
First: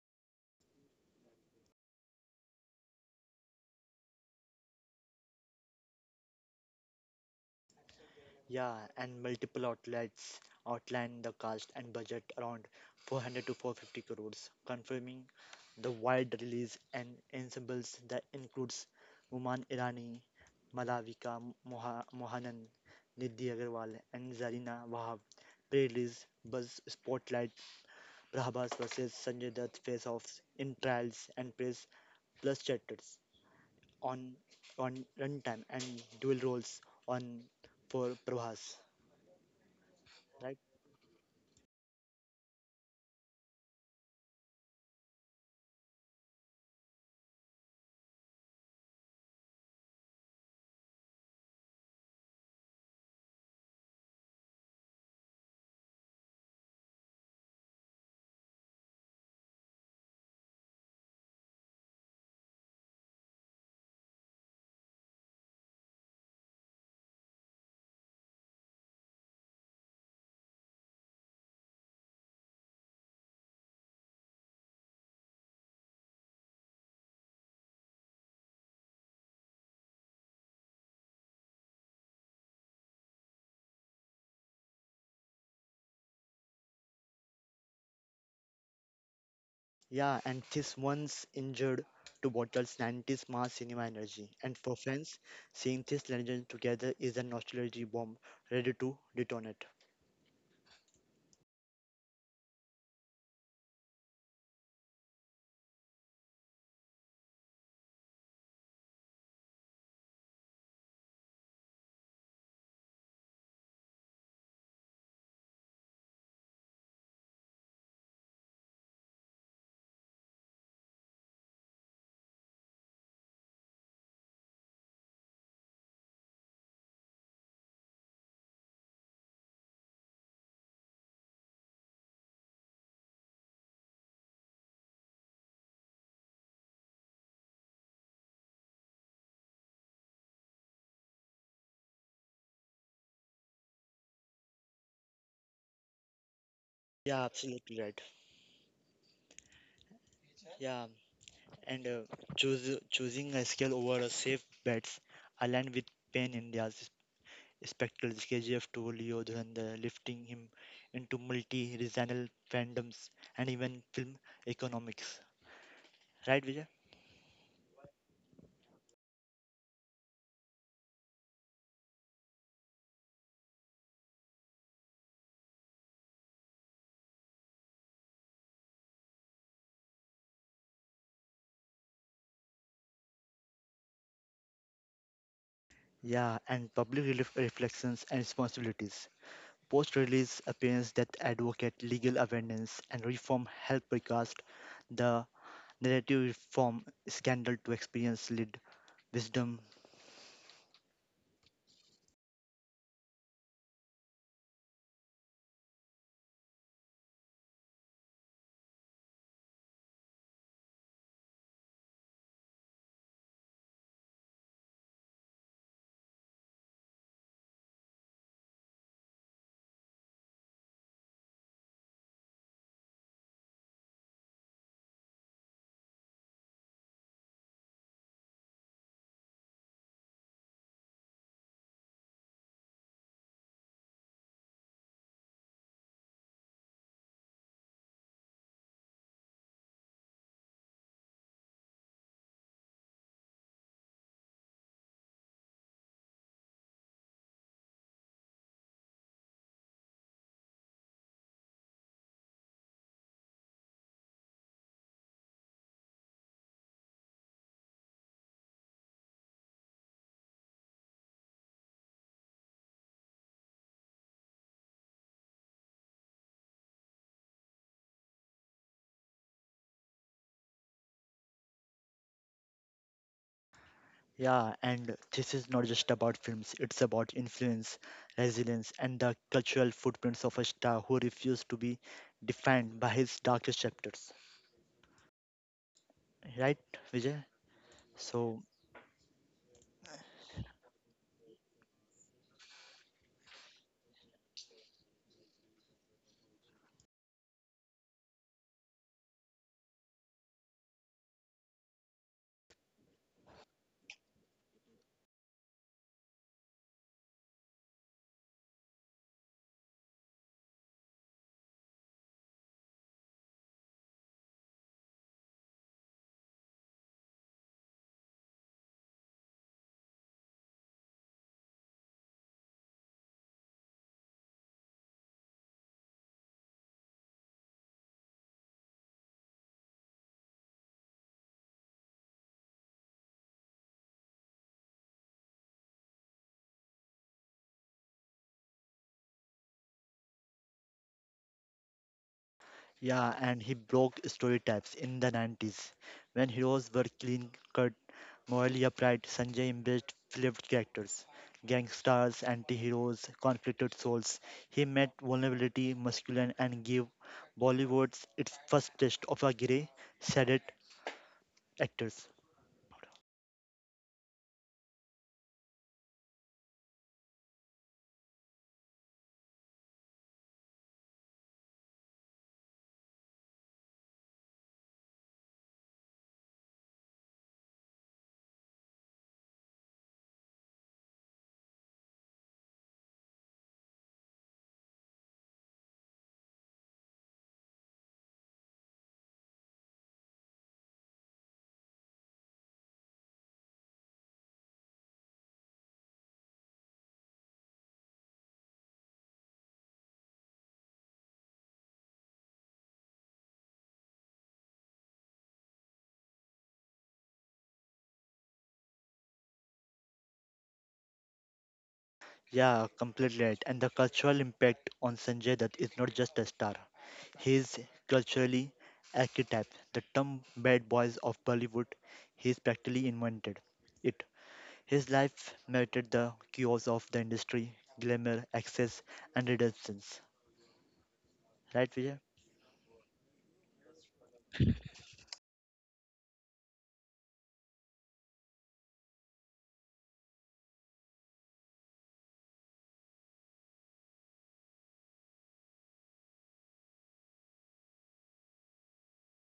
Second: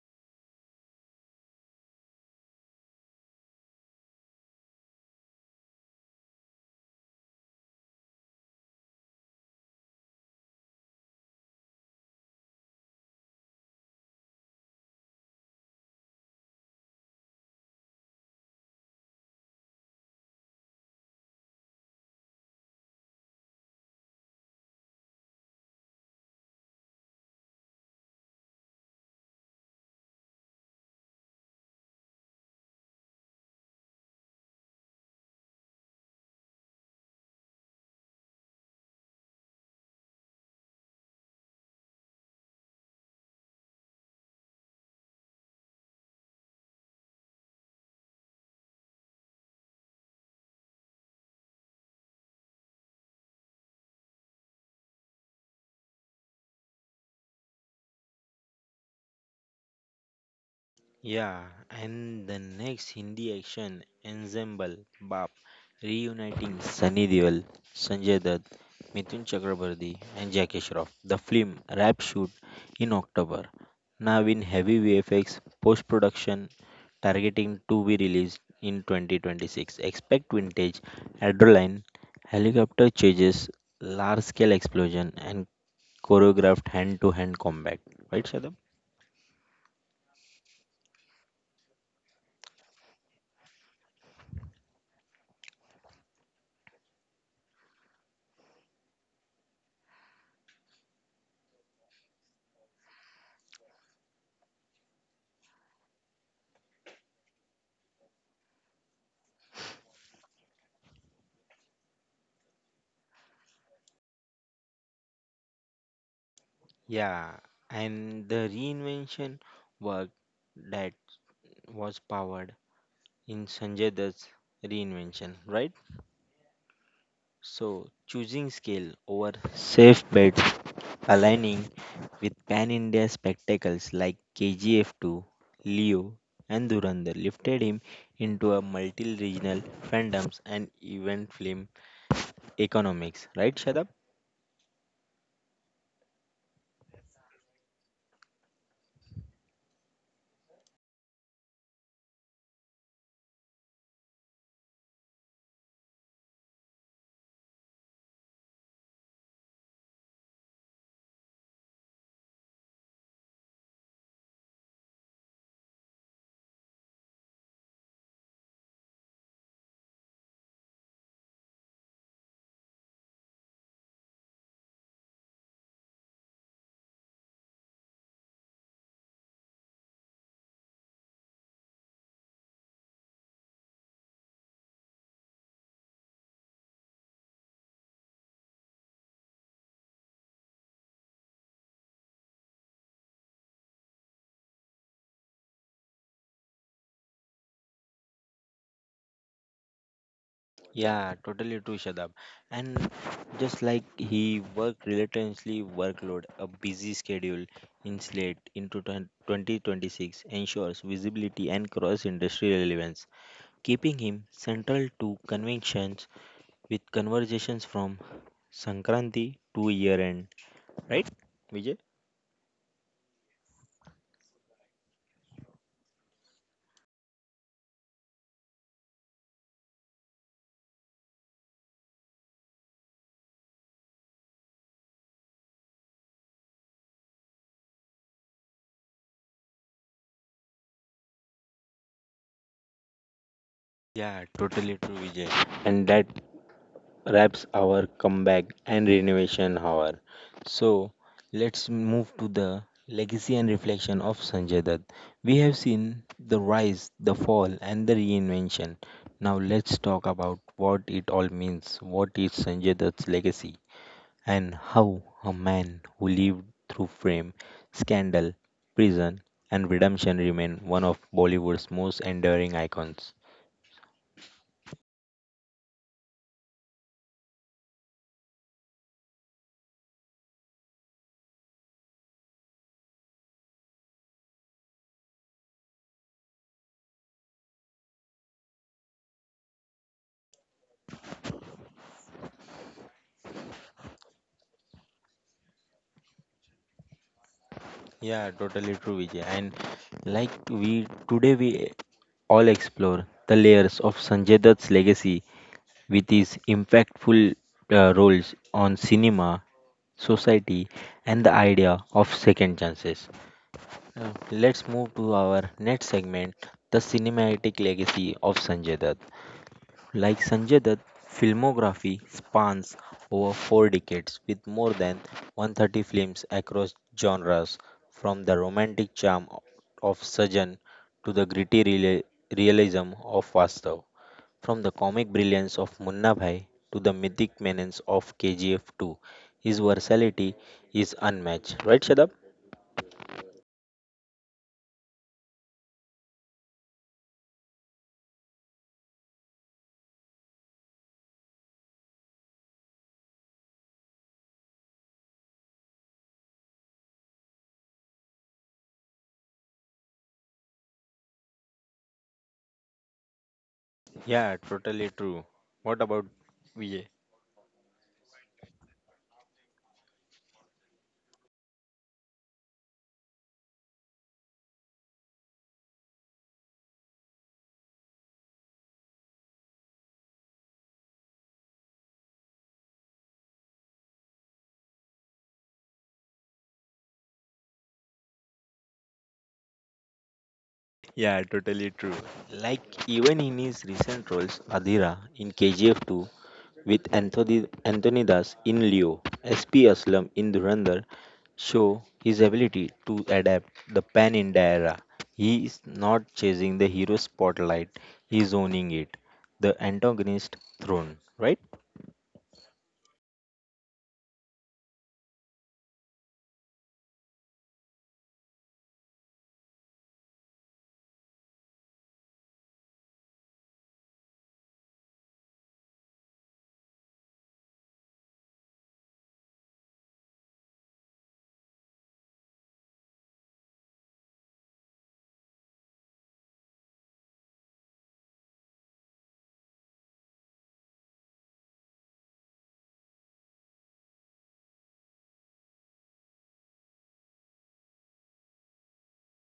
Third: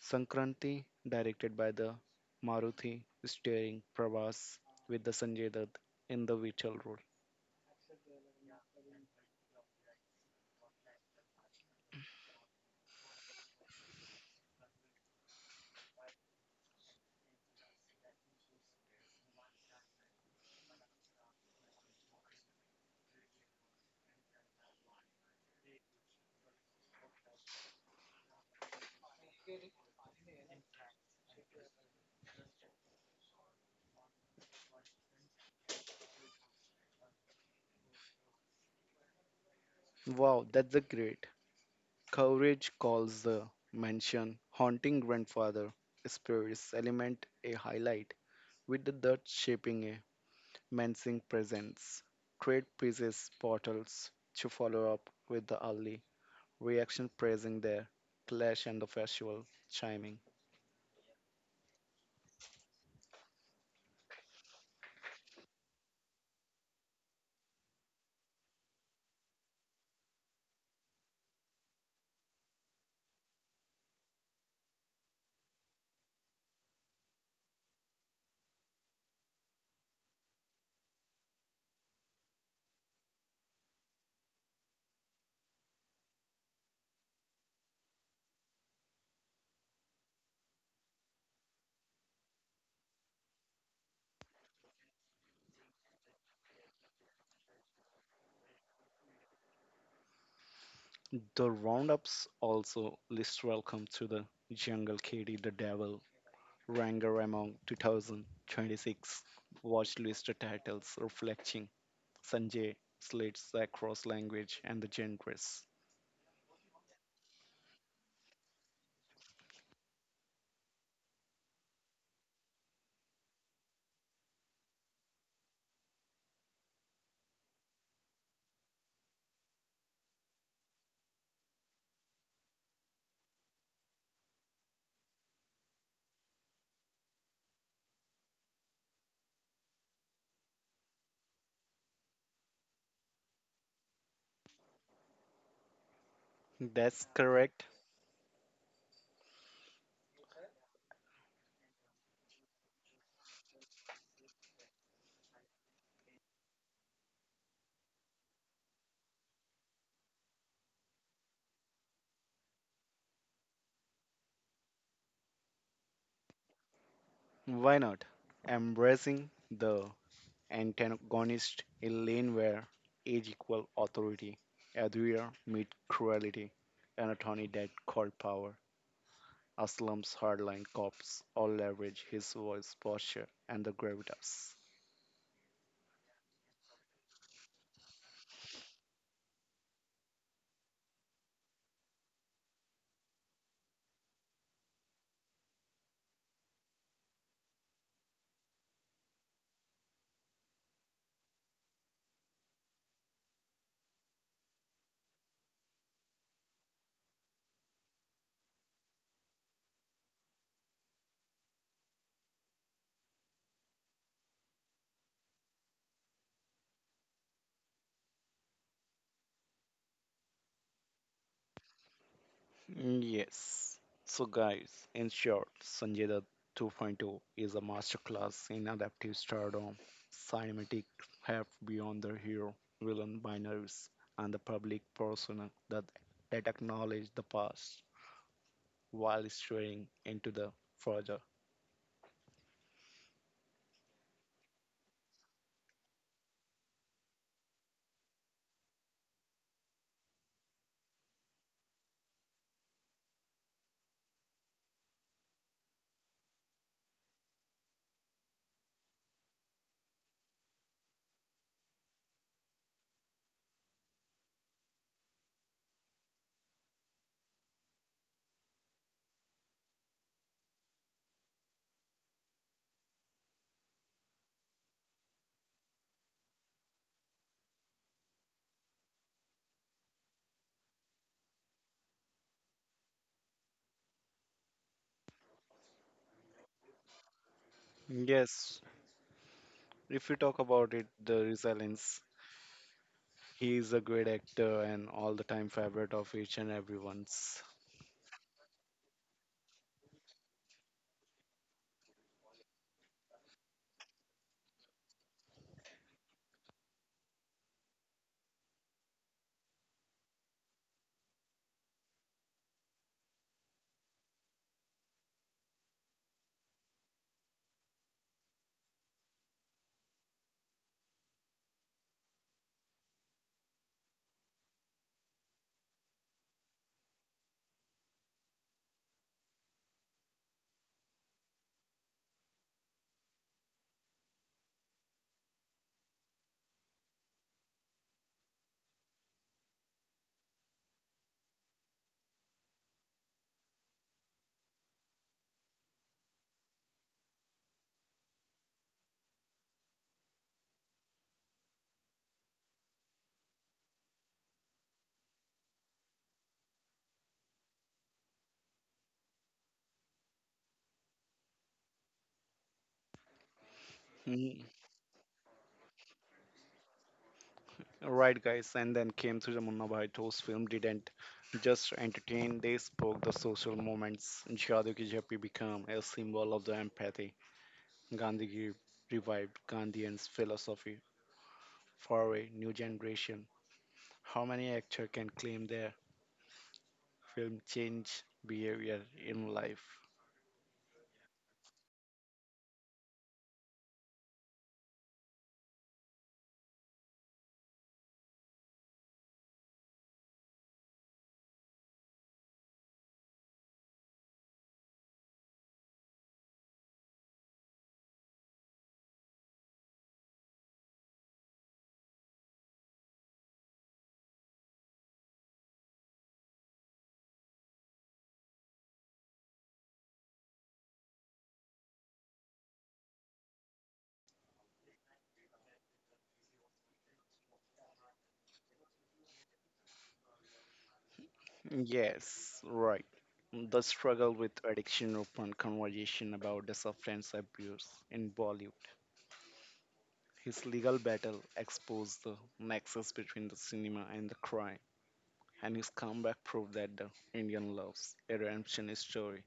[SPEAKER 3] Sankranti, directed by the Maruthi, starring Prabhas with the Sanjay Dutt in the vital role.
[SPEAKER 2] Yeah, and multiple outlets outline the cost and budget around 400 to 450 crores, confirming the wide release and ensembles that includes Uman Irani, Malavika Mohanan, Nidhi Agarwal, and Zarina Wahab. Pre-release buzz spotlight Prabhas versus Sanjay Dutt face-offs in trials and press plus chapters on on runtime and dual roles on for Prabhas,
[SPEAKER 3] Wow,
[SPEAKER 2] right?
[SPEAKER 3] that's a great. Courage calls the mansion haunting grandfather spirits element a highlight, with the dirt shaping a menacing presence. Trade pieces portals to follow up with the early reaction praising their clash and the festival chiming.
[SPEAKER 1] Yeah, and the next Hindi action ensemble Baap reuniting Sunny Deol, Sanjay Dutt, Mithun Chakrabarti, and Jackie Shroff. The film wrap shoot in October. Now in heavy VFX post production, targeting to be released in 2026. Expect vintage adrenaline, helicopter chases, large scale explosion, and choreographed hand to hand combat. Right, Shadab?
[SPEAKER 2] Yeah, and this once injured to bottles 90s mass cinema energy. And for fans, seeing this legend together is a nostalgia bomb ready to detonate.
[SPEAKER 3] The roundups also list welcome to the jungle kitty the devil ranger among 2026 watch list titles reflecting Sanjay slits across language and the genders.
[SPEAKER 1] Yeah, and the reinvention work that was powered in Sanjay Dutt's reinvention, right? So choosing scale over safe bets, aligning with pan India spectacles like KGF 2, Leo, and Durandar lifted him into a multi regional fandoms and event film economics, right, Shadab?
[SPEAKER 3] That's
[SPEAKER 2] Yeah,
[SPEAKER 3] correct.
[SPEAKER 2] absolutely right. Yeah, and choosing a scale over a safe bets aligned with Pain India's spectacles KGF two Leo Dhurandhar, lifting him into multi-regional fandoms and even film economics. Right, Vijay?
[SPEAKER 3] Why not? Embracing the antagonist in lane where age equal authority, adhere meet cruelty, and attorney that called power. Aslam's hardline cops all leverage his voice, posture, and the gravitas.
[SPEAKER 2] Yeah, and public reflections and responsibilities. Post release appearance that advocate legal awareness and reform help recast the narrative reform scandal to experience lead wisdom.
[SPEAKER 1] Yeah, totally true, Shadab. And just like he worked relentlessly, workload, a busy schedule in Slate into 2026 ensures visibility and cross-industry relevance, keeping him central to conventions with conversations from Sankranti to year-end. Right, Vijay?
[SPEAKER 3] Yes. So, guys, in short, Sanjay Dutt 2.0 is a masterclass in adaptive stardom, cinematic heft beyond the hero, villain binaries, and the public persona that acknowledge the past while straying into the future.
[SPEAKER 1] Yeah, totally true, Vijay. And that wraps our comeback and renovation hour. So let's move to the legacy and reflection of Sanjay Dutt. We have seen the rise, the fall, and the reinvention. Now let's talk about what it all means. What is Sanjay Dutt's legacy, and how a man who lived through fame, scandal, prison, and redemption remain one of Bollywood's most enduring icons.
[SPEAKER 2] Yeah, and this is not just about films, it's about influence, resilience, and the cultural footprints of a star who refused to be defined by his darkest chapters. Right, Vijay? So,
[SPEAKER 3] Yes, if you talk about it, the resilience, he is a great actor and all the time favorite of each and everyone's.
[SPEAKER 1] Yeah, totally true, Vijay. And like we all explore the layers of Sanjay Dutt's legacy with his impactful roles on cinema, society, and the idea of second chances. Let's move to our next segment, the cinematic legacy of Sanjay Dutt. Like Sanjay Dutt's filmography spans over four decades with more than 130 films across genres, from the romantic charm of Sajan to the gritty realism of Vastav, from the comic brilliance of Munna Bhai to the mythic menace of KGF 2. His versatility is unmatched. Right, Shadab?
[SPEAKER 2] yeah, and he broke stereotypes in the 90s when heroes were clean cut, morally upright. Sanjay embraced flipped characters, gangsters, anti heroes, conflicted souls. He met vulnerability, masculine, and gave Bollywood its first taste of a grey, shaded actors.
[SPEAKER 1] Yeah, totally true. What about Vijay?
[SPEAKER 3] Right, guys, and then came through the Munna whose film didn't just entertain, they spoke the social moments. Shadu Ki Jappi became a symbol of the empathy. Gandhi revived Gandhian's philosophy for a new generation. How many actors can claim their film changed behavior in life?
[SPEAKER 1] Like even in his recent roles, Adira in KGF 2 with Anthony Das in Leo, SP Aslam in Dhurandhar show his ability to adapt the pan India era. He is not chasing the hero spotlight, he is owning it. The antagonist throne, right?
[SPEAKER 2] Yeah, completely right. And the cultural impact on Sanjay Dutt is not just a star. He is culturally archetype. The term bad boys of Bollywood, he is practically invented it. His life mattered the chaos of the industry, glamour, access and redemptions. Right, Vijay?
[SPEAKER 3] Yes, right. The struggle with addiction opened conversation about the substance abuse in Bollywood. His legal battle exposed the nexus between the cinema and the crime, and his comeback proved that the Indian loves a redemption story.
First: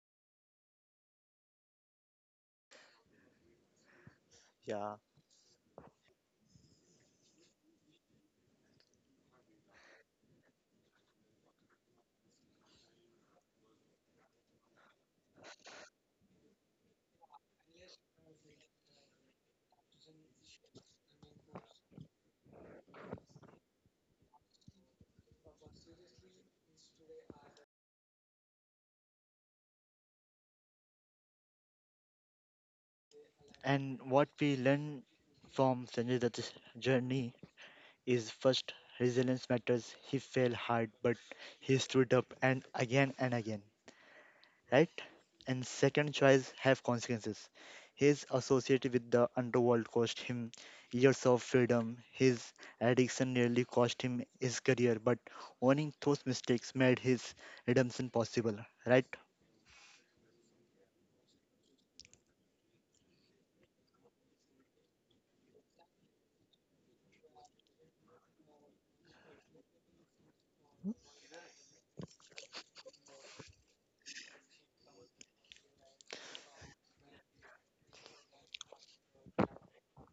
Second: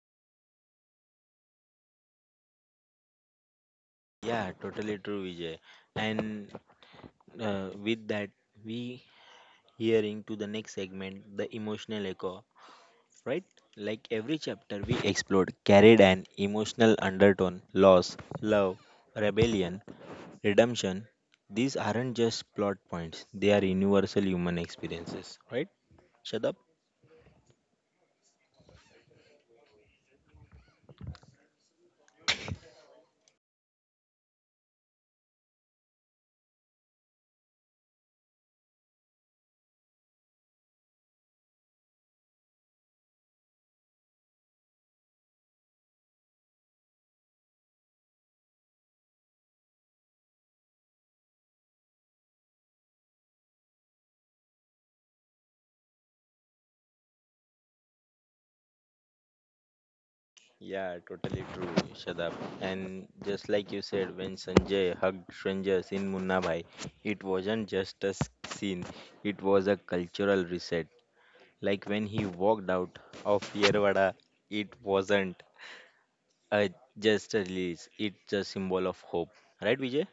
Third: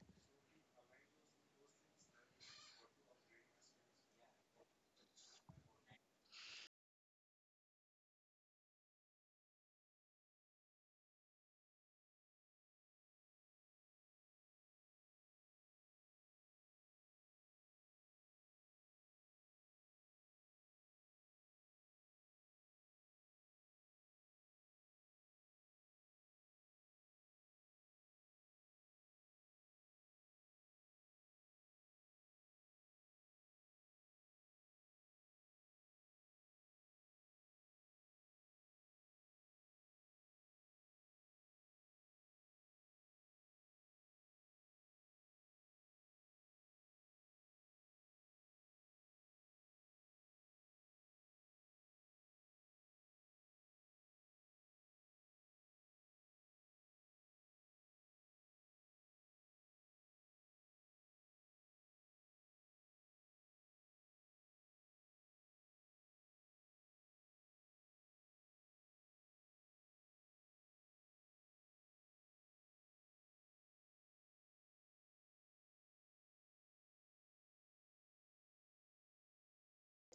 [SPEAKER 1] Yeah,
[SPEAKER 2] Yeah.
[SPEAKER 1] totally true, Vijay. And with that, we hearing to the next segment, the emotional echo right? Like every chapter we explored carried an emotional undertone loss, love, rebellion, redemption. These aren't just plot points, they are universal human experiences, right? Shadab?
[SPEAKER 2] And what we learn from Sanjay Dutt's journey is first resilience matters. He fell hard but he stood up and again and again. Right? And second choice have consequences. His association with the underworld cost him years of freedom. His addiction nearly cost him his career, but owning those mistakes made his redemption possible, right?
[SPEAKER 1] Yeah, totally true, Shadab. And just like you said, when Sanjay hugged strangers in Munna Bhai, it wasn't just a scene, it was a cultural reset. Like when he walked out of Yerwada, it wasn't. Uh, just a release. It's a symbol of hope, right, Vijay?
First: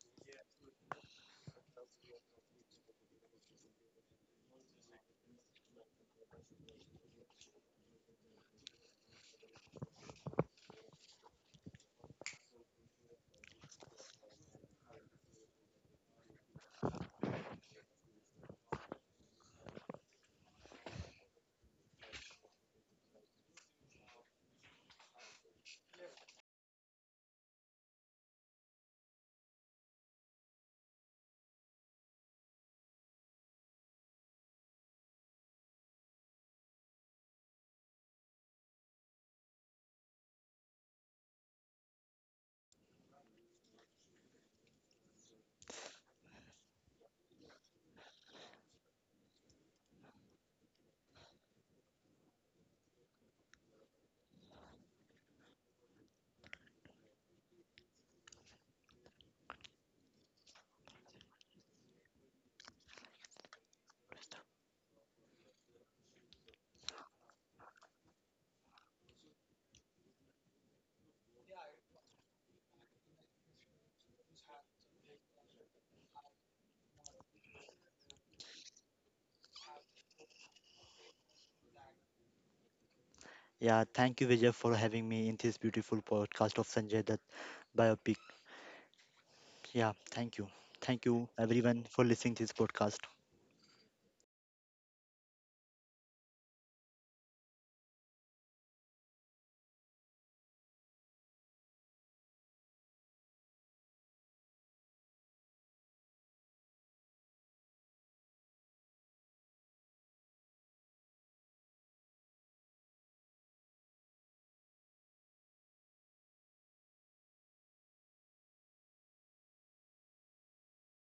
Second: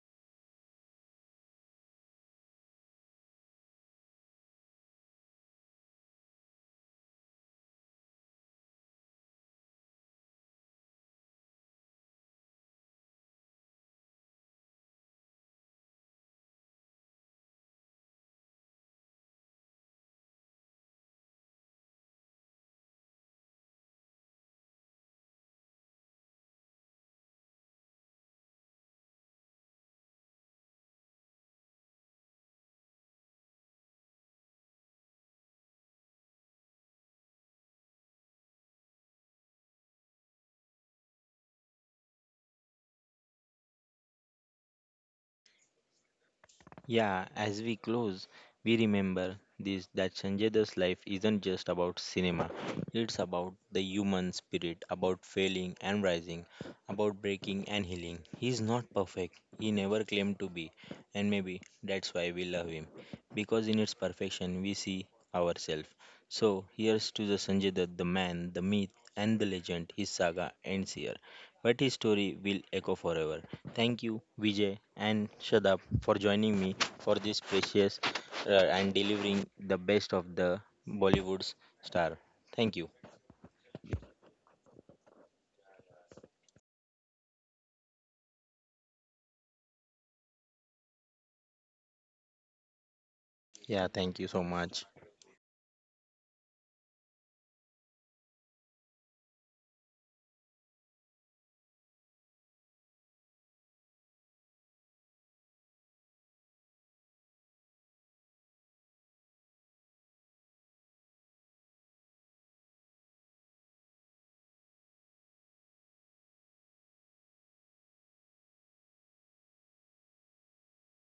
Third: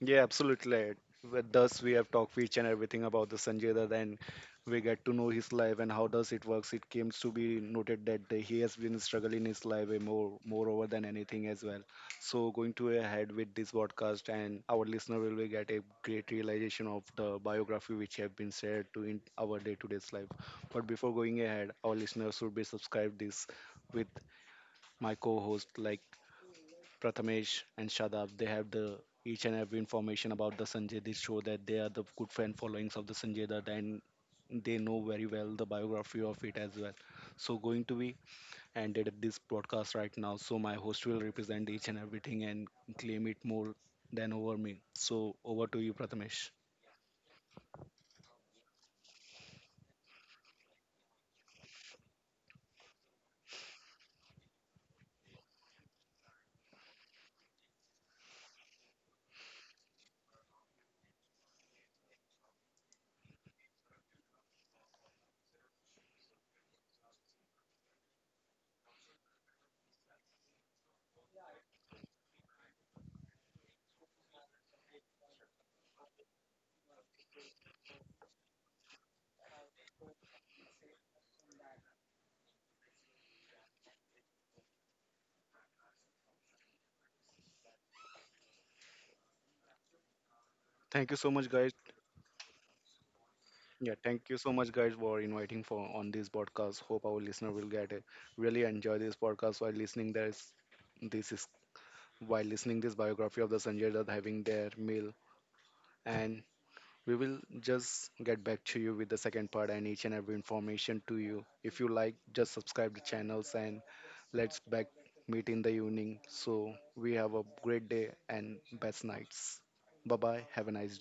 [SPEAKER 3] Yeah, absolutely right. With Thus, we have talked each and everything about the Sanjay Dutt, and we get to know his life and how does it works. It comes to be noted that the- he has been struggling his life way more, moreover than anything as well. So, going to ahead with this podcast, and our listener will be get a great realization of the biography which have been shared to in our day-to-day's life. But before going ahead, our listeners should be subscribed this with my co-host like Prathamesh and Shadab, they have the each and every information about the Sanjay. They show that they are the good fan followings of the Sanjay Dutt and they know very well the biography of it as well. So going to be ended up this broadcast right now. So my host will represent each and everything and claim it more than over me. So over to you, Prathamesh.
[SPEAKER 1] Yeah, as we close, we remember this that Sanjay Dutt's life isn't just about cinema. It's about the human spirit, about failing and rising, about breaking and healing. He's not perfect. He never claimed to be, and maybe that's why we love him, because in its perfection we see ourselves. So here's to the Sanjay Dutt, the man, the myth, and the legend. His saga ends here, but his story will echo forever. Thank you, Vijay and Shadab, for joining me for this precious and delivering the best of the Bollywood's star. Thank you.
[SPEAKER 2] Yeah, thank you, Vijay, for having me in this beautiful podcast of Sanjay Dutt biopic. Yeah, thank you. Thank
[SPEAKER 3] Thank you
[SPEAKER 2] you,
[SPEAKER 3] so much, guys.
[SPEAKER 2] everyone, for listening to this podcast.
[SPEAKER 1] Yeah,
[SPEAKER 3] Yeah,
[SPEAKER 1] thank you
[SPEAKER 3] thank you
[SPEAKER 1] so
[SPEAKER 3] so much,
[SPEAKER 1] much.
[SPEAKER 3] guys, for inviting for on this podcast. Hope our listener will get it. Really enjoy this podcast while listening. There's this is While listening this biography of the Sanjay Dutt having their meal and we will just get back to you with the second part and each and every information to you. If you like, just subscribe the channels and let's back meet in the evening. So we have a great day and best nights. Bye bye. Have a nice day.